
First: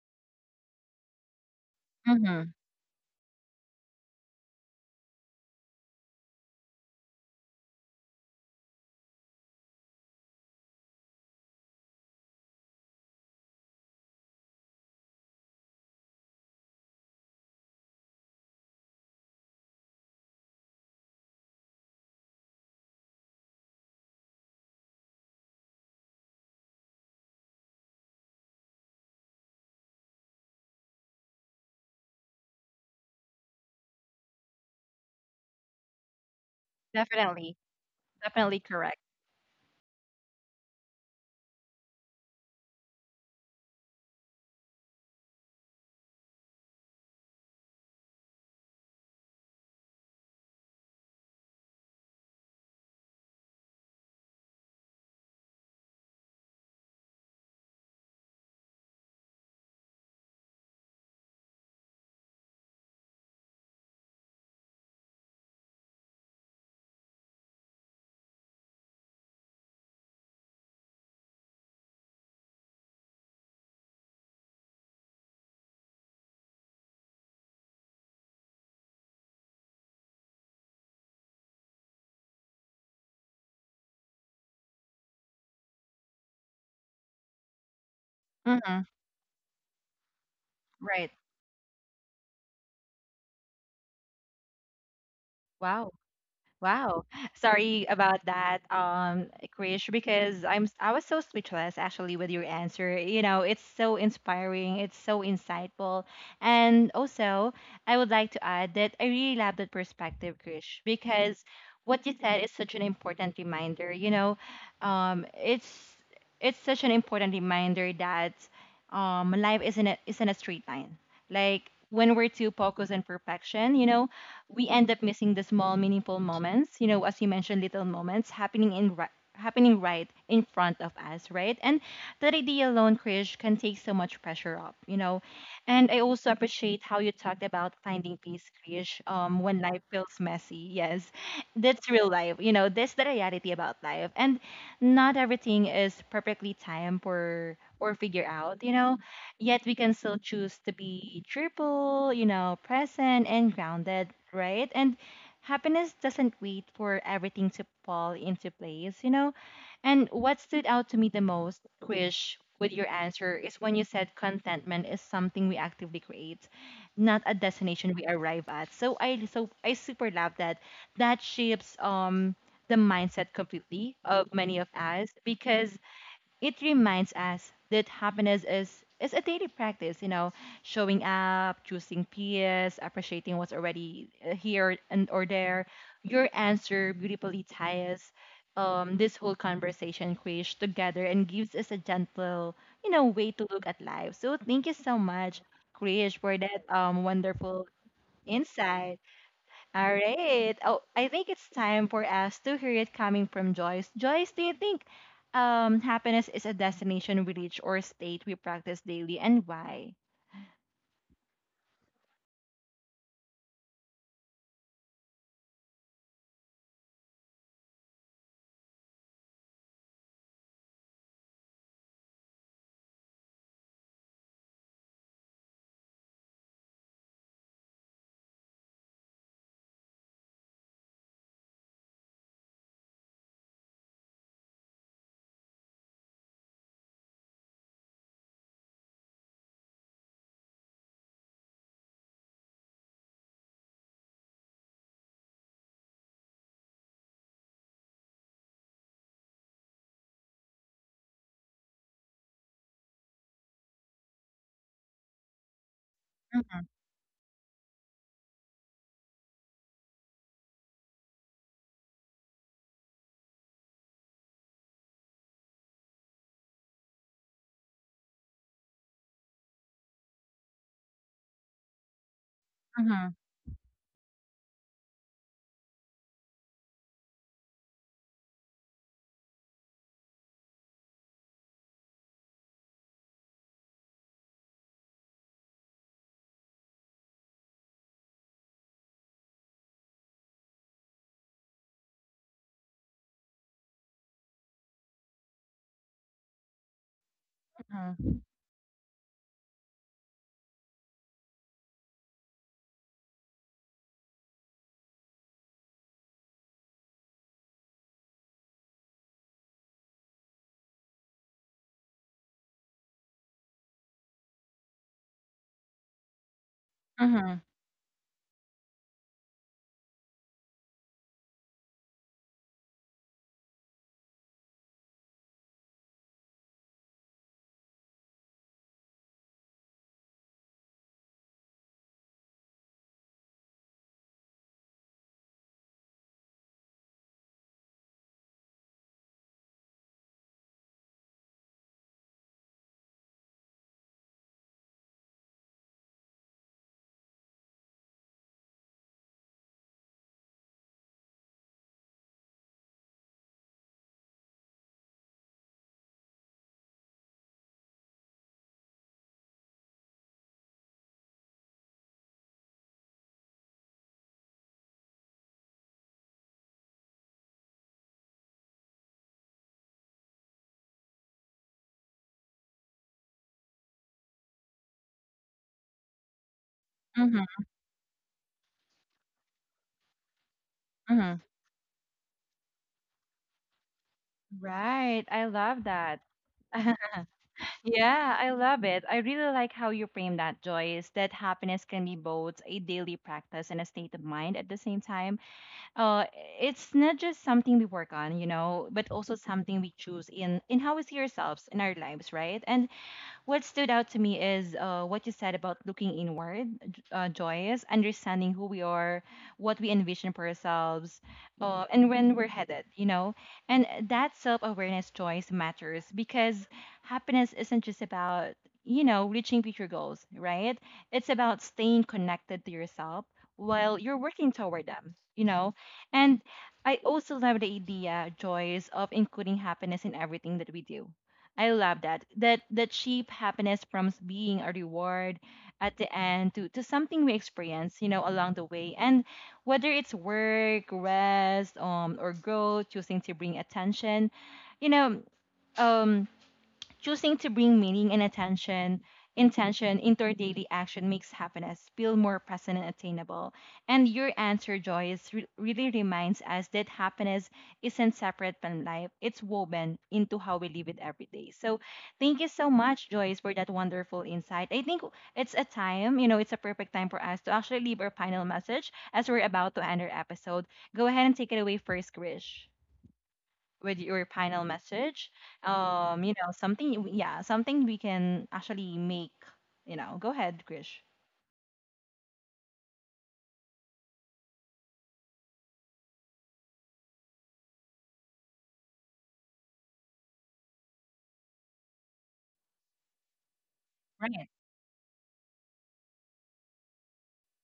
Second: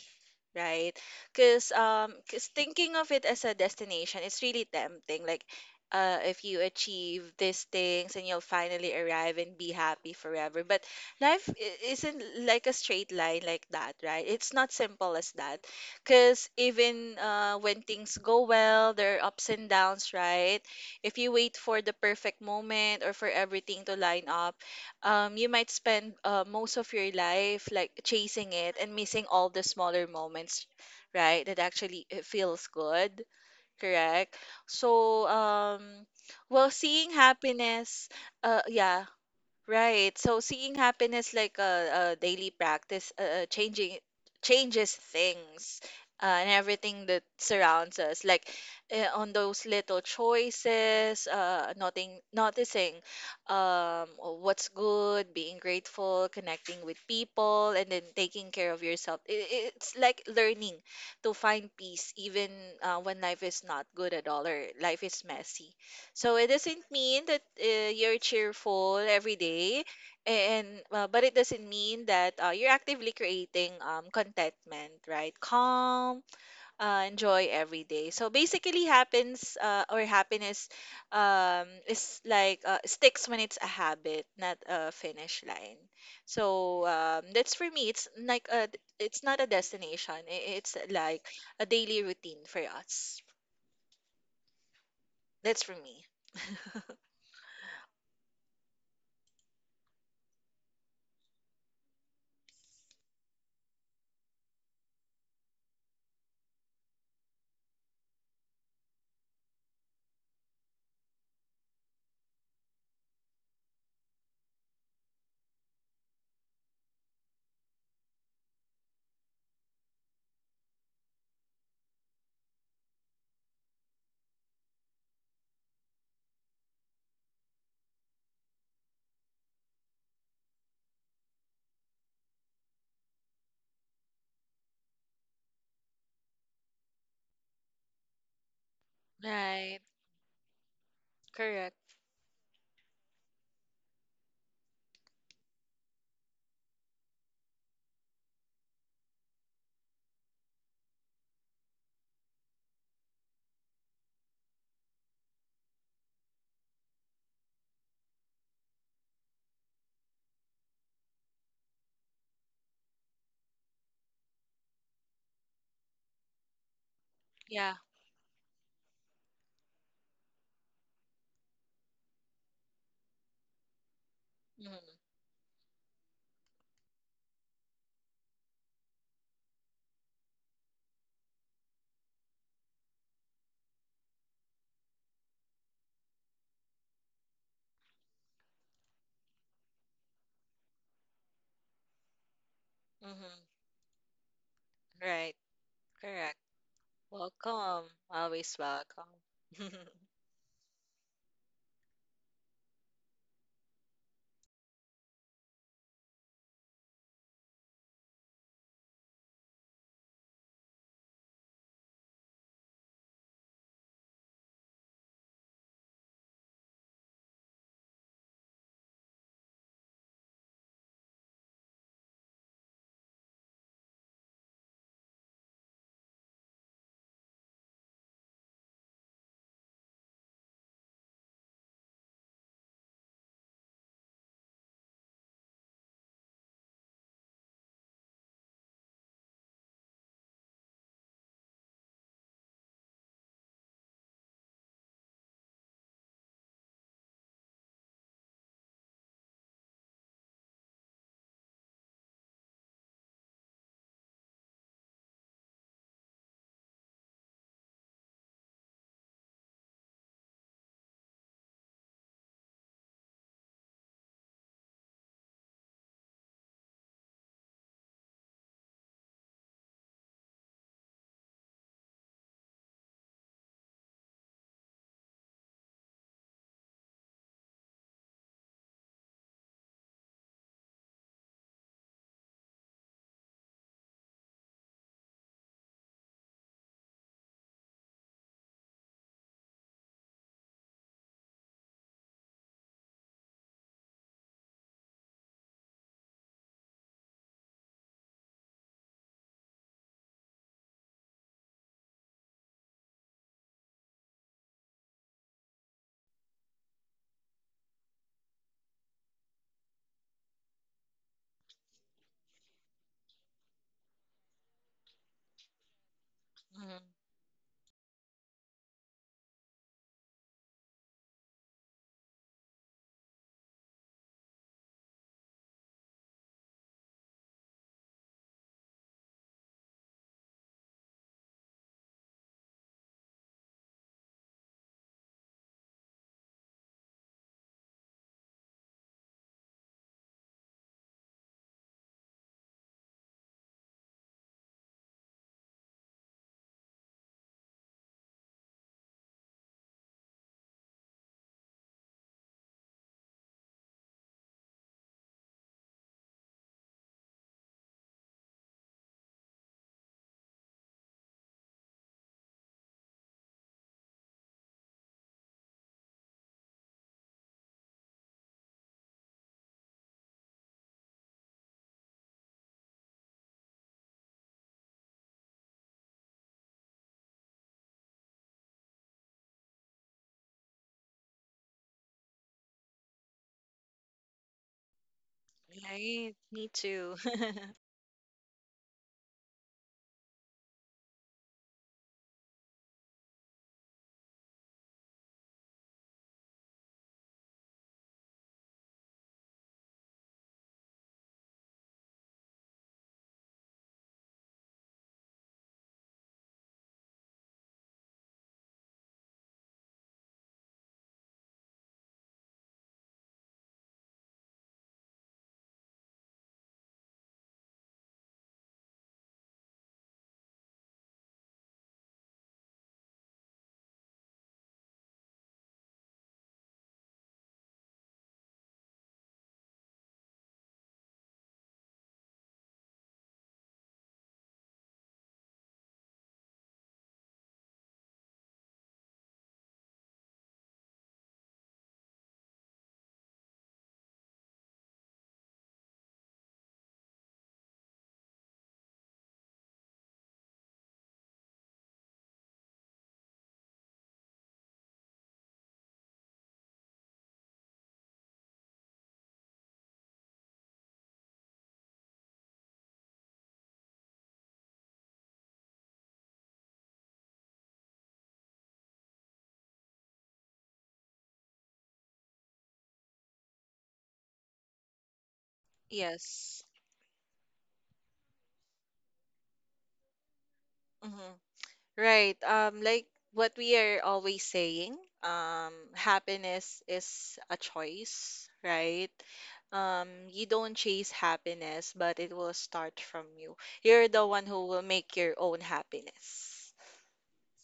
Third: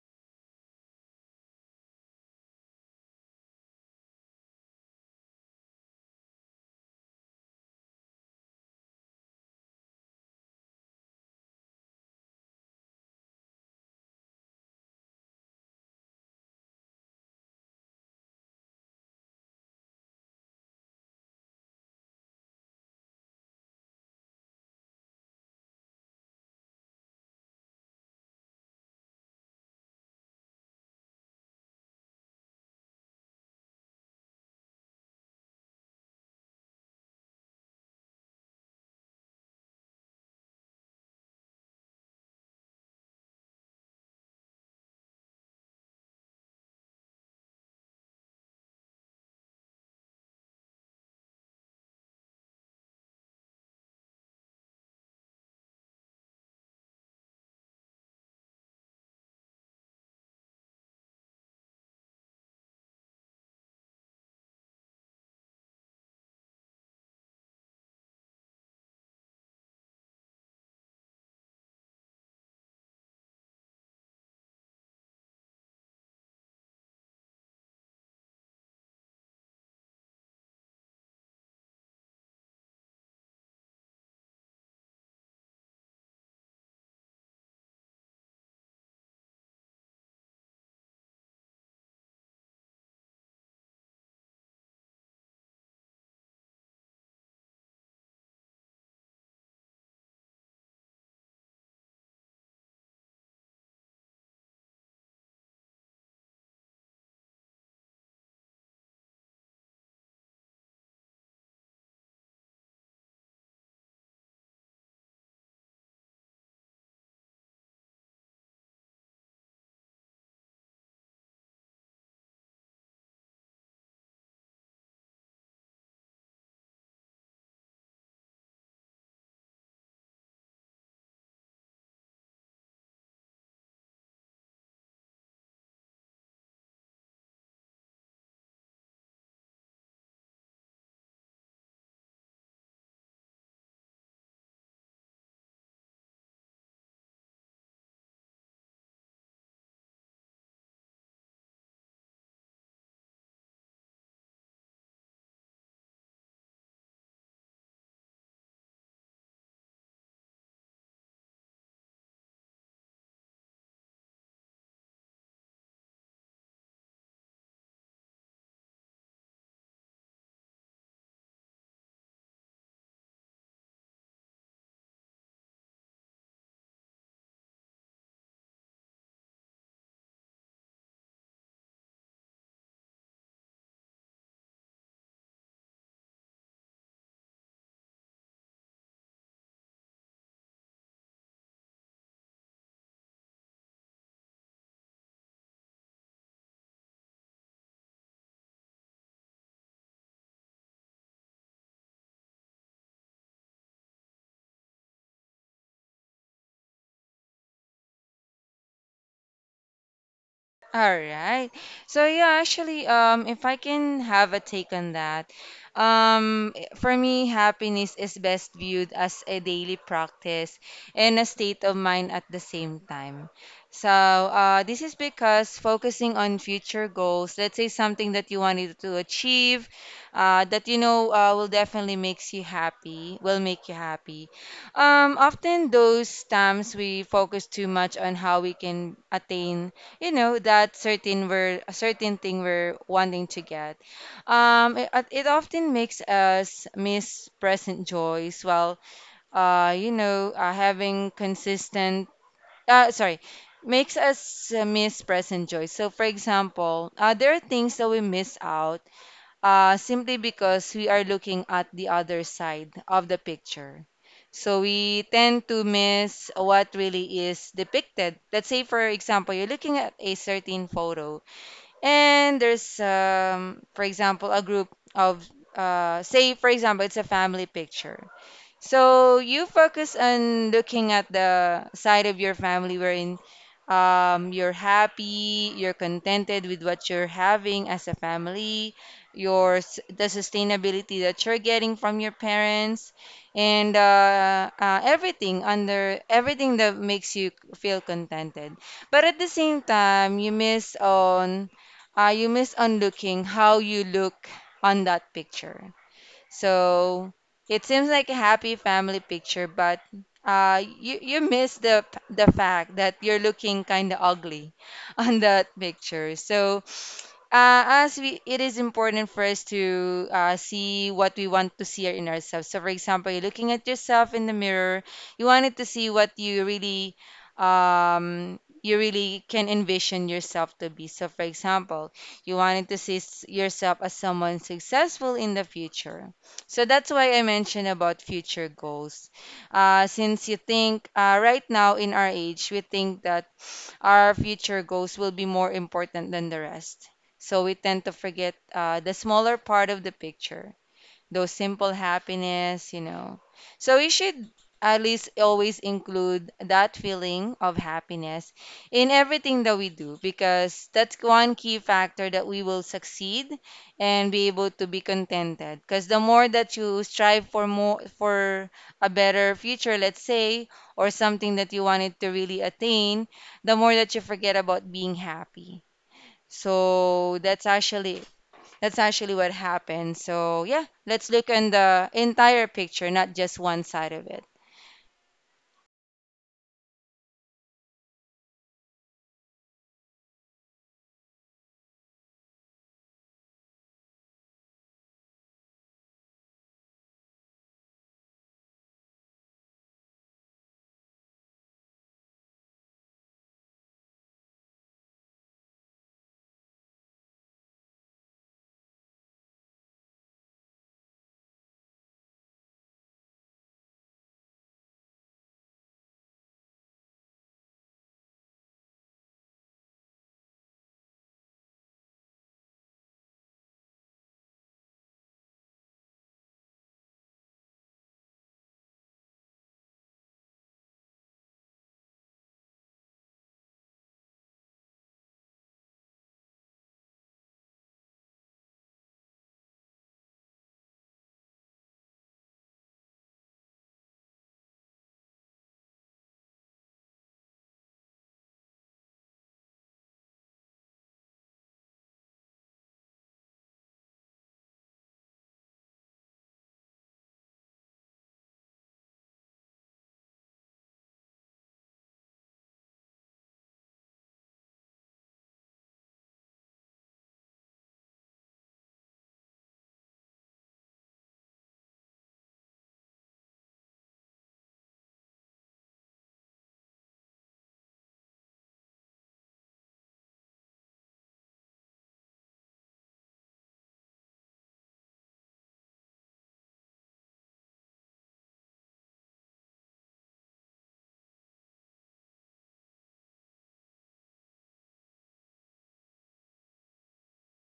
Right? Because,
Mm-hmm.
cause thinking of it as a destination, it's really tempting. Like, if you achieve these things and you'll finally arrive and be happy forever. But life isn't like a straight line like that, right? It's not simple as that. Because even, when things go well, there are ups and downs, right? If you wait for the perfect moment or for everything to line up, you might spend, most of your life like chasing it and missing all the smaller moments, right? That actually it feels good, correct? So, well, seeing
Definitely,
happiness,
definitely correct.
yeah. Right. So seeing happiness like a daily practice, changing changes things, and everything that surrounds us. Like, on those little choices, noticing, what's good, being grateful, connecting with people, and then taking care of yourself. It's like learning to find peace, even, when life is not good at all, or life is messy. So it doesn't mean that, you're cheerful every day, and but it doesn't mean that, you're actively creating, contentment, right? Calm, enjoy every day. So basically, happens or happiness, is like, sticks when it's a habit, not a finish line. So, that's for me.
Mm-hmm.
It's not a destination. It's
Right.
like a daily routine for us. That's for
Wow.
me.
Wow. Sorry about that, Krish, because I was so speechless actually with your answer. You know, it's so inspiring, it's so insightful. And also, I would like to add that I really love that perspective, Krish, because what you said is such an important reminder. You know, um, it's it's such an important reminder that life isn't a straight line. Like when we're too focused on perfection, you know, we end up missing the small meaningful moments, you know, as you mentioned, little moments happening right in front of us, right? And that idea alone, Krish, can take so much pressure off, you know. And I also appreciate how you talked about finding peace, Krish, when
Right.
life feels messy, yes.
Correct.
That's real life, you know, that's the reality about life. And not everything is perfectly timed or figure out, you know, yet we can still choose to be cheerful, you know, present and grounded, right? And happiness doesn't wait for everything to fall into place, you know? And what stood out to me the most, Krish, with your answer is when you said contentment is something we actively create, not a destination we arrive at. So I super love that. That shapes the mindset completely of many of
Mhm.
us, because it reminds us that happiness is a daily practice, you know, showing up, choosing peace, appreciating what's already here and or there. Your answer beautifully ties this whole conversation, Krish, together and gives us a gentle, you know, way
Mhm.
to look at life. So thank you so
Right.
much, Krish,
Correct.
for that wonderful
Welcome. Always
insight.
welcome.
All right. Oh, I think it's time for us to hear it coming from Joyce. Joyce, do you think happiness is a destination we reach or state we practice daily, and why?
All right. So yeah, actually, if I can have a take on that, for me, happiness is best viewed as a daily practice and a state of mind at the same time. So this is because focusing on future goals, let's say something that you wanted to achieve, that you know will definitely makes you happy, will make you happy. Often those times we focus too much on how we can attain, you know, that certain, we're a certain thing we're wanting to get, it it often makes us miss present joys, while you know having consistent sorry, makes us miss present joy. So for
Mm-hmm,
example, there are things that we miss out simply because we are looking at the other side of the picture. So we tend to miss what really is depicted. Let's say, for example, you're looking at a certain photo, and there's,
mm-hmm,
for example, a group of, say, for example, it's a family picture. So you focus on looking at the side of your family wherein you're happy, you're contented with what you're having as a family, the sustainability that you're getting from your parents, and everything under everything that makes you feel
mm-hmm,
contented. But at the same time, you miss on looking how you look on that picture. So it seems like a happy family picture, but you miss the fact that you're looking kind of ugly on that picture. So
Mhm.
mm-hmm.
it is important for us to see what we want to see in ourselves. So, for example, you're looking at yourself in the mirror, you wanted to see what you really can envision yourself to be. So, for example, you wanted to see yourself as someone successful in the future. So that's why I mentioned about future goals. Since you think right now in our age, we think that our future goals will be more important than the rest. So we tend to forget the smaller part of the picture, those simple happiness, you know. So we should at least always include that feeling of happiness in everything that we do, because that's one key factor that we will succeed and be able to be contented. Because the more that you strive for more, for a better future, let's say, or something that you wanted to really attain, the more that you forget about being happy. So that's actually, that's actually what happened. So yeah, let's
Mm-hmm.
look on the entire picture, not just one side of it.
Right. I love that.
Right. Me too.
Yeah, I love it. I really like how you frame that, Joyce, that happiness can be both a daily practice and a state of mind at the same time. uh it's not just something we work on, you know, but also something we choose in how we see ourselves in our lives, right? And what stood out to me is what you said about looking inward, J- Joyce, understanding who we are, what we envision for ourselves, and when we're headed, you know. And that self awareness, Joyce, matters because happiness isn't just about, you know, reaching future goals, right? It's about staying connected to yourself while you're working toward them, you know. And I also love the idea, Joyce, of including happiness in everything that we do. I love that. That cheap happiness from being a reward at the end to something we experience, you know, along the way. And whether it's work, rest, or growth, choosing to bring attention, you know, um choosing to bring meaning and attention, intention into our daily action makes happiness feel more present and attainable. And your answer, Joyce, really reminds us that happiness isn't separate from life, it's woven into how we live it every day. So thank you so much, Joyce, for that wonderful insight. I think it's a time, you know, it's a perfect time for us to actually leave our final message as we're about to end our episode. Go ahead and take it away first, Krish, with your final message, you know,
Yes.
yeah, something we can actually make, you know. Go ahead, Krish.
Mhm. Right. Like what we are always saying, happiness is a choice, right? You don't chase happiness, but it will start from you. You're the one
Right.
who will make your own happiness.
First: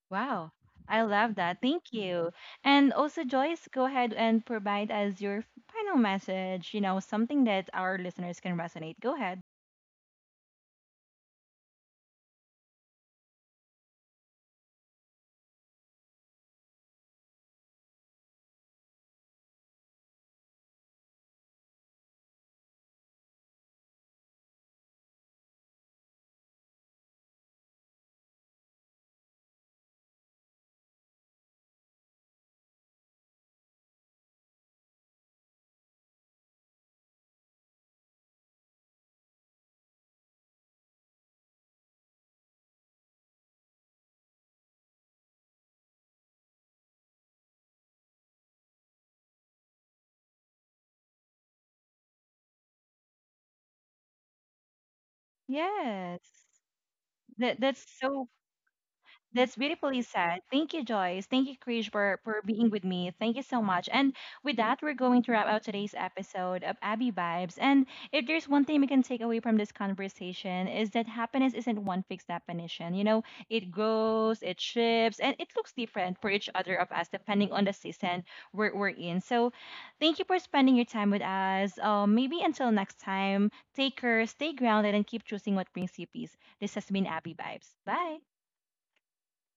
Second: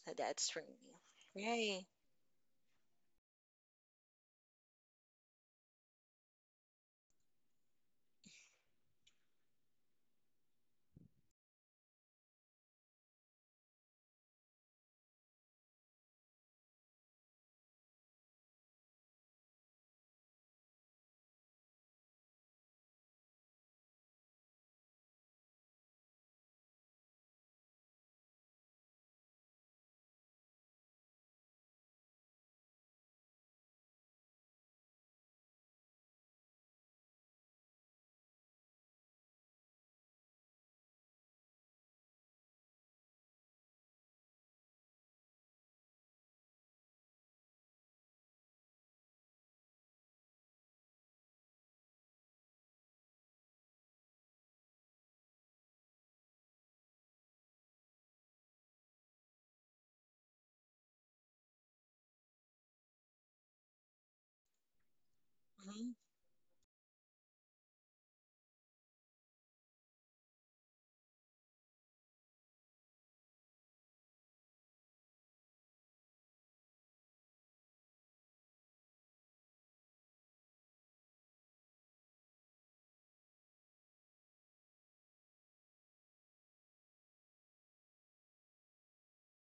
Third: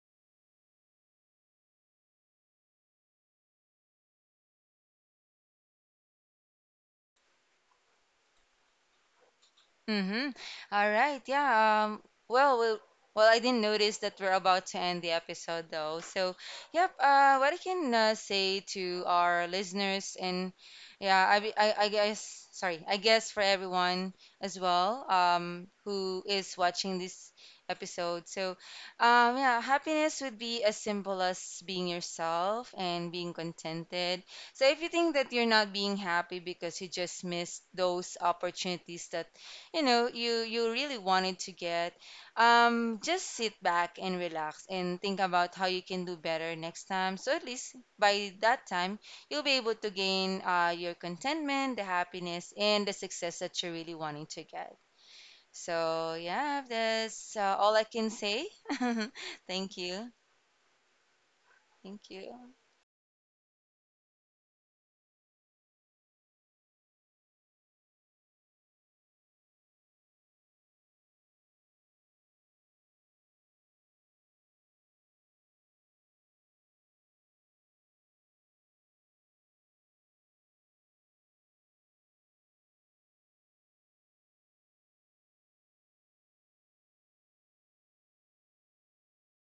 So that's
Wow,
from you.
I love that.
Right.
Thank you. And also, Joyce, go ahead and provide us your final message, you know, something that our listeners can resonate. Go ahead.
Mm-hmm. All right. Yeah. Um, well, well, well, I didn't notice that we're about to end the episode, though. So, yep. What I can say to our listeners, and yeah, I guess, sorry, I guess for everyone as well, who is watching this episode. So, yeah, happiness would be as simple as being yourself and being contented. So if you think that you're not being happy because you just missed those opportunities that you know you really wanted to get, just sit back and relax and think about how you can do better next time. So at least by that time, you'll be able to gain your contentment, the happiness, and the success that you're really wanting to get. So
Yes.
yeah, that's
that
all
that's
I can
so
say.
That's
Thank
beautifully
you.
said. Thank you, Joyce. Thank you, Krish,
Thank
for
you.
being with me. Thank you so much. And with that, we're going to wrap out today's episode of Abby Vibes. And if there's one thing we can take away from this conversation is that happiness isn't one fixed definition. You know, it grows, it shifts, and it looks different for each other of us depending on the season we're in. So thank you for spending your time with us. Maybe until next time, take care, stay grounded, and keep choosing what brings you peace. This has been Abby Vibes. Bye.